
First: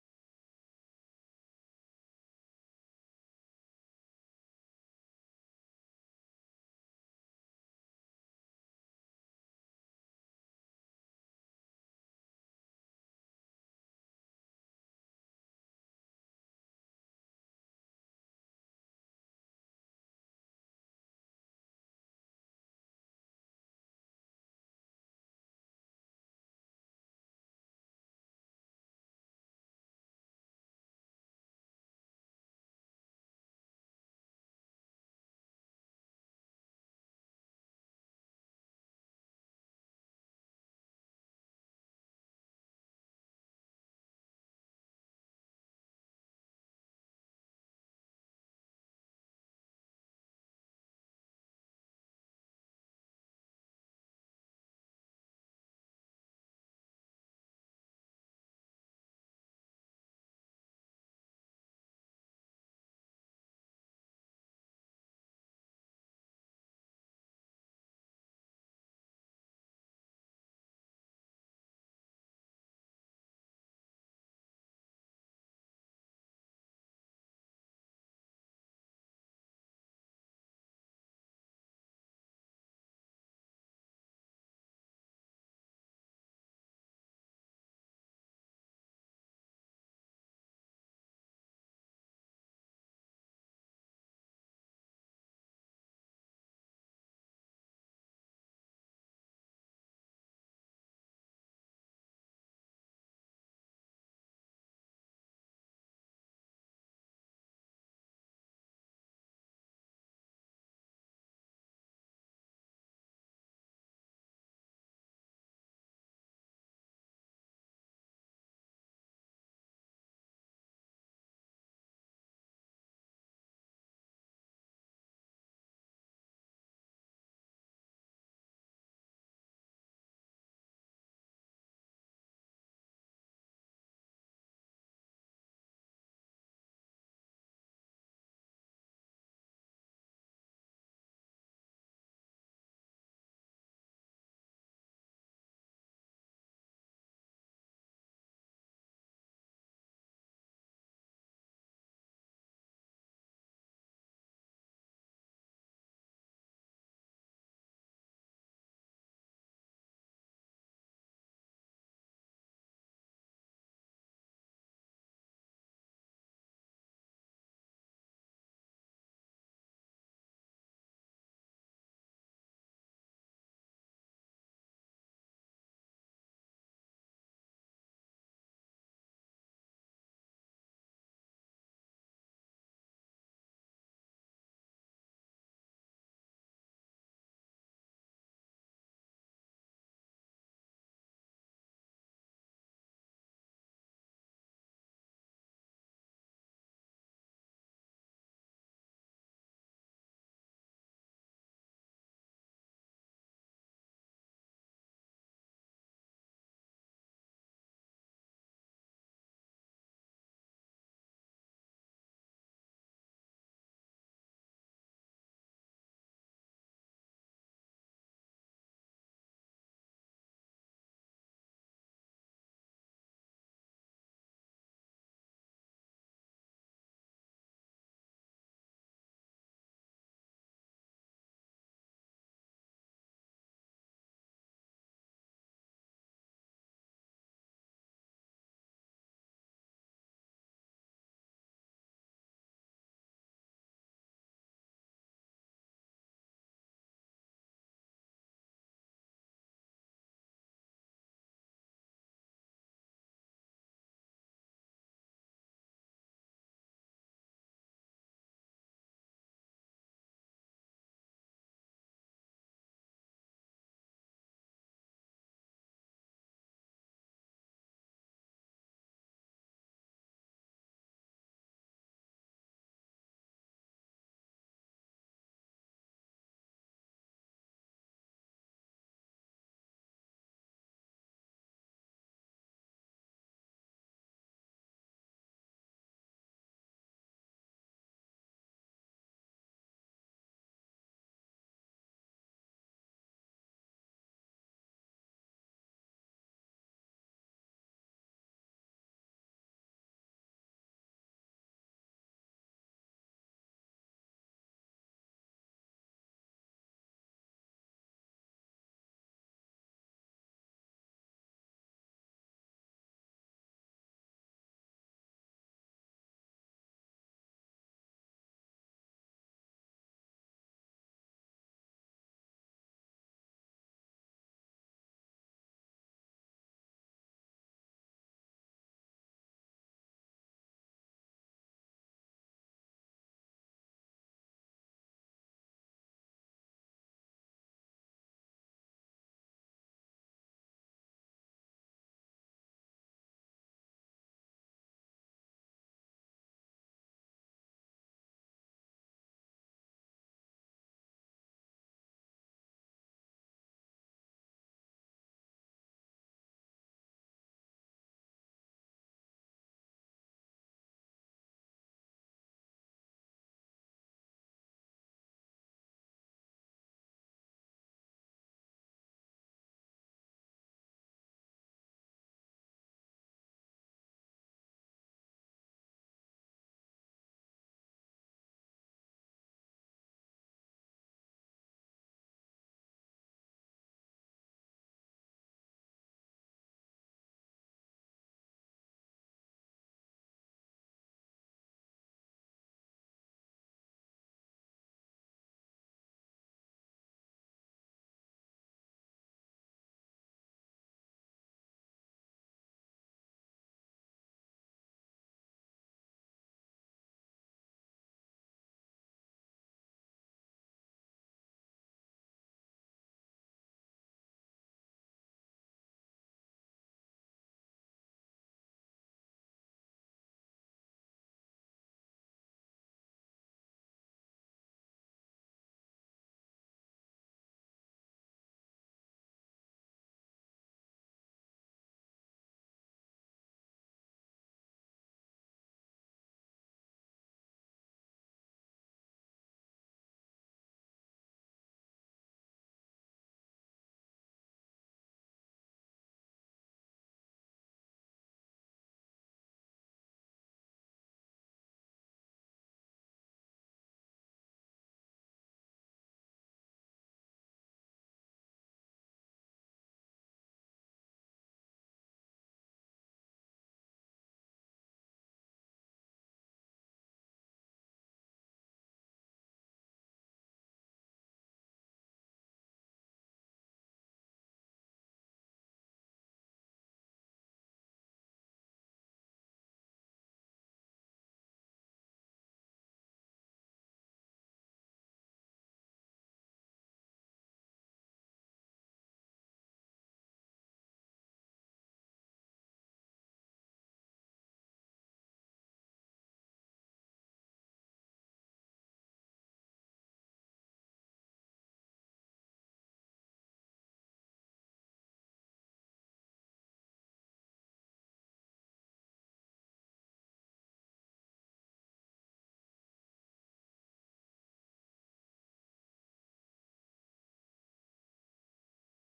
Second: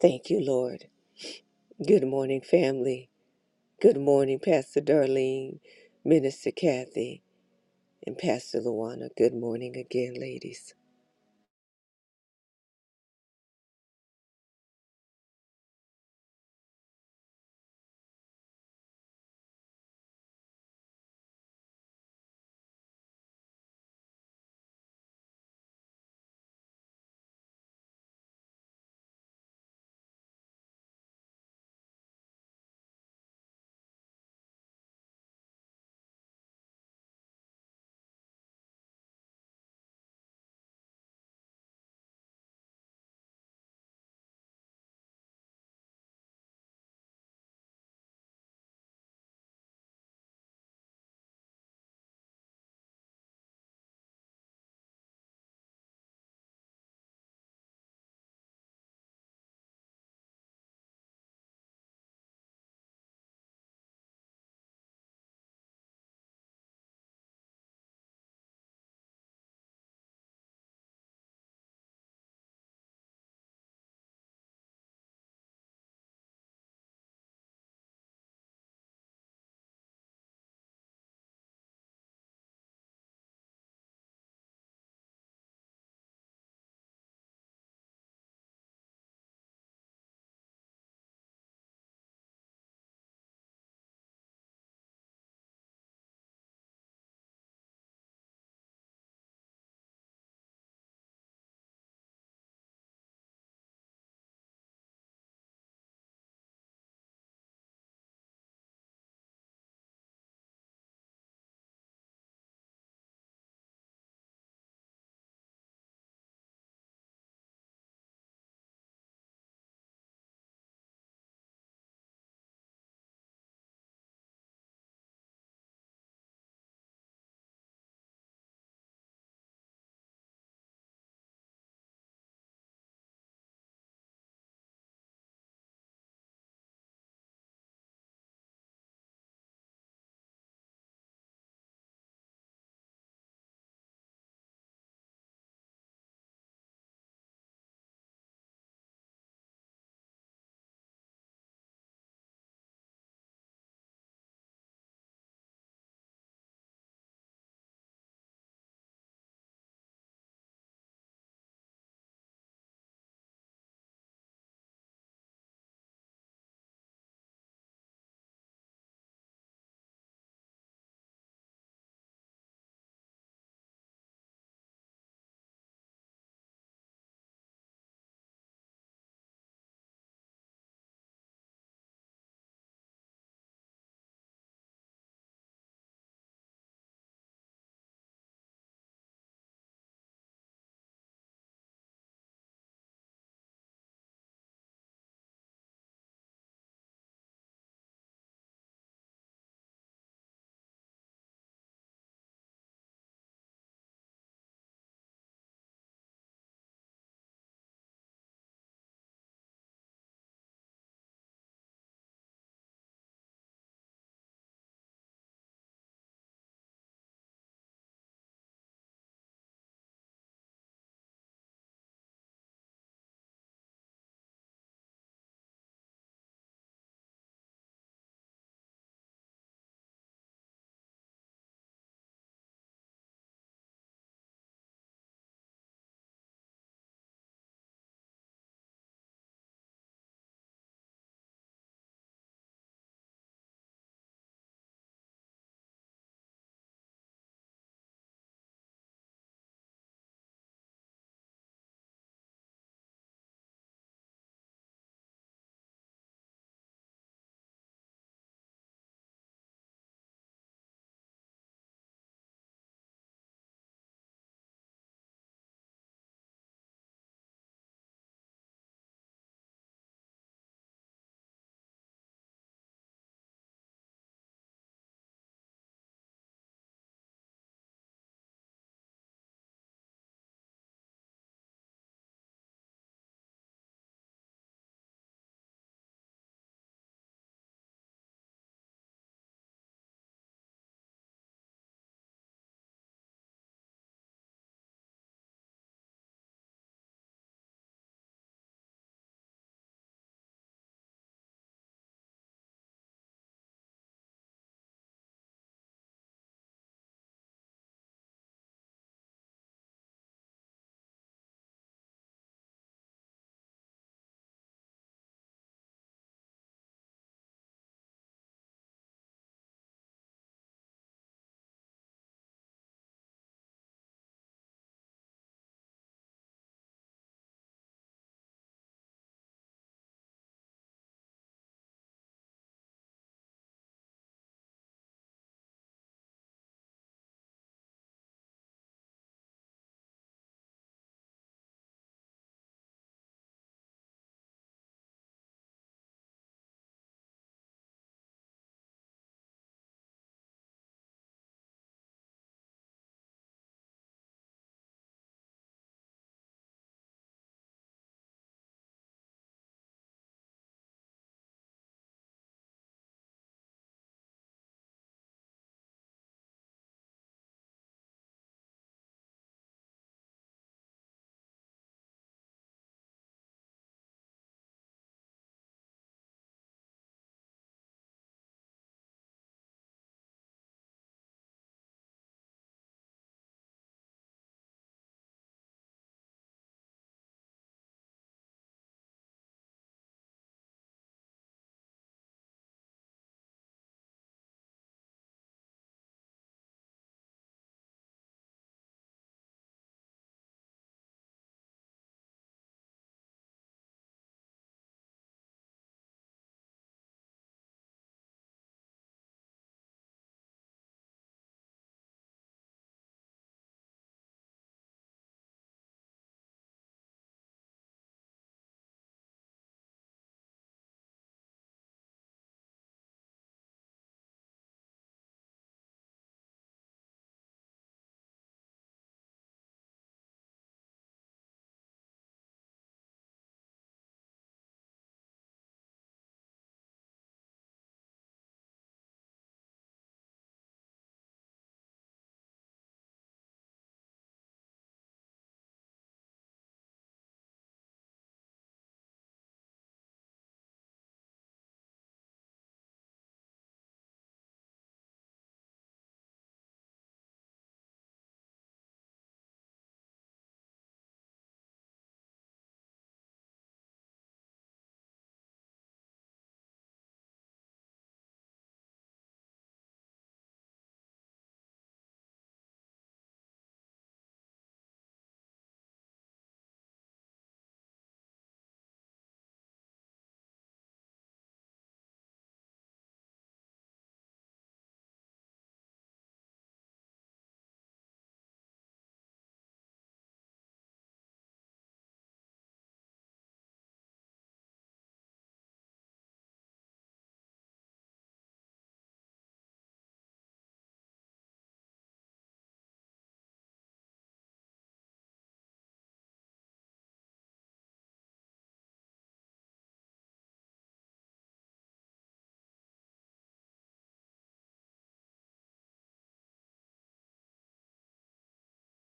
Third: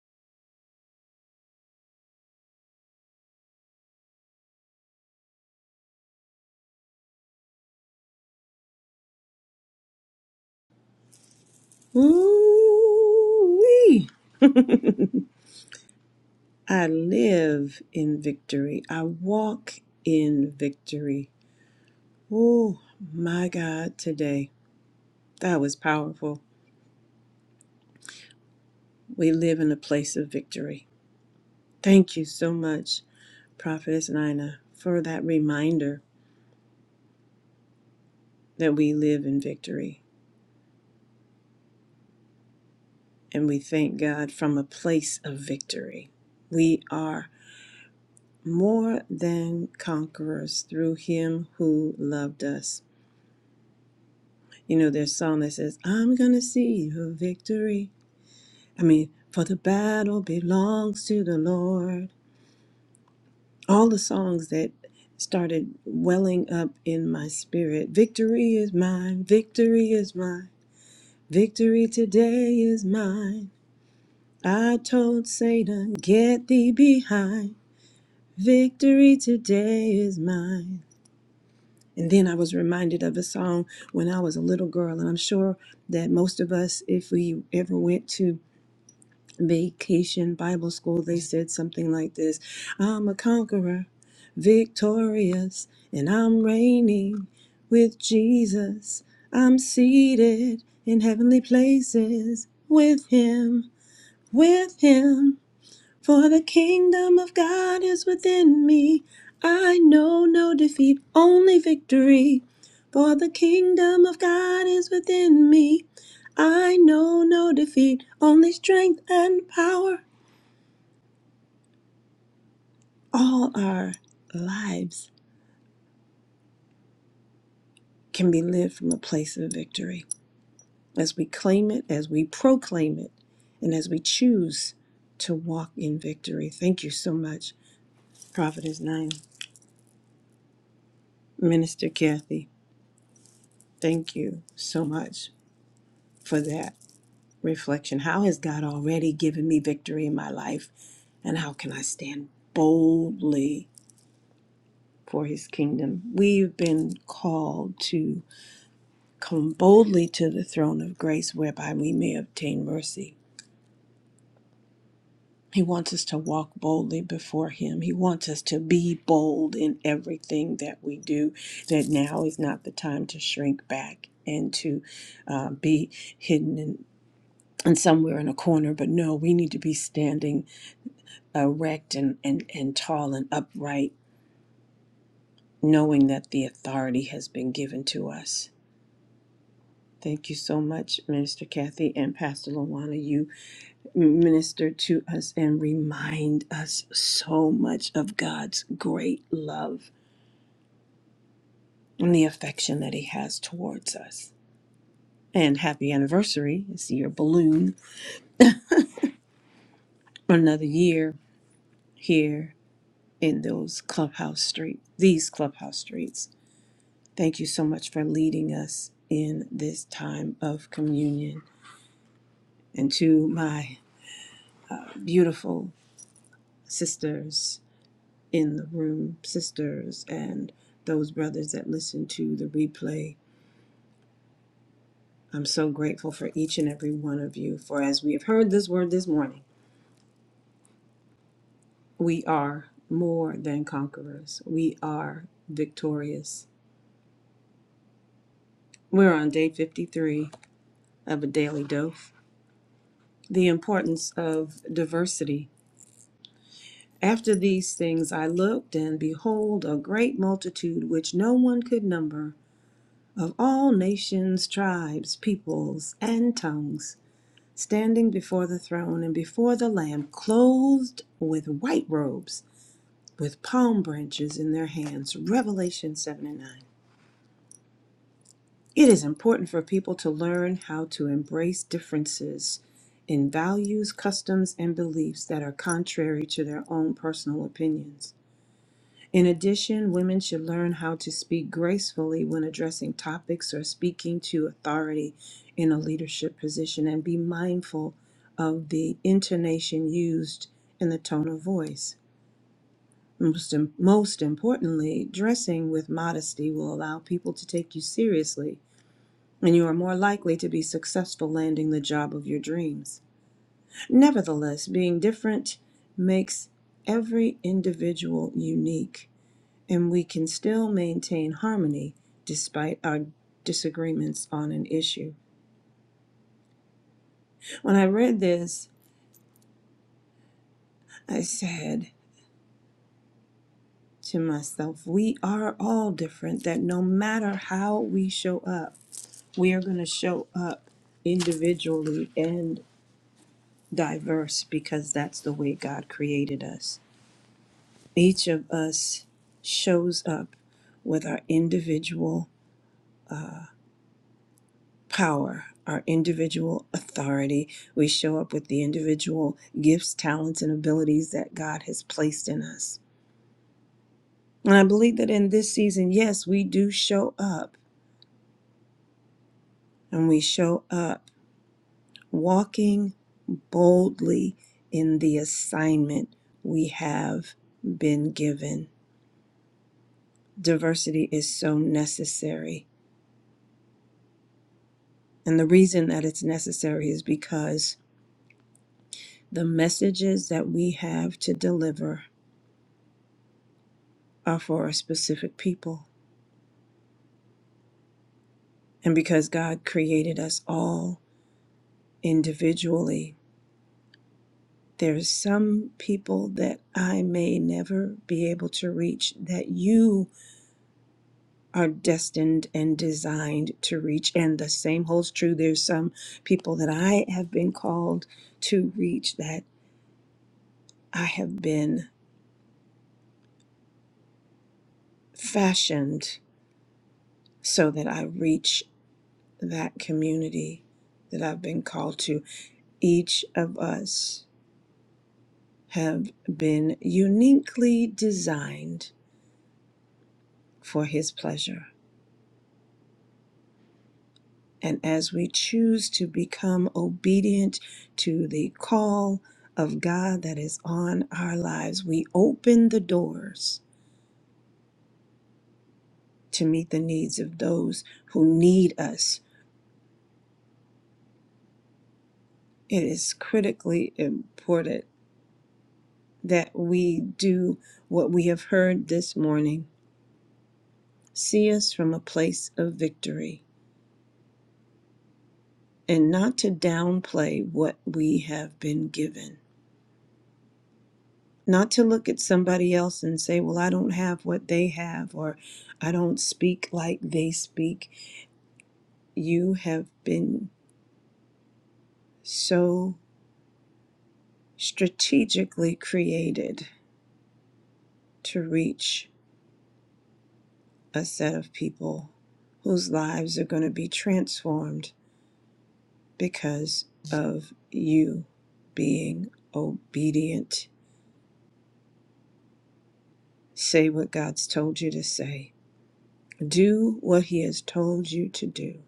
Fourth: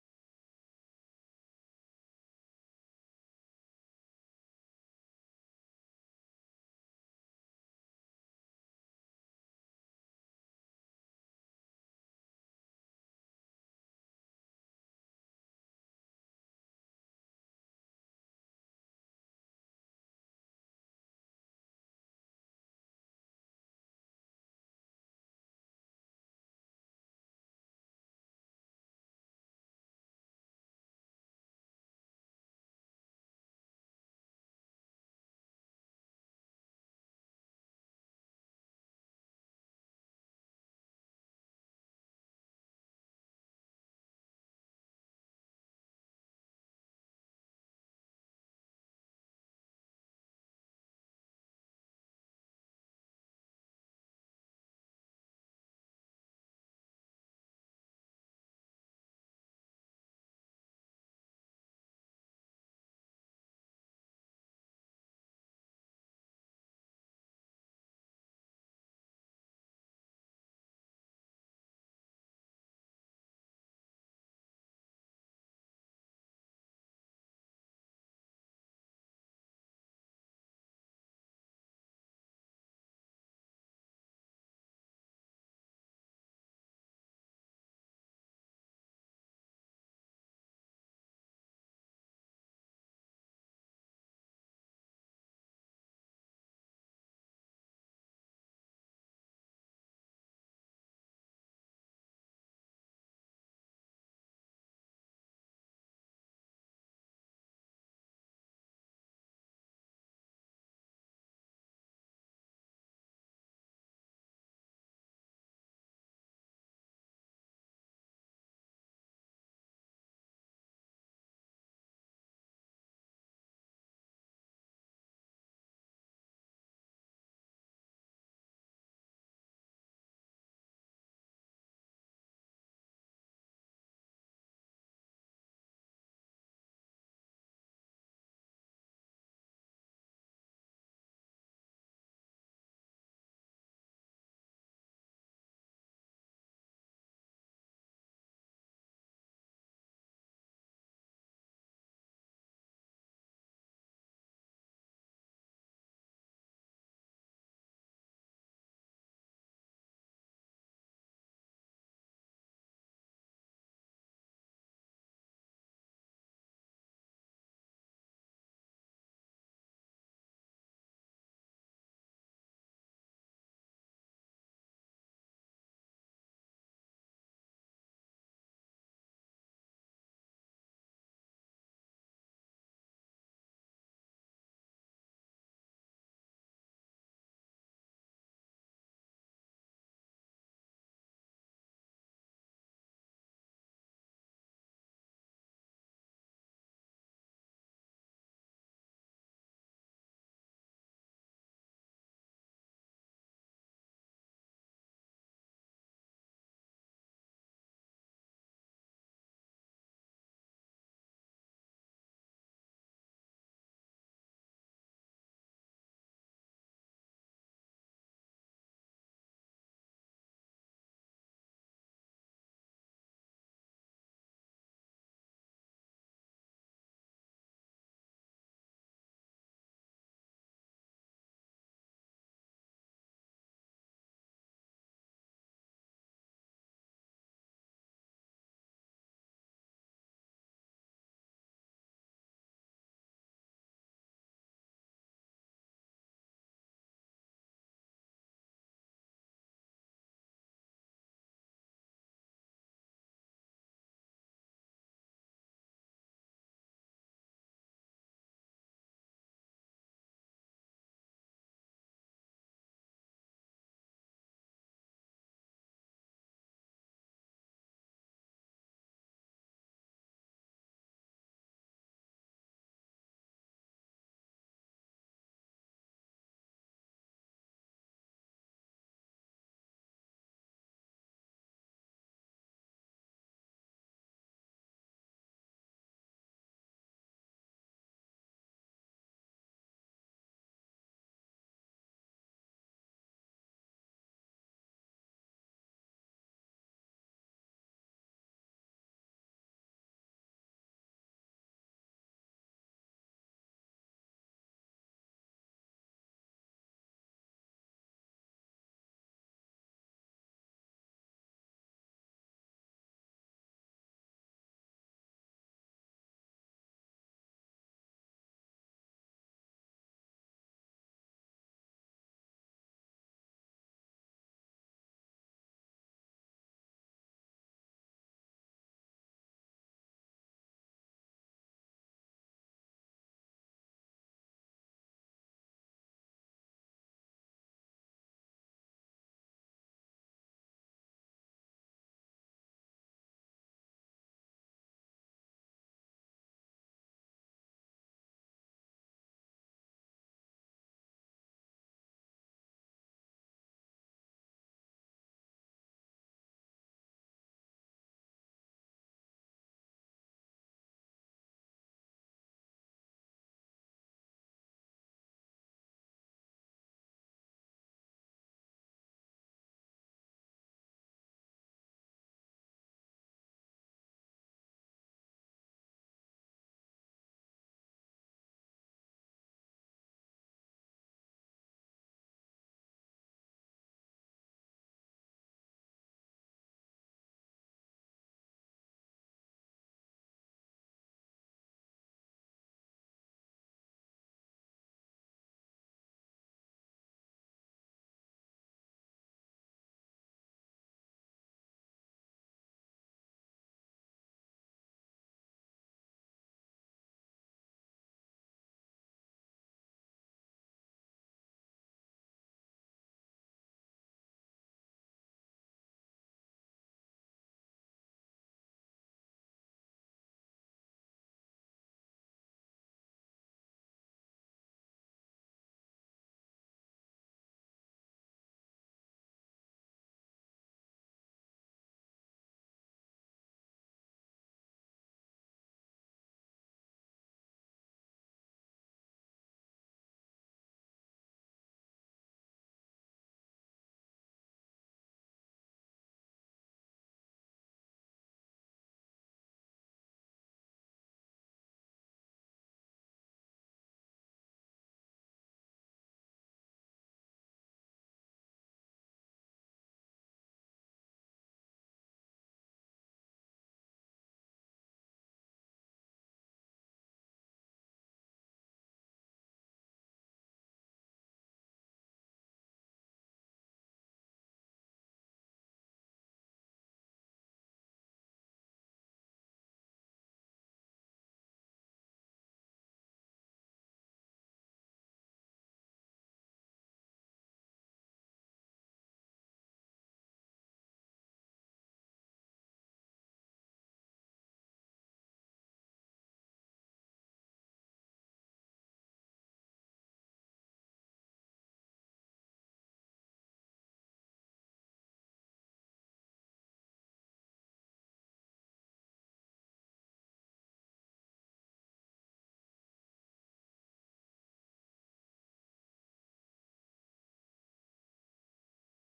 S3: Thank you, Lord. Good morning, family. Good morning, Pastor Darlene, Minister Kathy, and Pastor Luana. Good morning again, ladies.
S4: Ooh-wee. I live in victory. I walk in victory. Oh my God, today. That was powerful. We live in a place of victory. Thank you so much, Prophetess Nina, for that reminder that we live in victory. And we thank God from a place of victory. We are more than conquerors through Him who loved us. You know, there's a song that says, I'm going to see a victory. I mean, for the battle belongs to the Lord. All the songs that started welling up in my spirit. Victory is mine. Victory is mine. Victory today is mine. I told Satan, get thee behind. Victory today is mine. And then I was reminded of a song when I was a little girl, and I'm sure that most of us, if we ever went to vacation Bible school, they said something like this I'm a conqueror, victorious, and I'm reigning with Jesus. I'm seated in heavenly places with Him, with Him. For the kingdom of God is within me. I know no defeat, only victory. For the kingdom of God is within me. I know no defeat, only strength and power. All our lives can be lived from a place of victory as we claim it, as we proclaim it, and as we choose to walk in victory. Thank you so much, Prophetess Nine, Minister Kathy. Thank you so much for that reflection. How has God already given me victory in my life? And how can I stand boldly for his kingdom? We've been called to come boldly to the throne of grace whereby we may obtain mercy. He wants us to walk boldly before him. He wants us to be bold in everything that we do, that now is not the time to shrink back and to uh, be hidden in, and somewhere in a corner. But no, we need to be standing erect and, and, and tall and upright, knowing that the authority has been given to us. Thank you so much, Minister Kathy and Pastor Lawana. You minister to us and remind us so much of God's great love and the affection that He has towards us. And happy anniversary. It's your balloon. Another year here in those clubhouse streets, these clubhouse streets. Thank you so much for leading us in this time of communion. And to my beautiful sisters in the room, sisters, and those brothers that listen to the replay, I'm so grateful for each and every one of you. For as we have heard this word this morning, we are more than conquerors, we are victorious. We're on day 53 of a daily dose. The importance of diversity After these things I looked, and behold, a great multitude which no one could number, of all nations, tribes, peoples, and tongues, standing before the throne and before the Lamb, clothed with white robes, with palm branches in their hands. Revelation 7 and 9. It is important for people to learn how to embrace differences in values, customs, and beliefs that are contrary to their own personal opinions. In addition, women should learn how to speak gracefully when addressing topics or speaking to authority in a leadership position and be mindful of the intonation used and the tone of voice. Most, im- most importantly, dressing with modesty will allow people to take you seriously and you are more likely to be successful landing the job of your dreams. Nevertheless, being different makes every individual unique and we can still maintain harmony despite our disagreements on an issue. When I read this, I said to myself, we are all different, that no matter how we show up, we are going to show up individually and diverse because that's the way God created us. Each of us shows up with our individual power, our individual authority. We show up with the individual gifts, talents, and abilities that God has placed in us. And I believe that in this season, yes, we do show up and we show up walking boldly in the assignment we have been given. Diversity is so necessary. And the reason that it's necessary is because the messages that we have to deliver are for a specific people. And because God created us all individually, there's some people that I may never be able to reach that you are destined and designed to reach. And the same holds true. There's some people that I have been called to reach that I have been fashioned so that I reach that community that I've been called to. Each of us have been uniquely designed for His pleasure. And as we choose to become obedient to the call of God that is on our lives, we open the doors to meet the needs of those who need us. It is critically important that we do what we have heard this morning. See us from a place of victory and not to downplay what we have been given not to look at somebody else and say, Well, I don't have what they have, or I don't speak like they speak. You have been so strategically created to reach a set of people whose lives are going to be transformed because of you being obedient. Say what God's told you to say, do what He has told you to do,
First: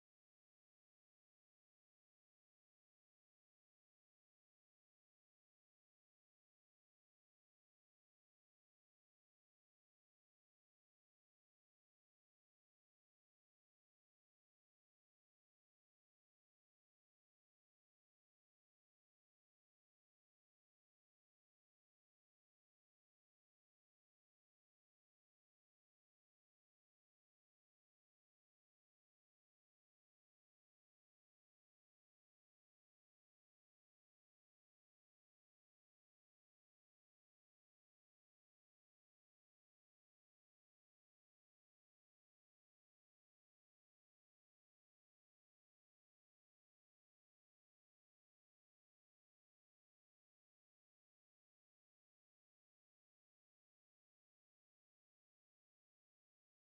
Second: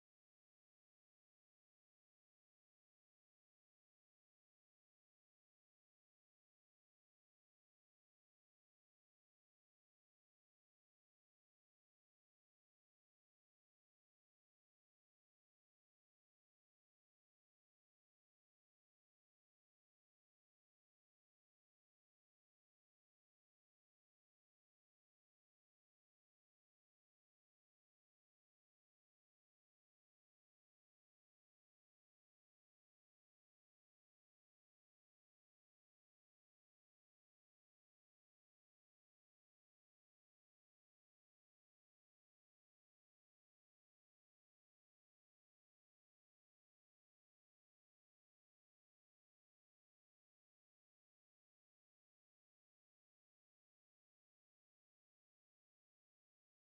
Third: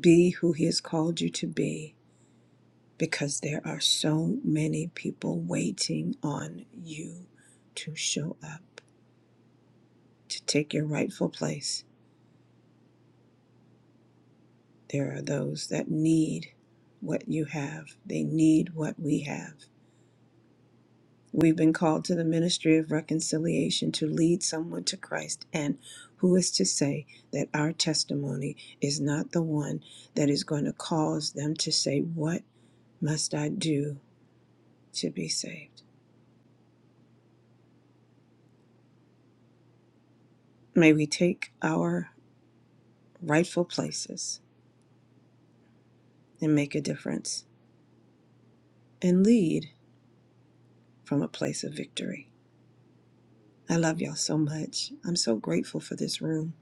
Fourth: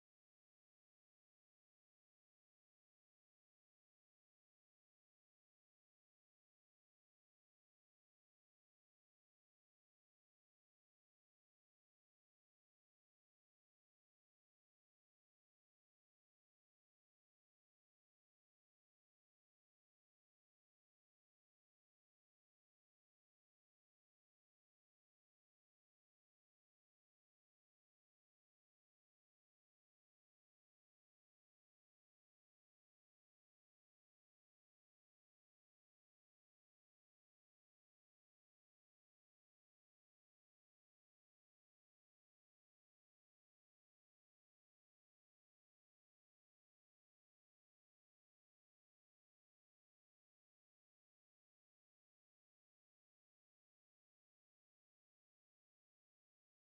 S4: be who He has called you to be because there are so many people waiting on you to show up, to take your rightful place. There are those that need what you have, they need what we have. We've been called to the ministry of reconciliation to lead someone to Christ. And who is to say that our testimony is not the one that is going to cause them to say, What must I do to be saved? May we take our rightful places and make a difference and lead from a place of victory. I love y'all so much. I'm so grateful for this room.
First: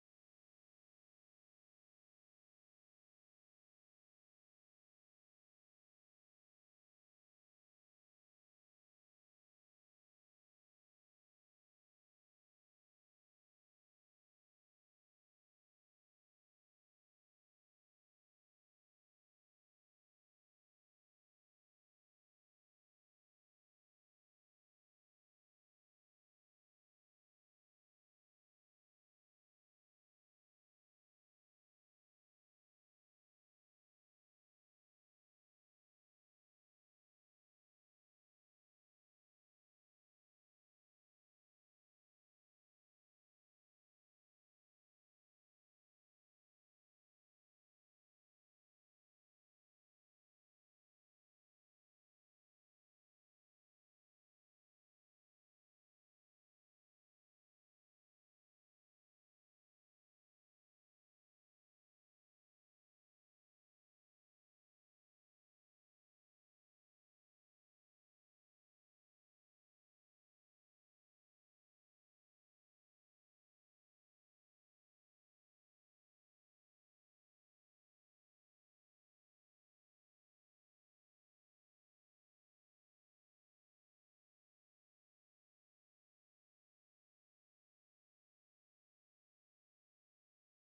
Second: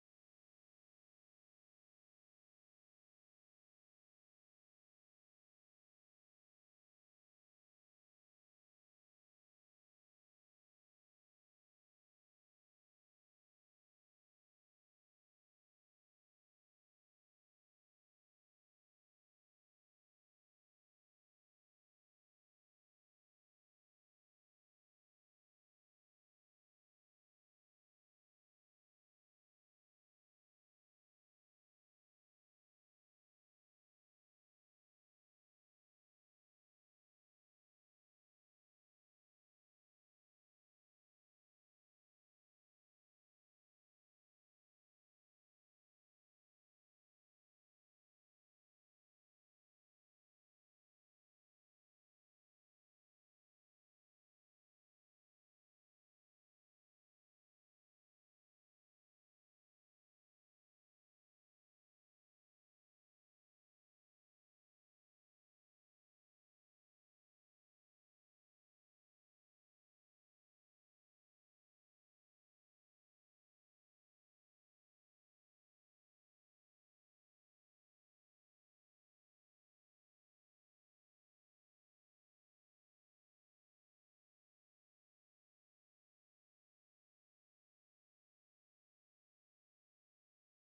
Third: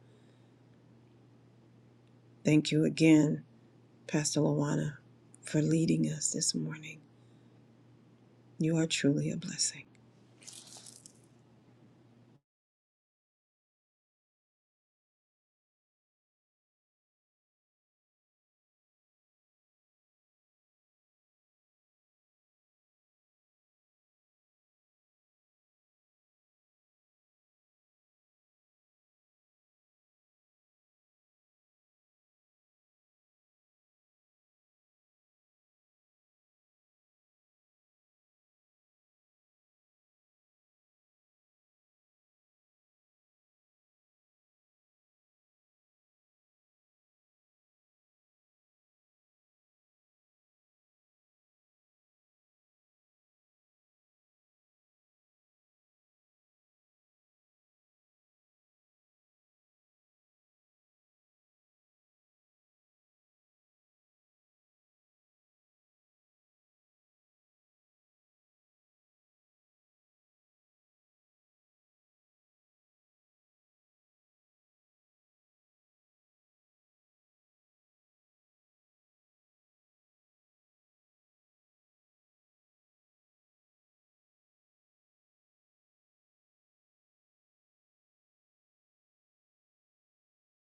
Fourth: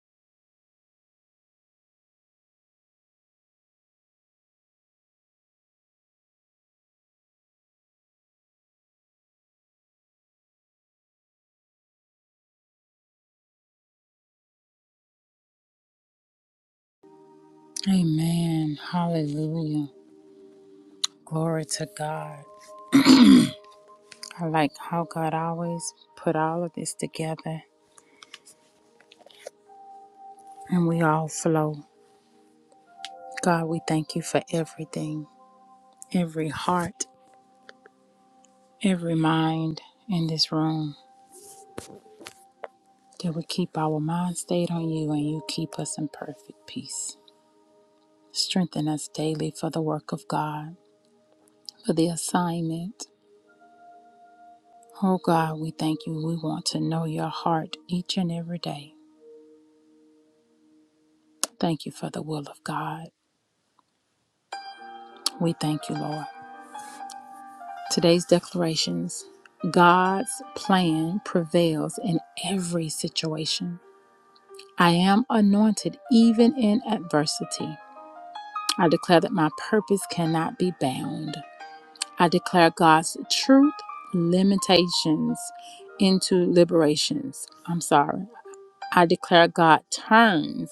S4: Thank you again, Pastor Lawana, for leading us this morning. You are truly a blessing.
S1: Amen. Hallelujah. Glory to God. I like how God always put all of this together and we all flow. God, we thank you for everything, every heart every mind in this room that would keep our mind stayed on you and you keep us in perfect peace. Strengthen us daily for the work of God, for the assignment. Oh God, we thank you. We want to know your heart each and every day. Thank you for the will of God. We thank you, Lord. Today's declarations God's plan prevails in every situation. I am anointed even in adversity. I declare that my purpose cannot be bound. I declare God's truth limitations into liberations. I'm sorry. I declare God turns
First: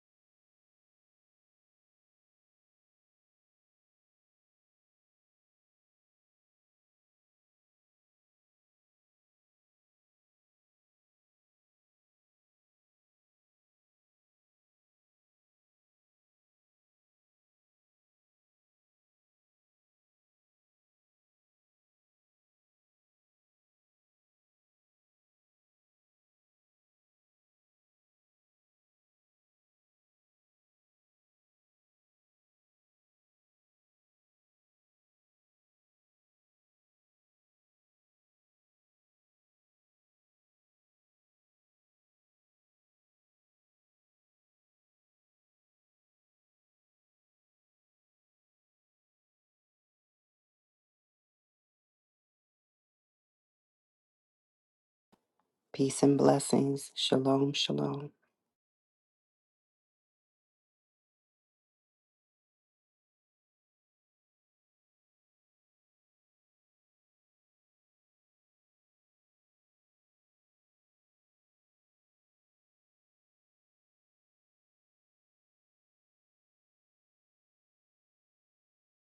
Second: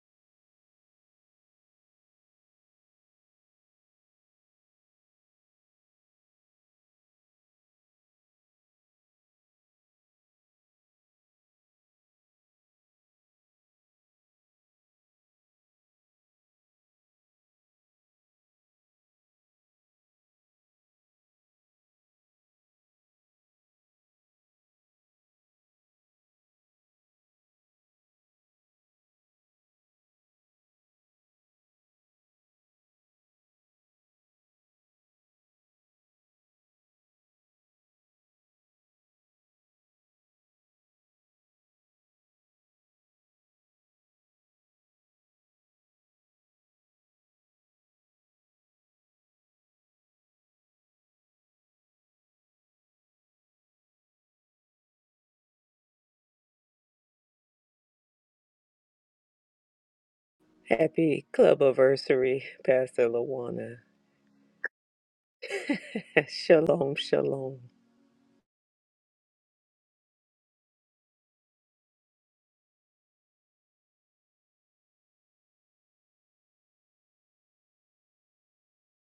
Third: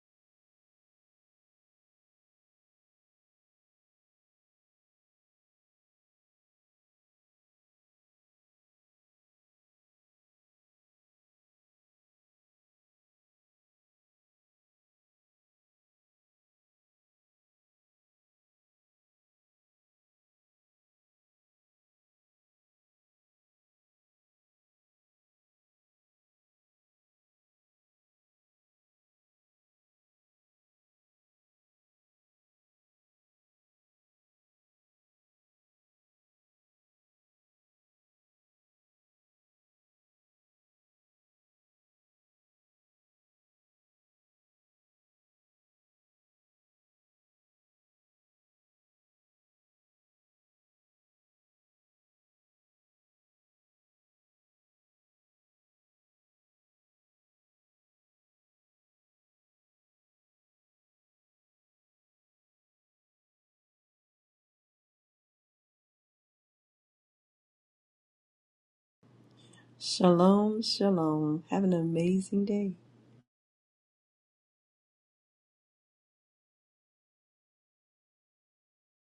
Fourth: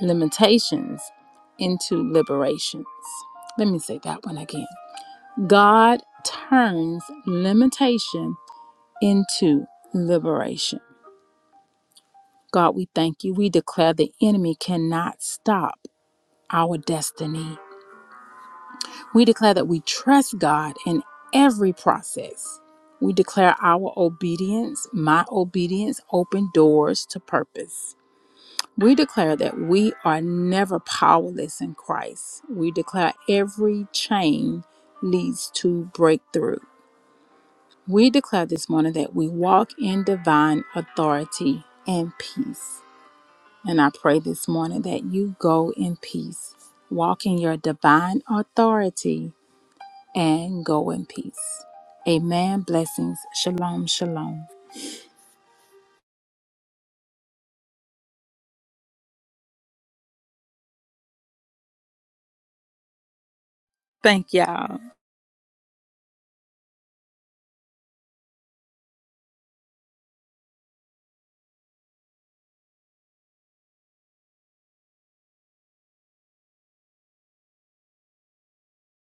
S1: limitations into liberations. Let me say that one again. God turns limitation into liberation. God, we thank you. We declare the enemy cannot stop our destiny. We declare that we trust God in every process. We declare our obedience, my obedience, open doors to purpose. We declare that we are never powerless in Christ. We declare every chain leads to breakthrough. We declare this morning that we walk in divine authority and peace. And I pray this morning that you go in peace. Walk in your divine authority and go in peace. Amen. Blessings. Shalom. Shalom.
S2: Peace and blessings. Shalom, shalom.
S3: Happy club anniversary, Pastor Luana.
S1: Thank y'all.
S3: *laughs* shalom, shalom.
S4: Shalom, shalom. Have an amazing day.